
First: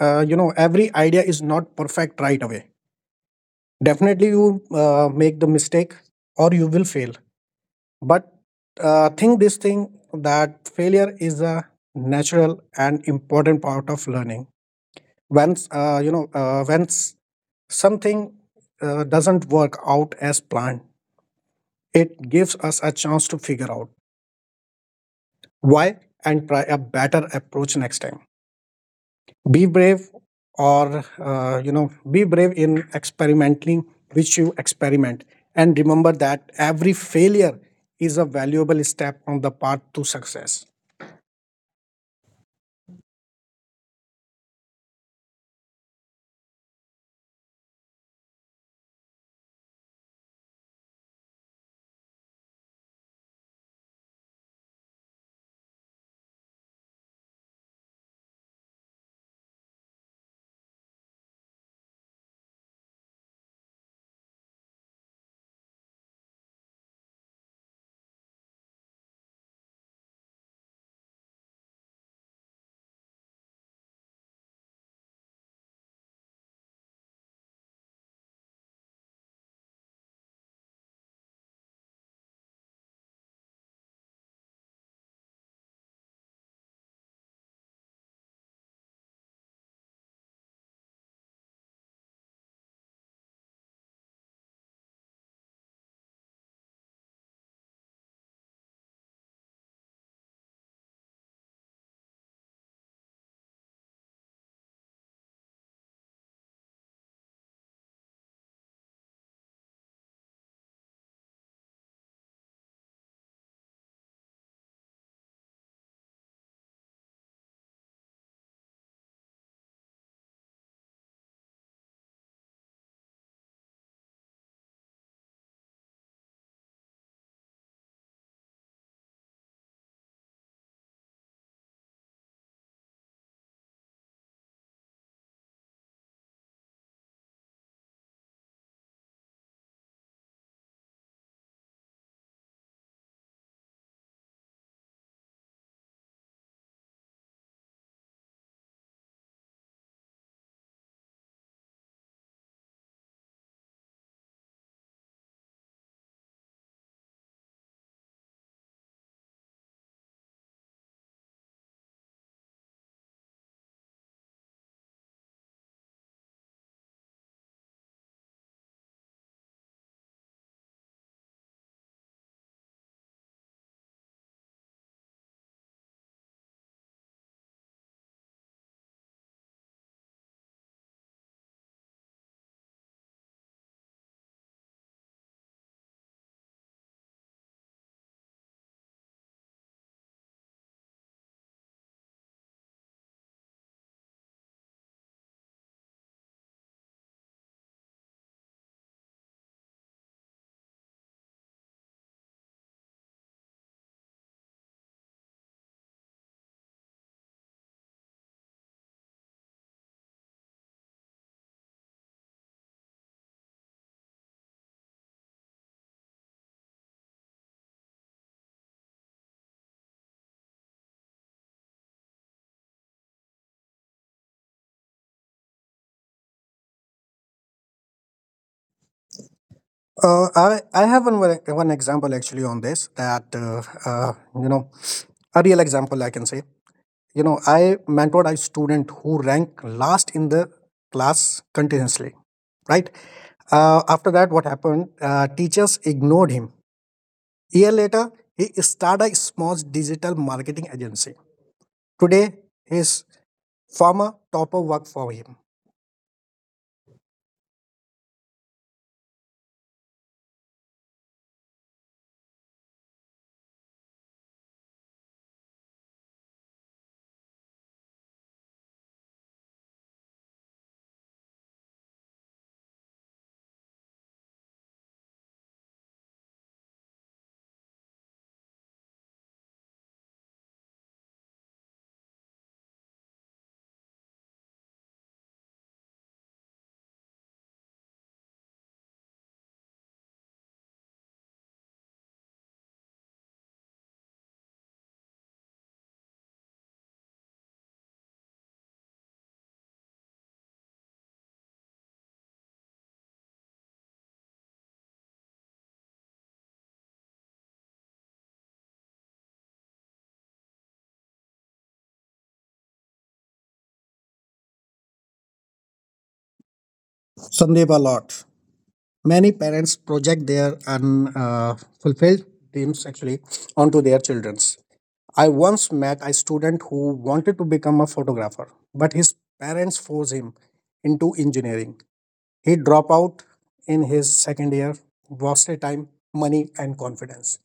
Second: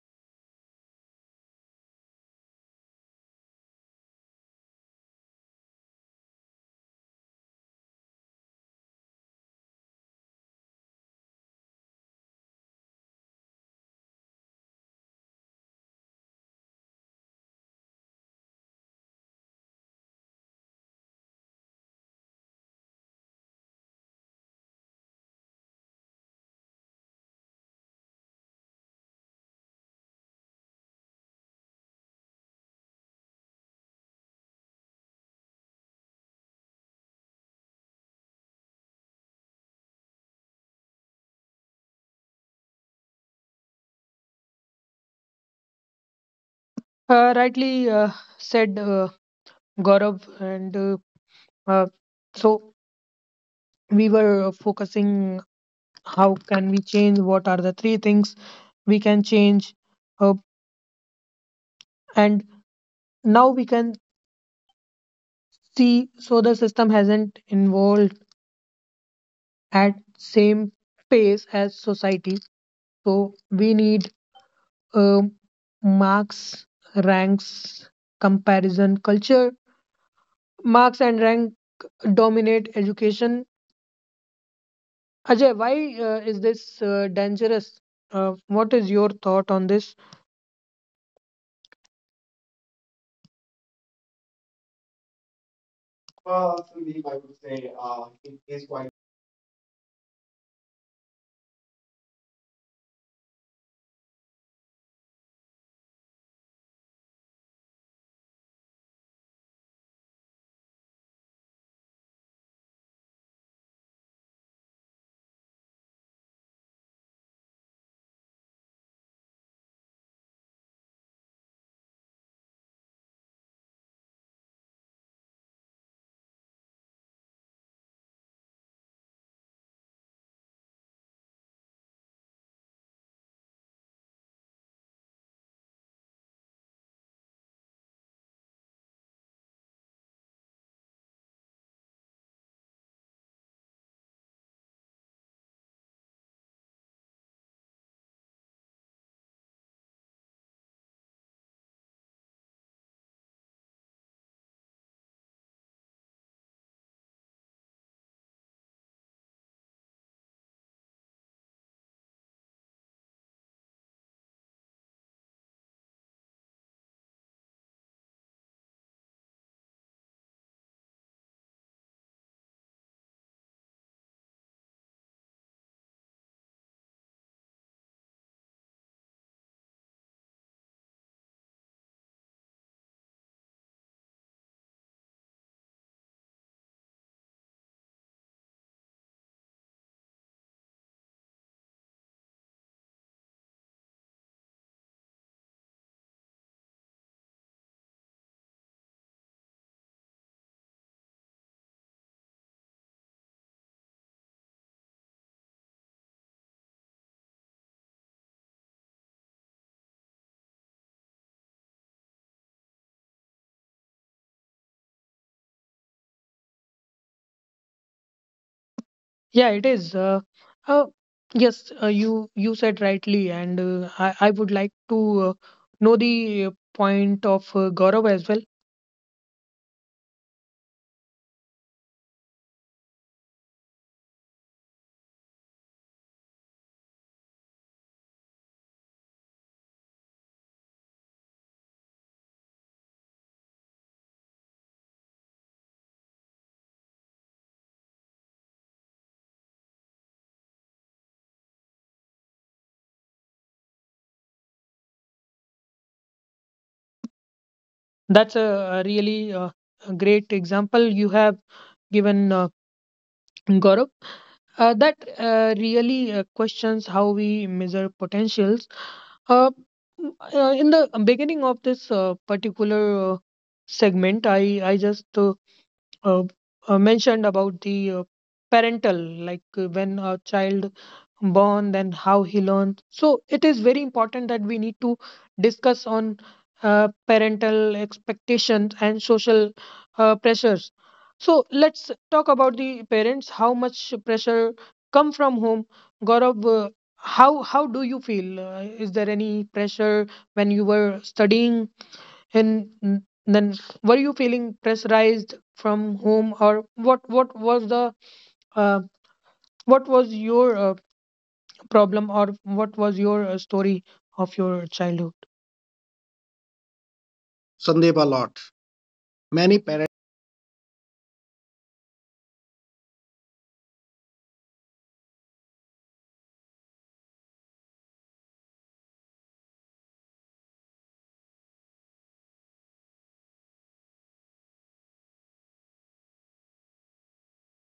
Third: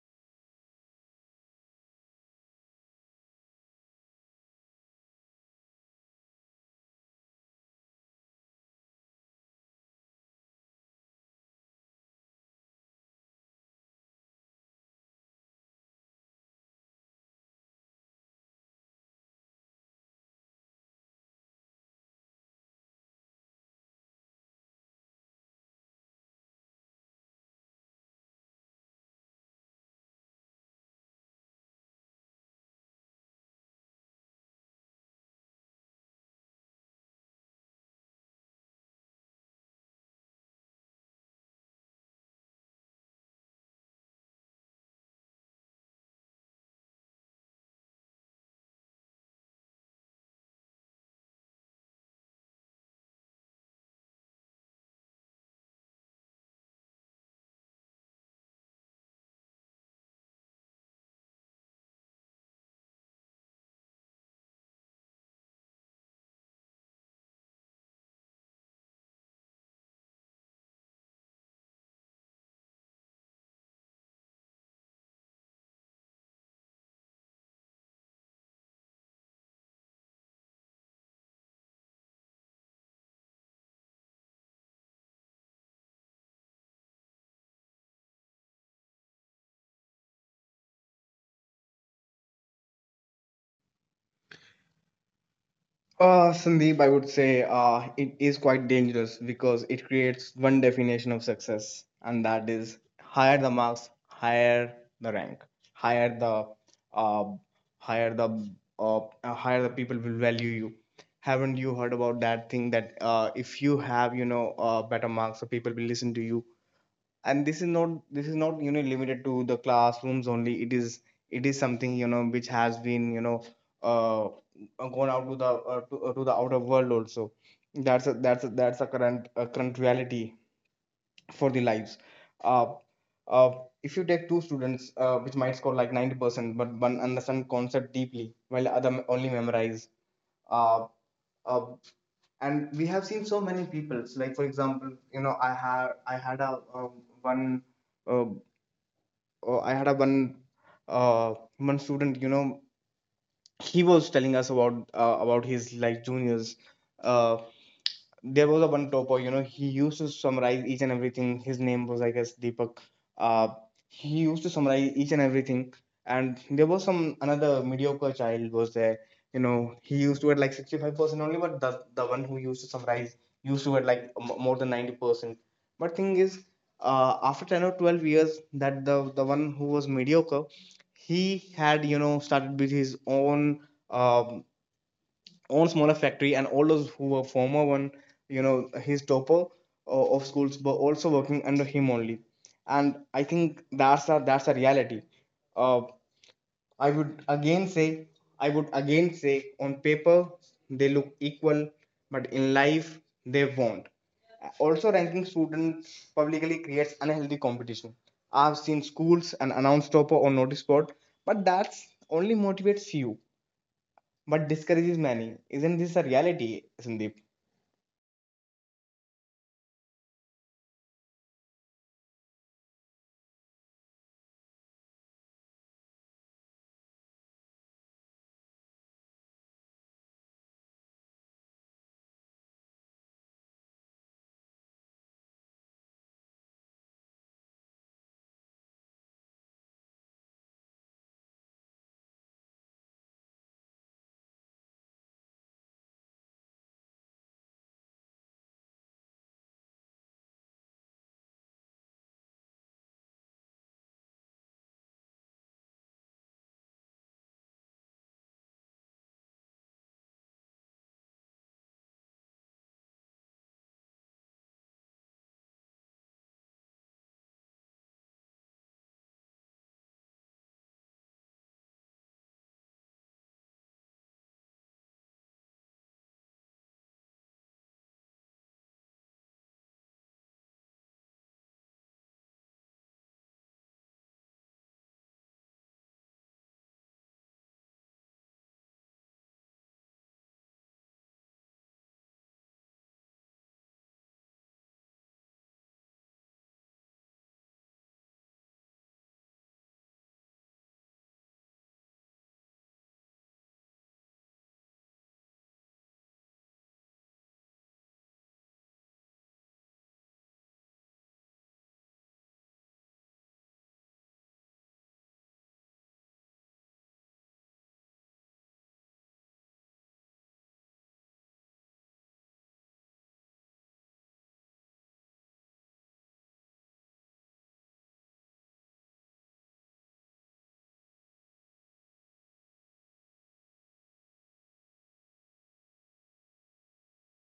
C: uh, you know, every idea is not perfect right away. Definitely you uh, make the mistake, or you will fail. But uh, think this thing, that failure is a natural and important part of learning. Once, uh, you know uh, once something uh, doesn't work out as planned, it gives us a chance to figure out why and try a better approach next time. Be brave, or uh, you know, be brave in experimenting, which you experiment, and remember that every failure is a valuable step on the path to success.
A: uh, Rightly uh, said, uh, Gaurav. And uh, uh, so we were focusing how can we change, what are the three things we can change, uh, and now we can see. So the system hasn't evolved at same pace as society. So we need, um, marks, ranks, comparison culture. Marks and rank dominate education. Ajay, why uh, is this uh, dangerous? Uh, what is your thought on this?
B: Uh, Sandeep, I would say uh, it is quite dangerous, because it creates one definition of success, and that is, higher the marks, higher the rank, higher the uh, higher the uh, uh, higher the people will value you. Haven't you heard about that thing that uh, if you have you know uh, better marks, the people will listen to you, and this is not this is not you know limited to the classrooms only. It is it is something, you know which has been you know uh uh, gone out to the uh, to, uh, to the outer world also. That's a, that's a, that's a current a current reality for the lives. Uh, uh, if you take two students, uh, which might score like ninety percent, but one understand concept deeply, while other only memorize. Uh, uh, and we have seen so many people. Like, for example, you know, I had I had a um, one, uh, uh, I had a one, uh, one student. You know, he was telling us about uh, about his like juniors. Uh, there was a one topper. You know, he used to summarize each and everything. His name was, I guess, Deepak. Uh, he used to summarize each and everything. And there was some another mediocre child was there. You know, he used to get like sixty-five percent only, but the, the one who used to summarize used to get like m- more than ninety percent. But thing is, uh, after ten or twelve years, that the, the one who was mediocre, he had, you know, started with his own um own smaller factory, and all those who were former one, you know his topper uh, of schools, were also working under him only. And I think that's a that's a reality. uh, I would again say, i would again say on paper they look equal, but in life they won't. Also, ranking students publicly creates unhealthy competition. I've seen schools and announce topper on notice board, but that's only motivates you but discourages many. Isn't this a reality, Sandeep?
A: Yeah, it is. Uh, uh, yes, uh, you you said rightly, and uh, I I would like to uh, know the uh, point of uh, Gaurav as well.
C: Uh, I, I have one, more- one example actually on this, that uh, uh, you know, a real example I can say. You know, I mentored a student who ranked last in the class continuously, right? uh, after that, what happened? Uh, teachers ignored him. A year later, he started a small digital marketing agency. Today, his former topper work for him.
A: That's a, a really uh, a great example you have given, uh, Gaurav. Uh, that uh, really uh, questions how we measure potentials. Uh, m- uh, in the beginning of this uh, particular uh, segment, I I just uh, uh, uh, mentioned about the uh, parental like uh, when a child born, then how he learns. So it is very important that we need to discuss on uh, parental expectations and social uh, pressures. So let's talk about the parents. How much pressure come from home, Gaurav? uh, how how do you feel? Uh, is there any pressure when you were studying and n- then, were you feeling pressurized from home, or what? What was the uh, what was your uh, problem, or what was your uh, story of your childhood? Sandeep,
C: Sandeep, a
A: a lot.
C: lot.
A: Many
C: Many
A: parents.
C: parents project their unfulfilled dreams actually onto their children's. I once met a student who wanted to become a photographer, but his parents forced him into engineering. He dropped out in his second year, wasted time, money, and confidence.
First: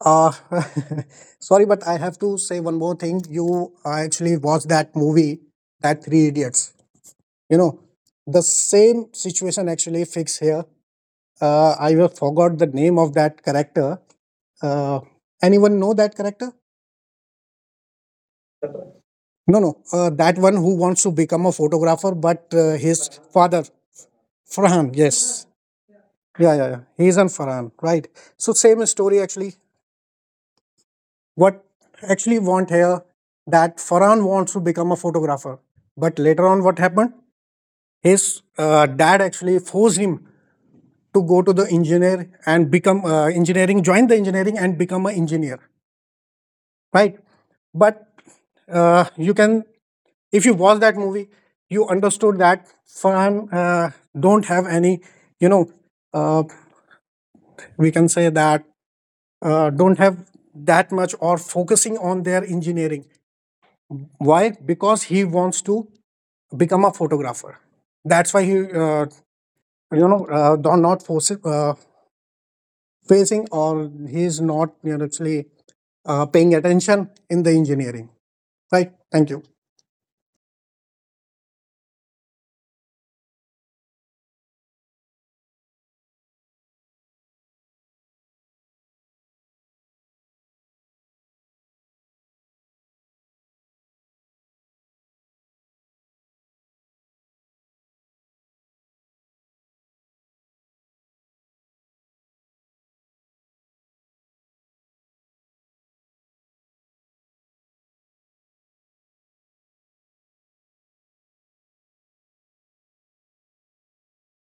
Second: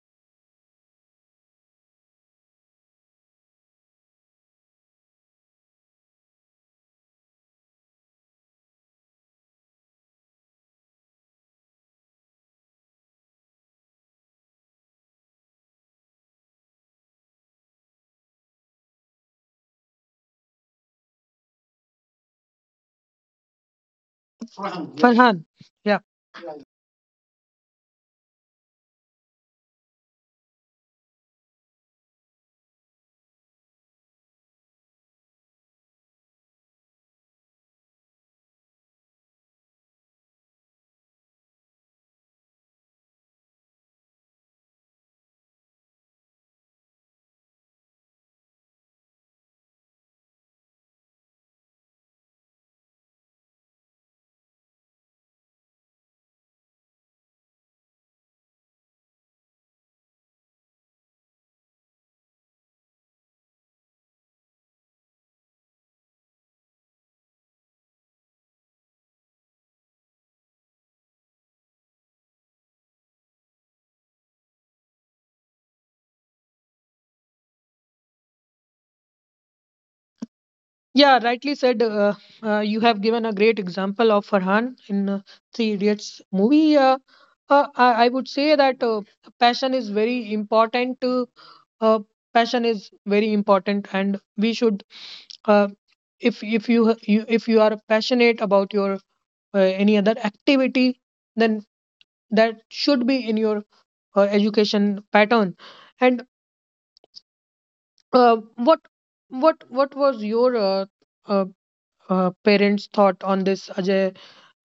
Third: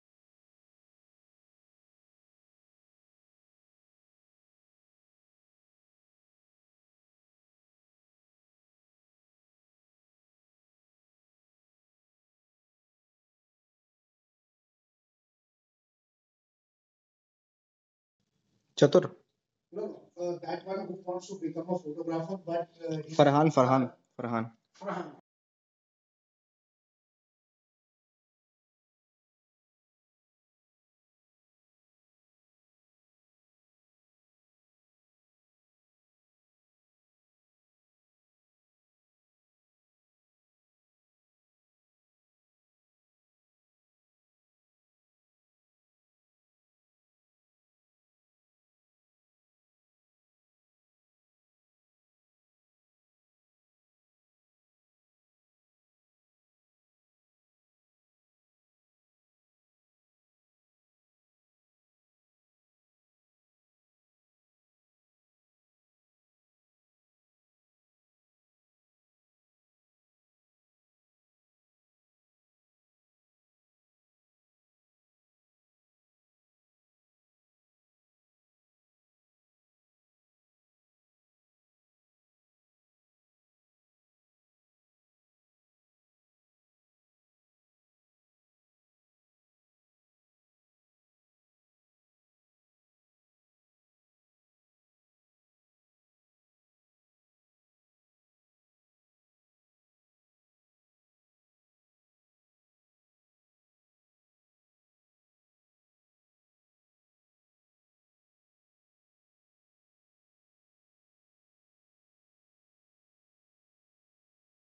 C: Uh, sorry, but I have to say one more thing. You, I actually watched that movie, that Three Idiots. You know, the same situation actually fix here. Uh, I will forgot the name of that character. Uh, anyone know that character?
B: Chatur,
C: No,
B: you
C: no.
B: know,
C: Uh, that
B: uh,
C: one
B: that
C: who
B: one who
C: wants to
B: wants to
C: become a
B: become a
C: photographer,
B: photographer,
C: but
B: but
C: uh,
B: uh,
C: his
B: he's Farhan,
C: father,
B: Farhan, Farhan.
A: Farhan,
C: Farhan.
A: yes. Farhan,
C: Yes.
A: yeah.
C: Yeah, yeah, yeah. He's on Farhan, right? So same story actually. What actually want here, that Farhan wants to become a photographer. But later on, what happened? His uh, dad actually forced him to go to the engineer and become uh, engineering, join the engineering and become an engineer, right? But uh, you can, if you watch that movie, you understood that Farhan uh, don't have any, you know, uh, we can say that uh, don't have that much or focusing on their engineering. Why? Because he wants to become a photographer. That's why he, uh, you know, uh, do- not force uh, facing, or he is not, you know, actually uh, paying attention in the engineering. Right. Thank you.
A: Yeah, rightly said. Uh, uh, you have given a great example of Farhan in uh, Three Idiots movie. Uh, uh, I, I would say that uh, passion is very important. Uh, uh, Passion is very important, and we should, uh, if if you, ha- you if you are passionate about your uh, any other activity, then that should be in your uh, education pattern. And uh, what what what was your uh, uh, uh, parents thought on this, Ajay?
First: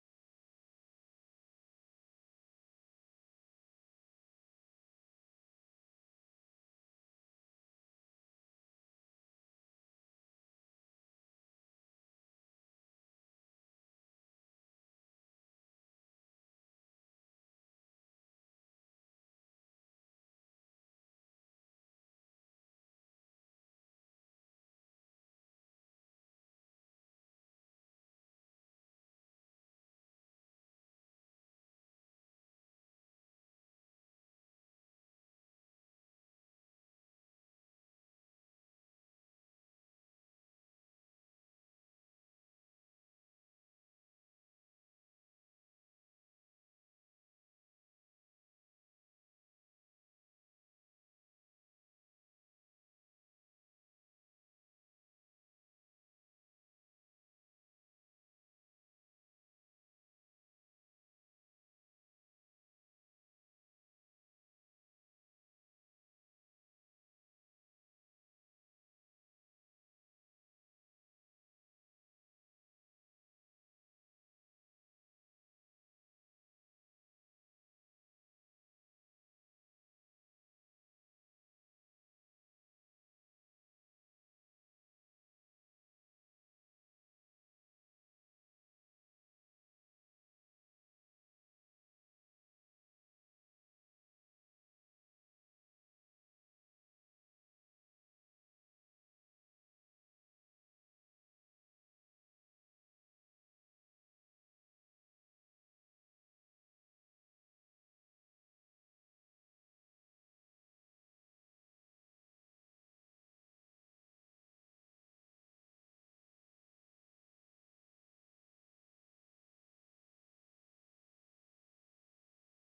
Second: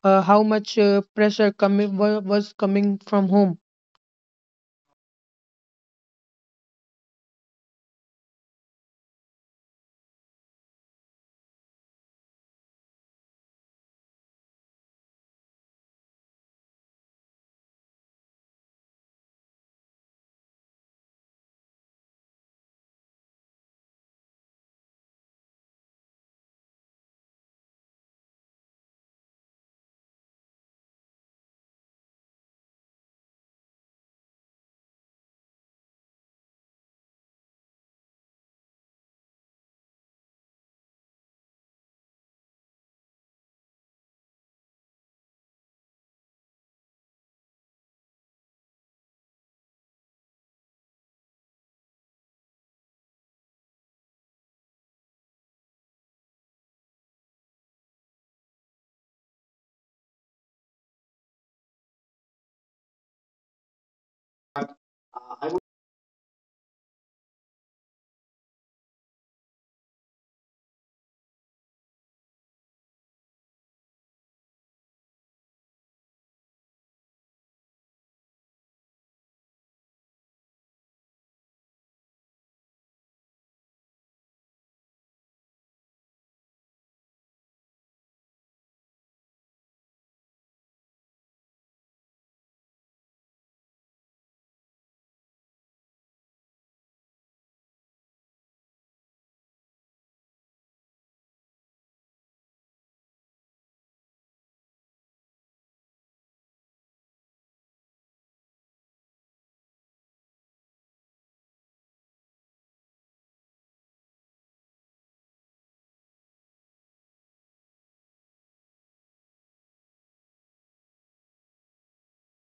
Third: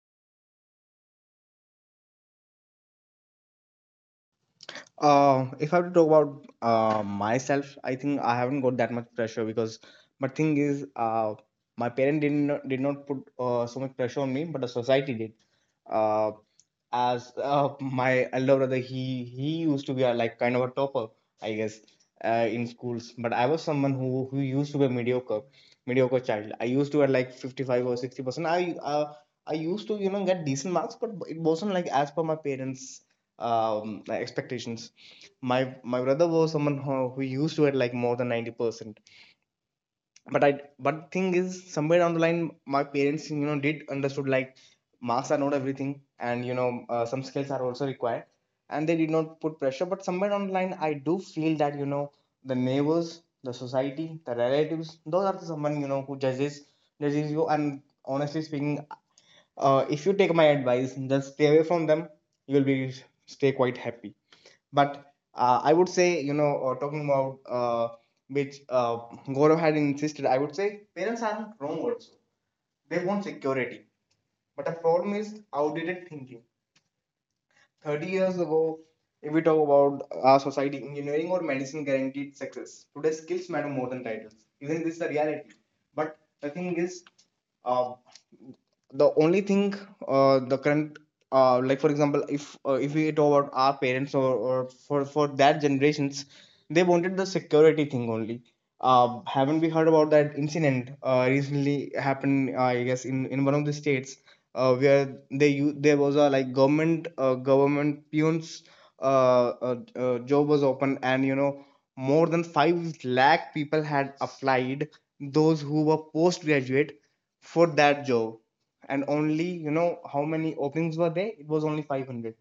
A: Uh, how much uh, pressure coming wa- was coming from home?
B: Uh, if I have to talk about uh, myself, I think I haven't got that much pressure, because my thing is, uh, my parent did not did not put uh, so much pressure on me, but the society did. Uh, as uh, my elder brother, he he used to be a, like kind of a topper, I guess, uh, in schools. But I was someone who who used to be a mediocre, mediocre child. I used to at like fifty five or sixty percent. I uh, I used to you know get decent marks, but it wasn't like as per my parents' um, like expectations. My my brother was someone who, who used to it like more than ninety percent. But I but thing is, somewhere down the line, my parents you know did understood like marks are not everything, and you know uh, some skills are also required, and they did not put pressure. But somewhere down the line, I do feel that you know the neighbors, the society, the relatives, those are someone, you know who judges judges you. And honestly speaking, uh, if you take my advice, just stay away from them. You'll be stay quite happy. But uh, I would say, you know, uh, talking about, uh, which uh, Gaurav had insisted, I would say parents aren't wrong also. They want security. But the problem is outdated thinking. thirty years ago, if we talk about our society, engineering or medicine guaranteed success. Today, skills matter more than titles. Isn't this the reality? But the thing is, uh, the only thing uh, the current uh, like, for example, if uh, if we talk about our parents, or, or for for that generations, they wanted the security thing only. Uh, haven't we heard about that incident, uh, recently happened, uh, I guess, in in one of the states, uh, where they u- there was a like government uh, government peons, uh, uh, uh, job was open, and you know more than five lakh people had applied, those who were postgraduate for that job. And only, you know how many openings were there? It was only five hundred.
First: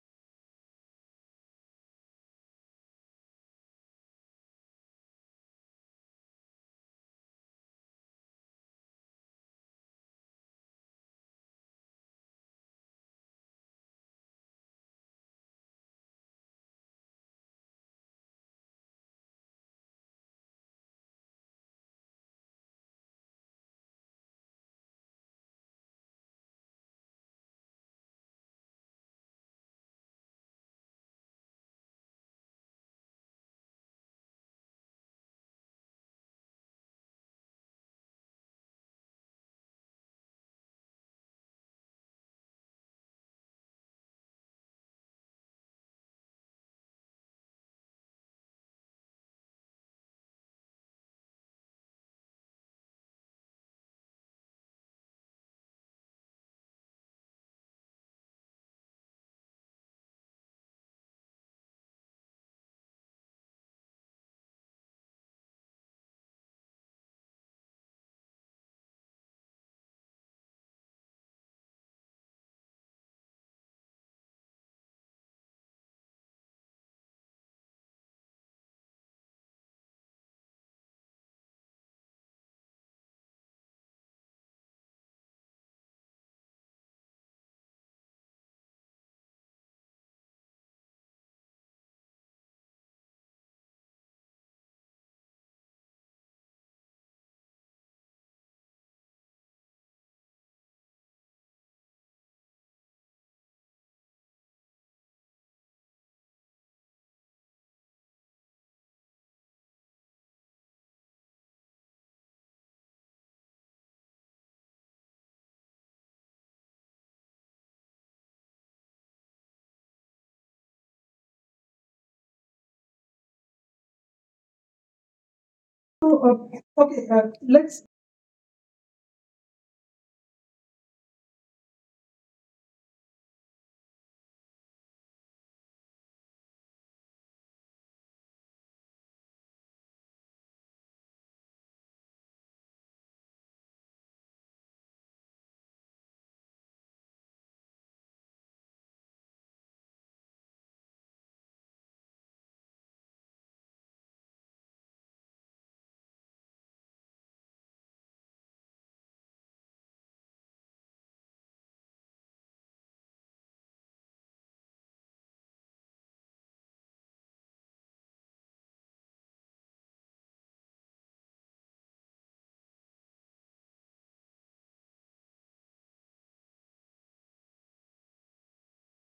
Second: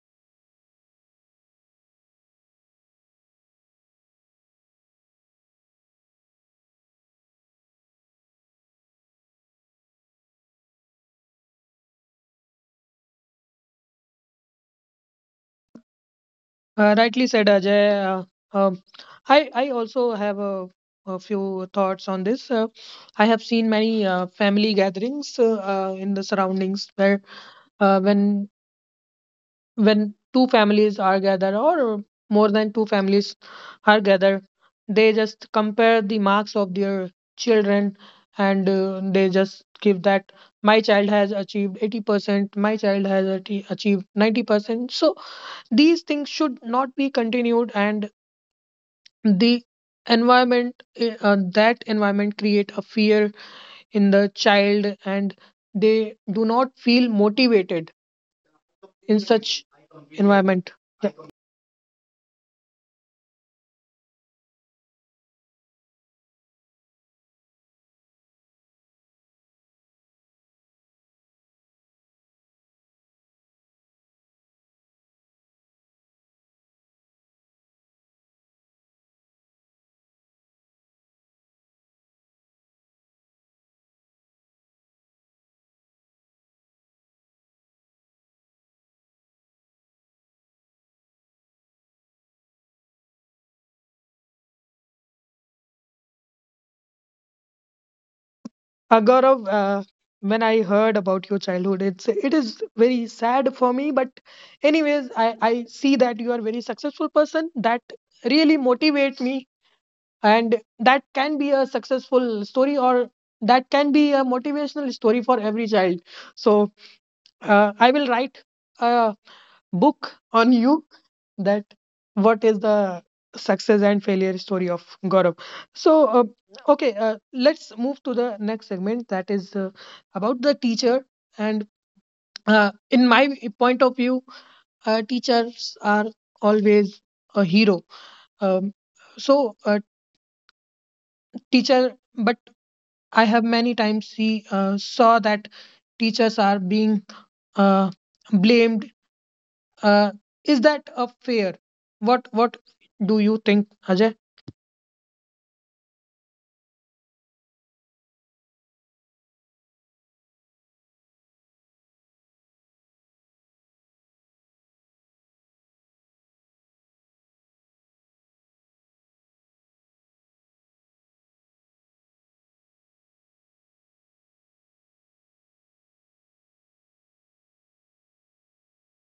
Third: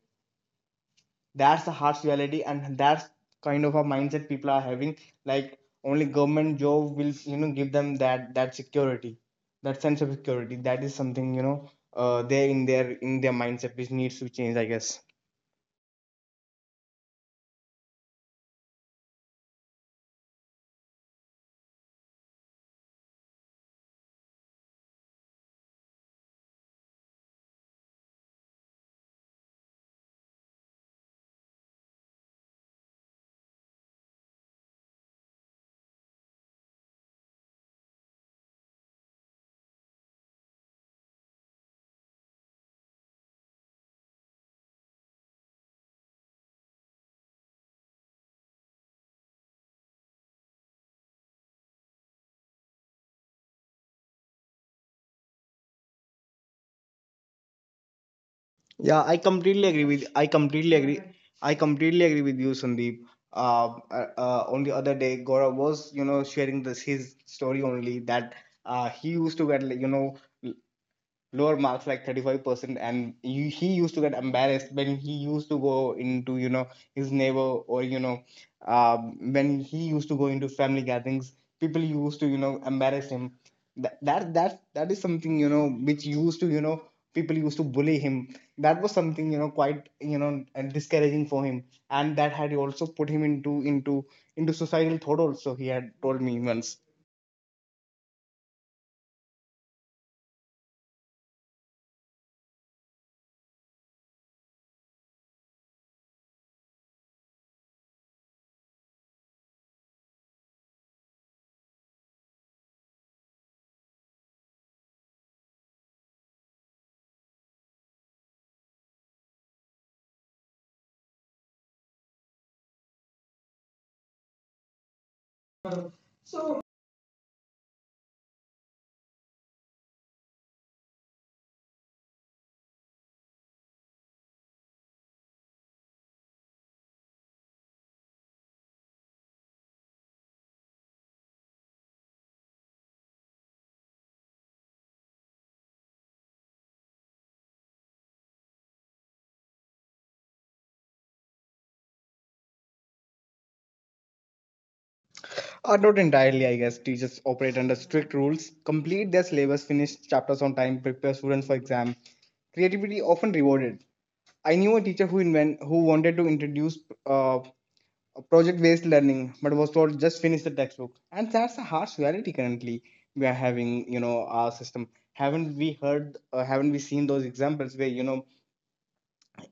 B: That's the harsh reality, and that's kind of a mindset people are having. Like, only government job will you know give them that, that security, that sense of security. That is something, you know uh they in their, in their mindset, which needs to change, I guess.
A: Uh, rightly said, Ajay. Uh, um, I I also have a, a few thoughts on this. Uh, I have seen many uh, family gatherings uh, uh, in the surroundings where uh, when when two families are gathered or more than two families are gathered, they just compare the marks of their children, and uh, they just give that my child has achieved eighty percent, my child has ati- achieved ninety percent. So these things should not be continued, and the environment eh, uh, that environment create a fear in the child, and they do not feel motivated
B: yeah i
A: in
B: completely
A: such
B: agree with i completely
A: environment.
B: agree I completely agree with you, Sandeep. Uh, uh, uh on the other day, Gaurav was you know sharing this his story only, that uh he used to get, like, you know lower marks like thirty-five percent, and you, he used to get embarrassed when he used to go into, you know his neighbor, or, you know um, when he used to go into family gatherings. People used to you know embarrass him that, that that that is something, you know which used to, you know people used to bully him. That was something, you know quite, you know and discouraging for him. And that had also put him into into into societal thought also. He had told me once.
A: Uh, Gaurav, uh, when I heard about your childhood, it's it is very sad for me. But anyways, I I see that you are a very successful person. That really motivate me, and that can be a successful story, or that can be a motivational story for every child. So uh, I will write a book on you, that what is the success and failure story of Gaurav. So,
C: So,
A: uh,
B: So.
C: uh,
A: okay,
C: okay,
A: uh,
C: uh,
A: let's
C: let's.
A: move to the next segment, that is uh, about the teacher. And uh, in my point of view, uh, teachers are always a hero. Um, so, uh, teacher, but I have many times see uh, saw that teachers are being uh, blamed. Uh, is that a fair? What what do you think, Ajay?
B: Uh, not entirely, I guess. Teachers operate under strict rules, complete their syllabus, finish chapters on time, prepare students for exam. Creativity often rewarded. I knew a teacher who invent who wanted to introduce uh, project-based learning, but was told just finish the textbook. And that's a harsh reality currently we are having. You know our system. Haven't we heard? Uh, haven't we seen those examples, where you know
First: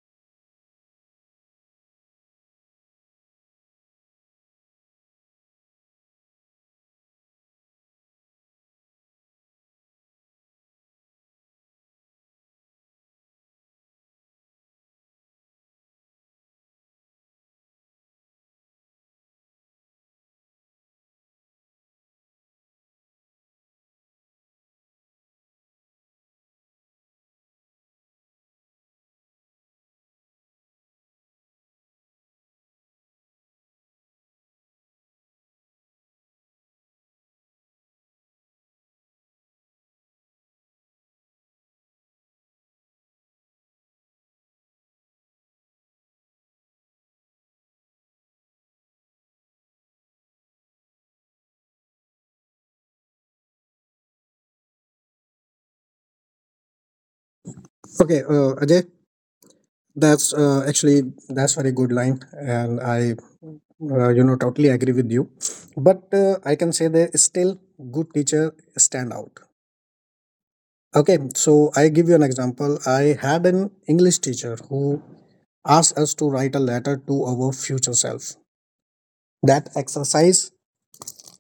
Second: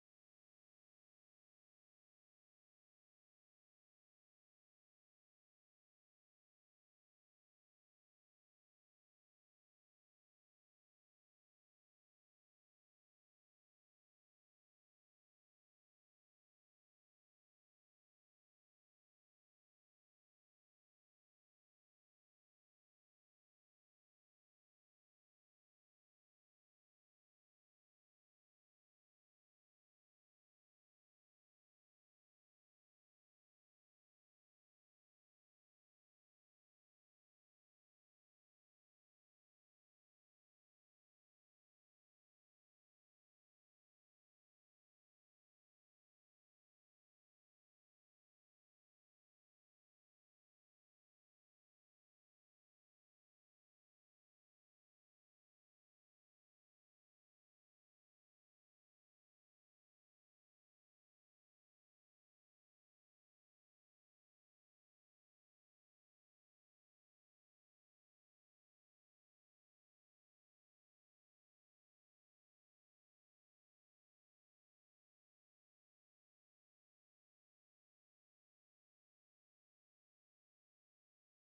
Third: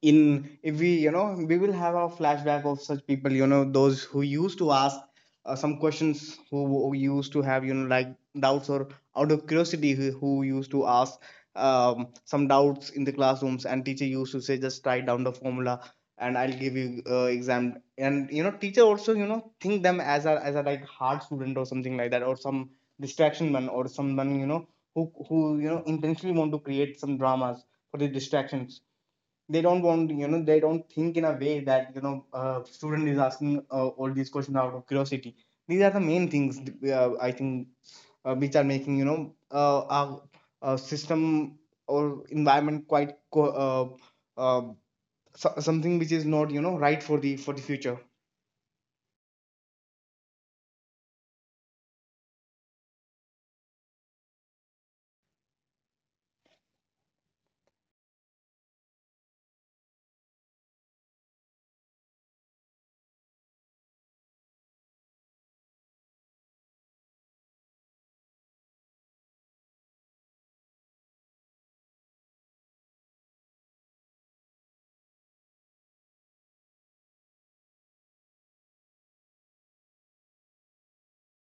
B: in if we you know we will have a flashback of such people? You know, those who used to ask uh, some questions, who, who used to have, you know like, doubts, or out of curiosity, who, who used to ask um, some doubts in the classrooms, and teacher used to say just write down the formula, and I'll give you uh, exam. And you know teacher also you know think them as a as a like hard student or something like that, or some distraction man, or someone, you know who who you know intentionally want to create some dramas for the distractions. They don't want, you know they don't think in a way that you know uh, student is asking uh, all these questions out of curiosity. These are the main things, uh, I think, uh, which are making, you know uh, our, our, system or environment quite co- uh, uh, so- something, which is not you know right for the for the future.
C: Okay, uh, Ajay, that's uh, actually that's very good line, and I, uh, you know, totally agree with you. But uh, I can say that still good teacher stand out. Okay, so I give you an example. I had an English teacher who asked us to write a letter to our future self. That exercise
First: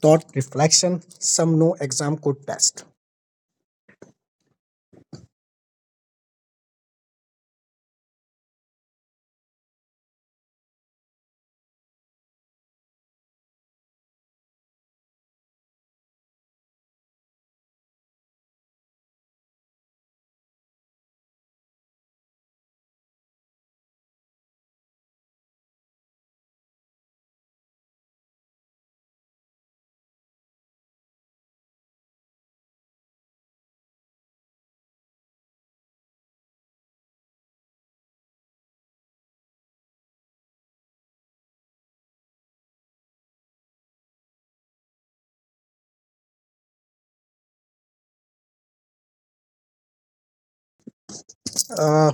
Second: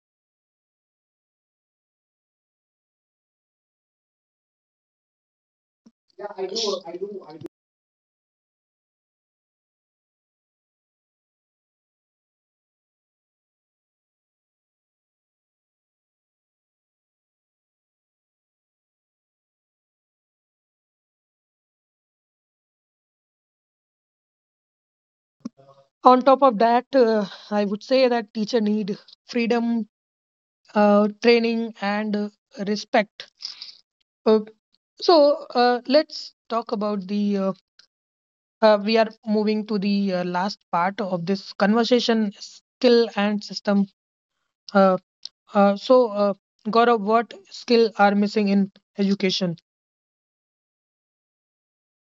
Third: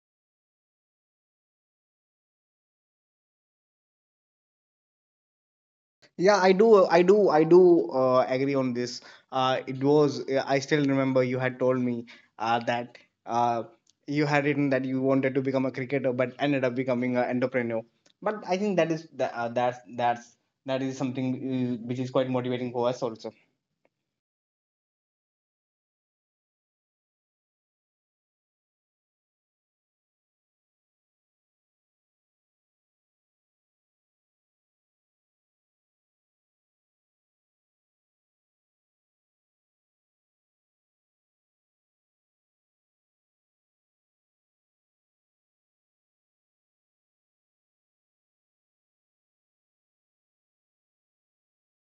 C: taught reflection, some no exam could test.
B: Yeah, I do. I do. I do uh, agree on this. Uh, it was. Uh, I still remember you had told me uh, that uh, you had written that you wanted to become a cricketer, but ended up becoming an entrepreneur. But I think that is that uh, that's that's that is something, uh, which is quite motivating for us also.
A: On top of that, uh, I would say that teacher need freedom, uh, training, and uh, respect. Uh, so uh, let's talk about the. Uh, uh, we are moving to the uh, last part of this conversation: skill and system. Uh, uh, so, uh, Gaurav, what skill are missing in education?
C: Uh,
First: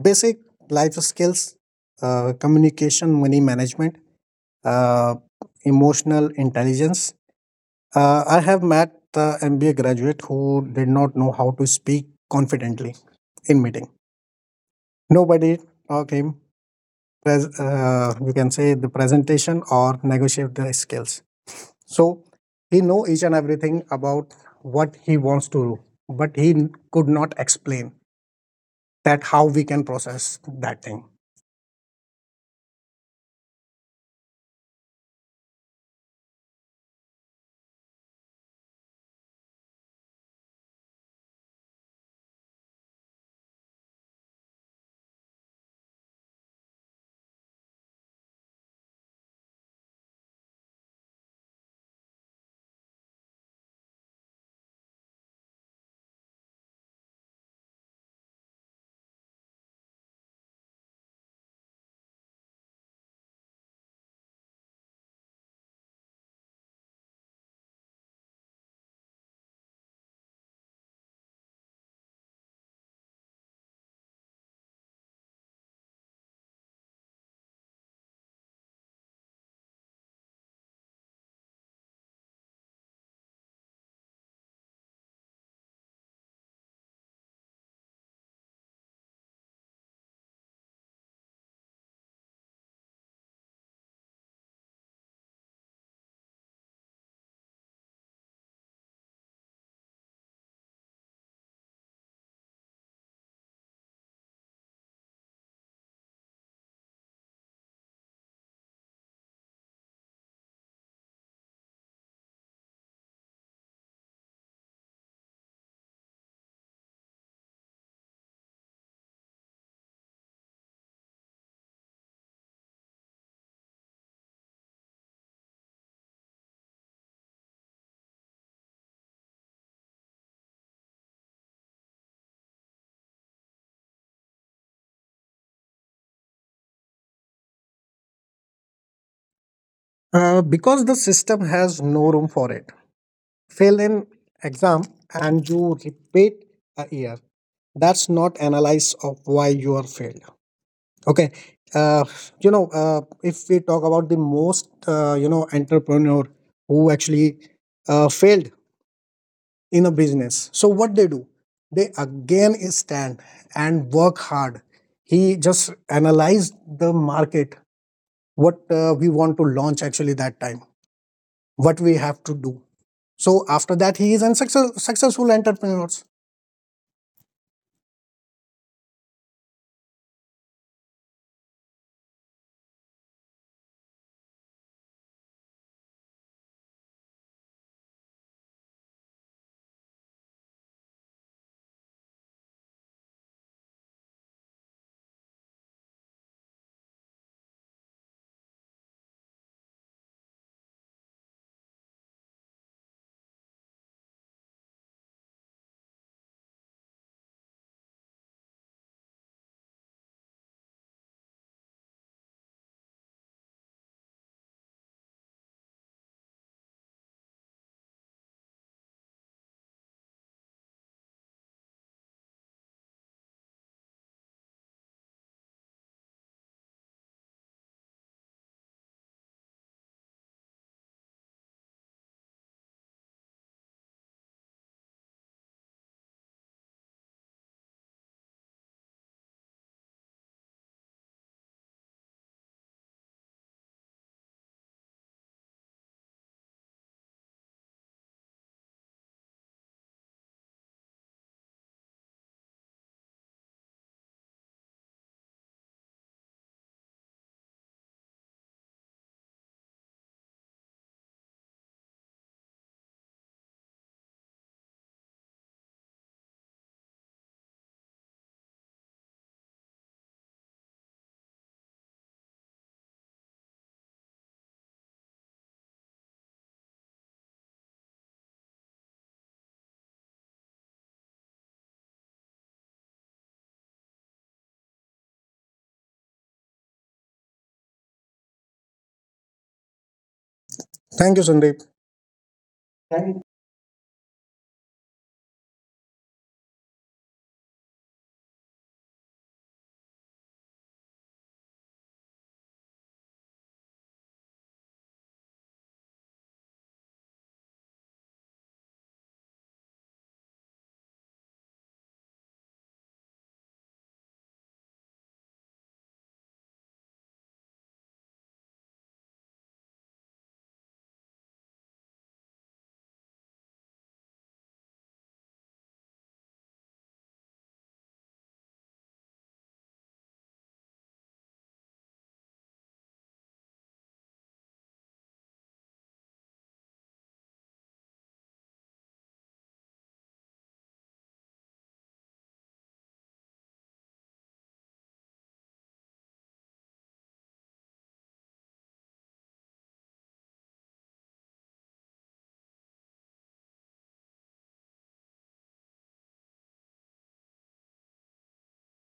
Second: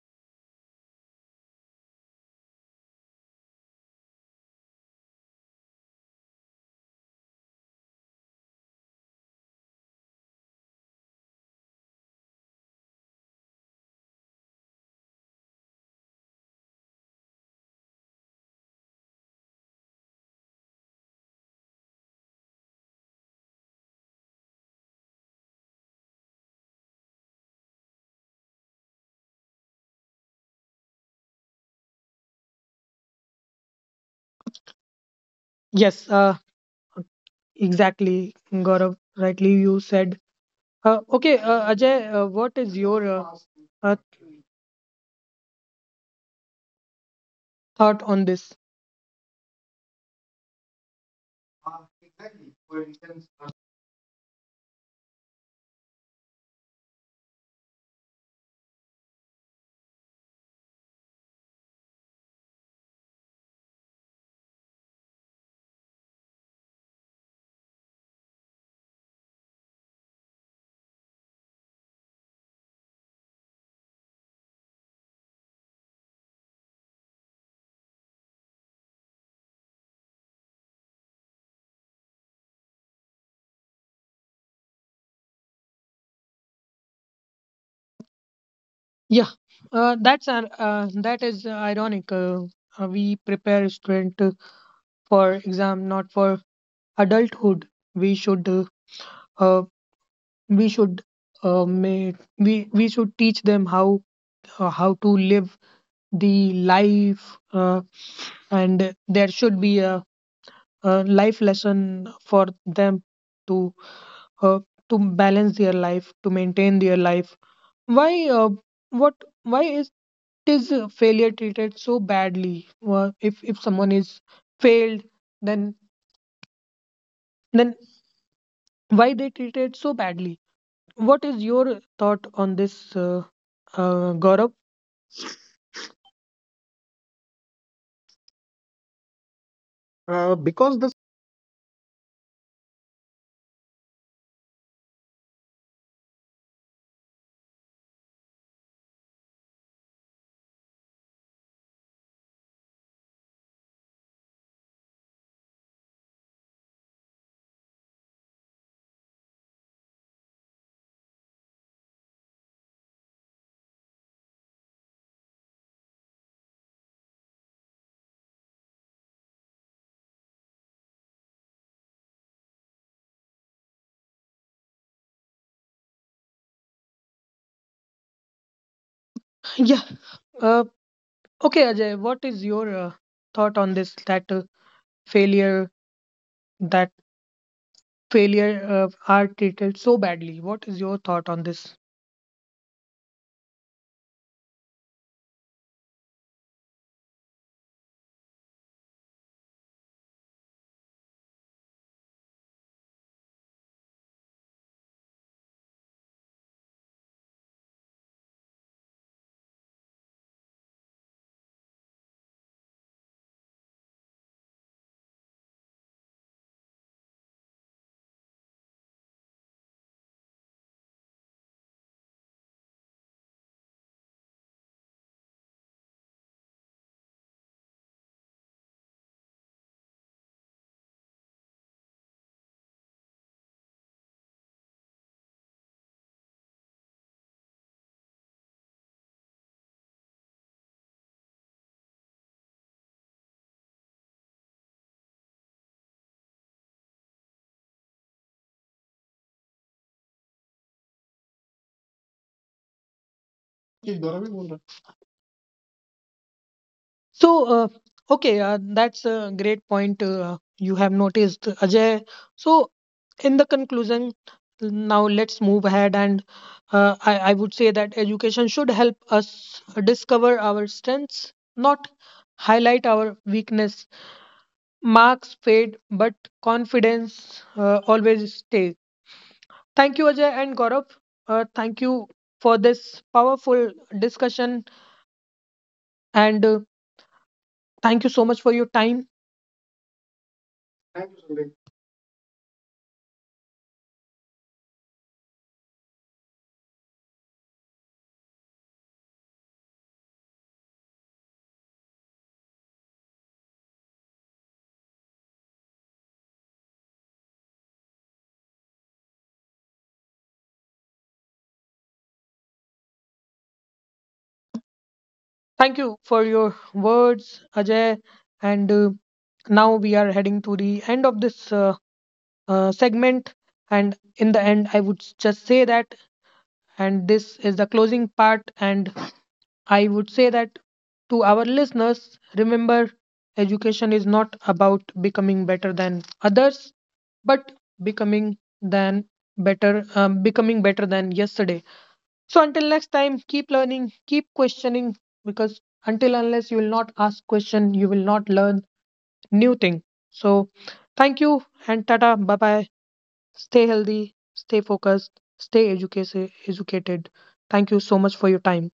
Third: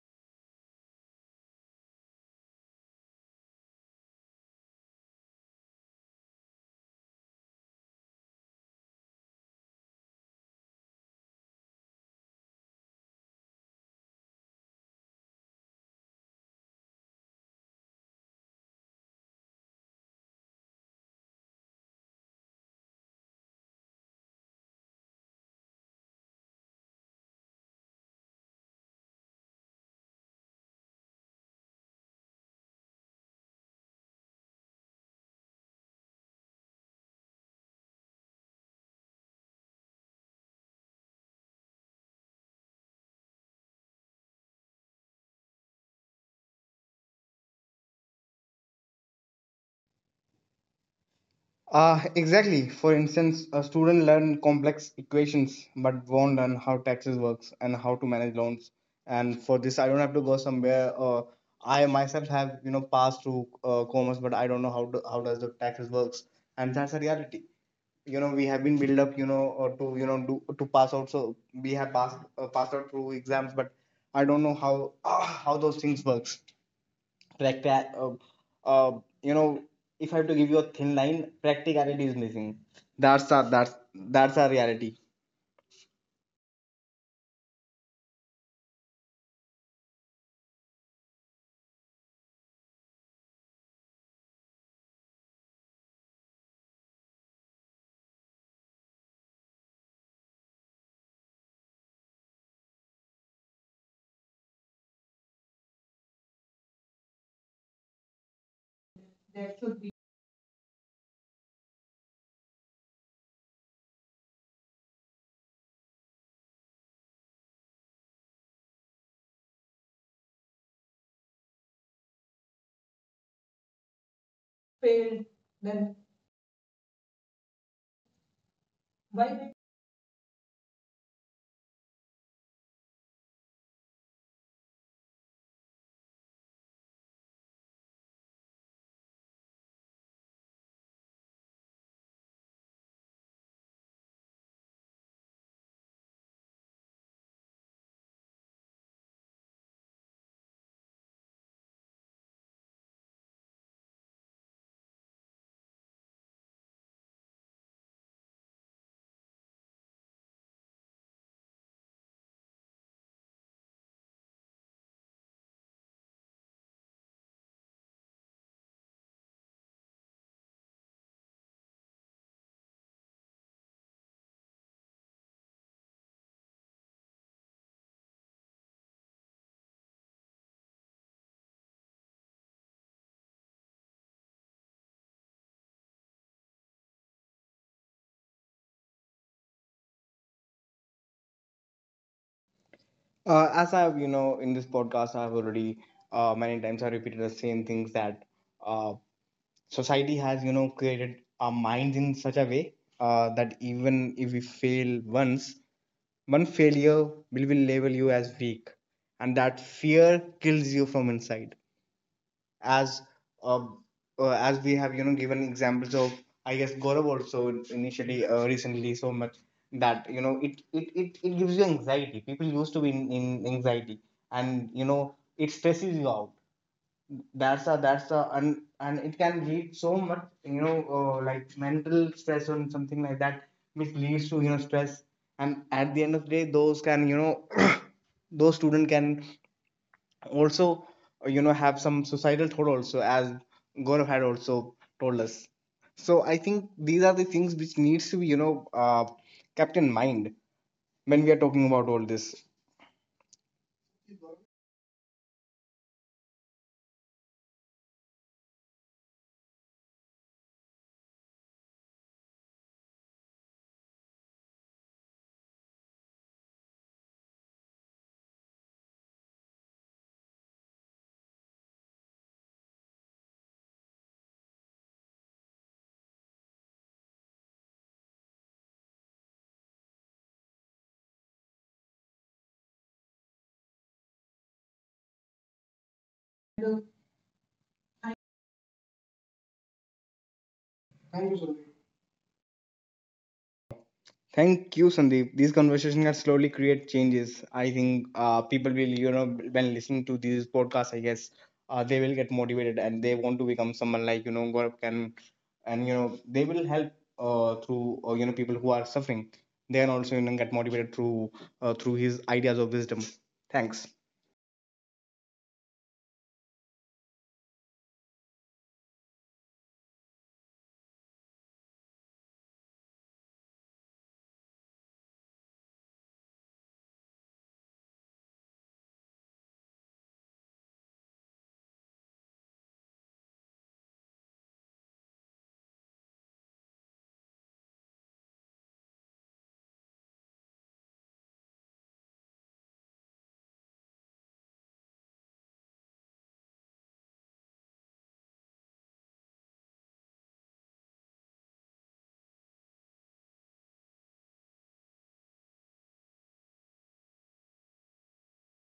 C: basic life skills, uh, communication, money management, uh, emotional intelligence. Uh, I have met the M B A graduate who did not know how to speak confidently in meeting. Nobody taught him pres- uh, you can say the presentation or negotiate the skills. So he know each and everything about what he wants to do, but he n- could not explain that how we can process that thing.
A: Yes, uh, exactly, Gaurav. Rightly, you said. Uh, okay, uh, Ajay, uh, what is your uh, uh, thought on this?
B: Uh, exactly. For instance, a student learn complex equations but won't learn how taxes works and how to manage loans. And for this, I don't have to go somewhere. Uh, I myself have you know passed through uh, commerce, but I don't know how to, how does the taxes works. And that's a reality. You know, we have been built up, you know, uh, to you know do to pass out. So we have passed uh, passed out through exams, but I don't know how how those things works. Practi- uh, uh, you know, if I have to give you a thin line, practicality is missing. That's our that's that's our reality.
A: Yeah, uh, that's an- uh, that is uh, ironic. Uh, uh, we prepare student uh, for exam, not for adulthood. We should uh, uh, we should uh, may, we we should teach them how uh, how to live the life, uh, and there should
B: There
A: be
B: should
A: a,
B: be
A: a life lesson for them to uh, to balance their life, to maintain their life. Why? Uh, what? Why is is uh, failure treated so badly? Uh, if if someone is failed,
B: failed.
A: then
B: Then
A: then why they
B: why?
A: treated so badly? What is your thought on this, uh, uh, Gaurav? Uh,
C: uh,
A: because
C: because
A: the
C: the system has no room for it. Fail an exam and you repeat a year. That's not analysis of why you are failed. Okay. Uh, you know, uh, if we talk about the most, uh, you know, entrepreneur who actually uh, failed in a business, so what they do? They again stand and work hard. He just analyzed the market, what uh, we want to launch actually that time, what we have to do. So after that, he is a success, successful entrepreneurs.
A: Yeah. Uh, okay, Ajay. What is your uh, thought on this? That uh, failure, that failure uh, are treated so badly. What is your thought on this?
B: Uh, as I've, you know in this podcast, I've already, uh, many times, I repeated the same things, that uh, society has you know created our minds in such a way uh, that even if we fail once, one failure will, will label you as weak, and that fear kills you from inside. as um, uh, as we have you know given examples of, I guess, Gaurav also, initially, uh, recently, so much, that you know it, it it it gives you anxiety. People used to be in, in anxiety, and you know it stresses you out, that's a that's a and and it can lead so much, you know uh, like, mental stress or something like that, which leads to, you know stress, and at the end of the day, those can you know those student can also, uh, you know have some societal thought also, as Gaurav had also told us. So I think these are the things which needs to be you know uh, kept in mind when we are talking about all this.
A: So, uh, okay, uh, that's a great point uh, you have noticed, Ajay. So, in the conclusion, now let's move ahead, and uh, I, I would say that education should help us discover our strengths, not highlight our weakness. Marks fade, but confidence uh, always stays. Thank you, Ajay and Gaurav. Uh, thank you for this powerful discussion, and uh, thank you so much for your time.
C: Thank you,
B: Thank you so
C: Sandeep.
B: much.
C: Thank you.
B: Thank you, Sandeep. These conversations can slowly create changes. I think uh, people will, you know, when listening to these podcasts, I guess, uh, they will get motivated, and they want to become someone like, you know Gaurav can, and you know they will help uh, through, uh, you know people who are suffering. They can also you know get motivated through uh, through his ideas of wisdom. Thanks.
A: Thank you for your words, Ajay. And uh, now we are heading to the end of this uh, uh, segment. And in the end, I would s- just say that, and this is the closing part. And I would say that to our listeners, remember education is not about becoming better than others, but becoming than better, um, becoming better than yesterday. So until next time, keep learning, keep questioning, because until unless you will not ask question, you will not learn new thing. So thank you and tata, bye bye. Stay healthy, stay focused, stay educated. educated. Thank you so much for your time.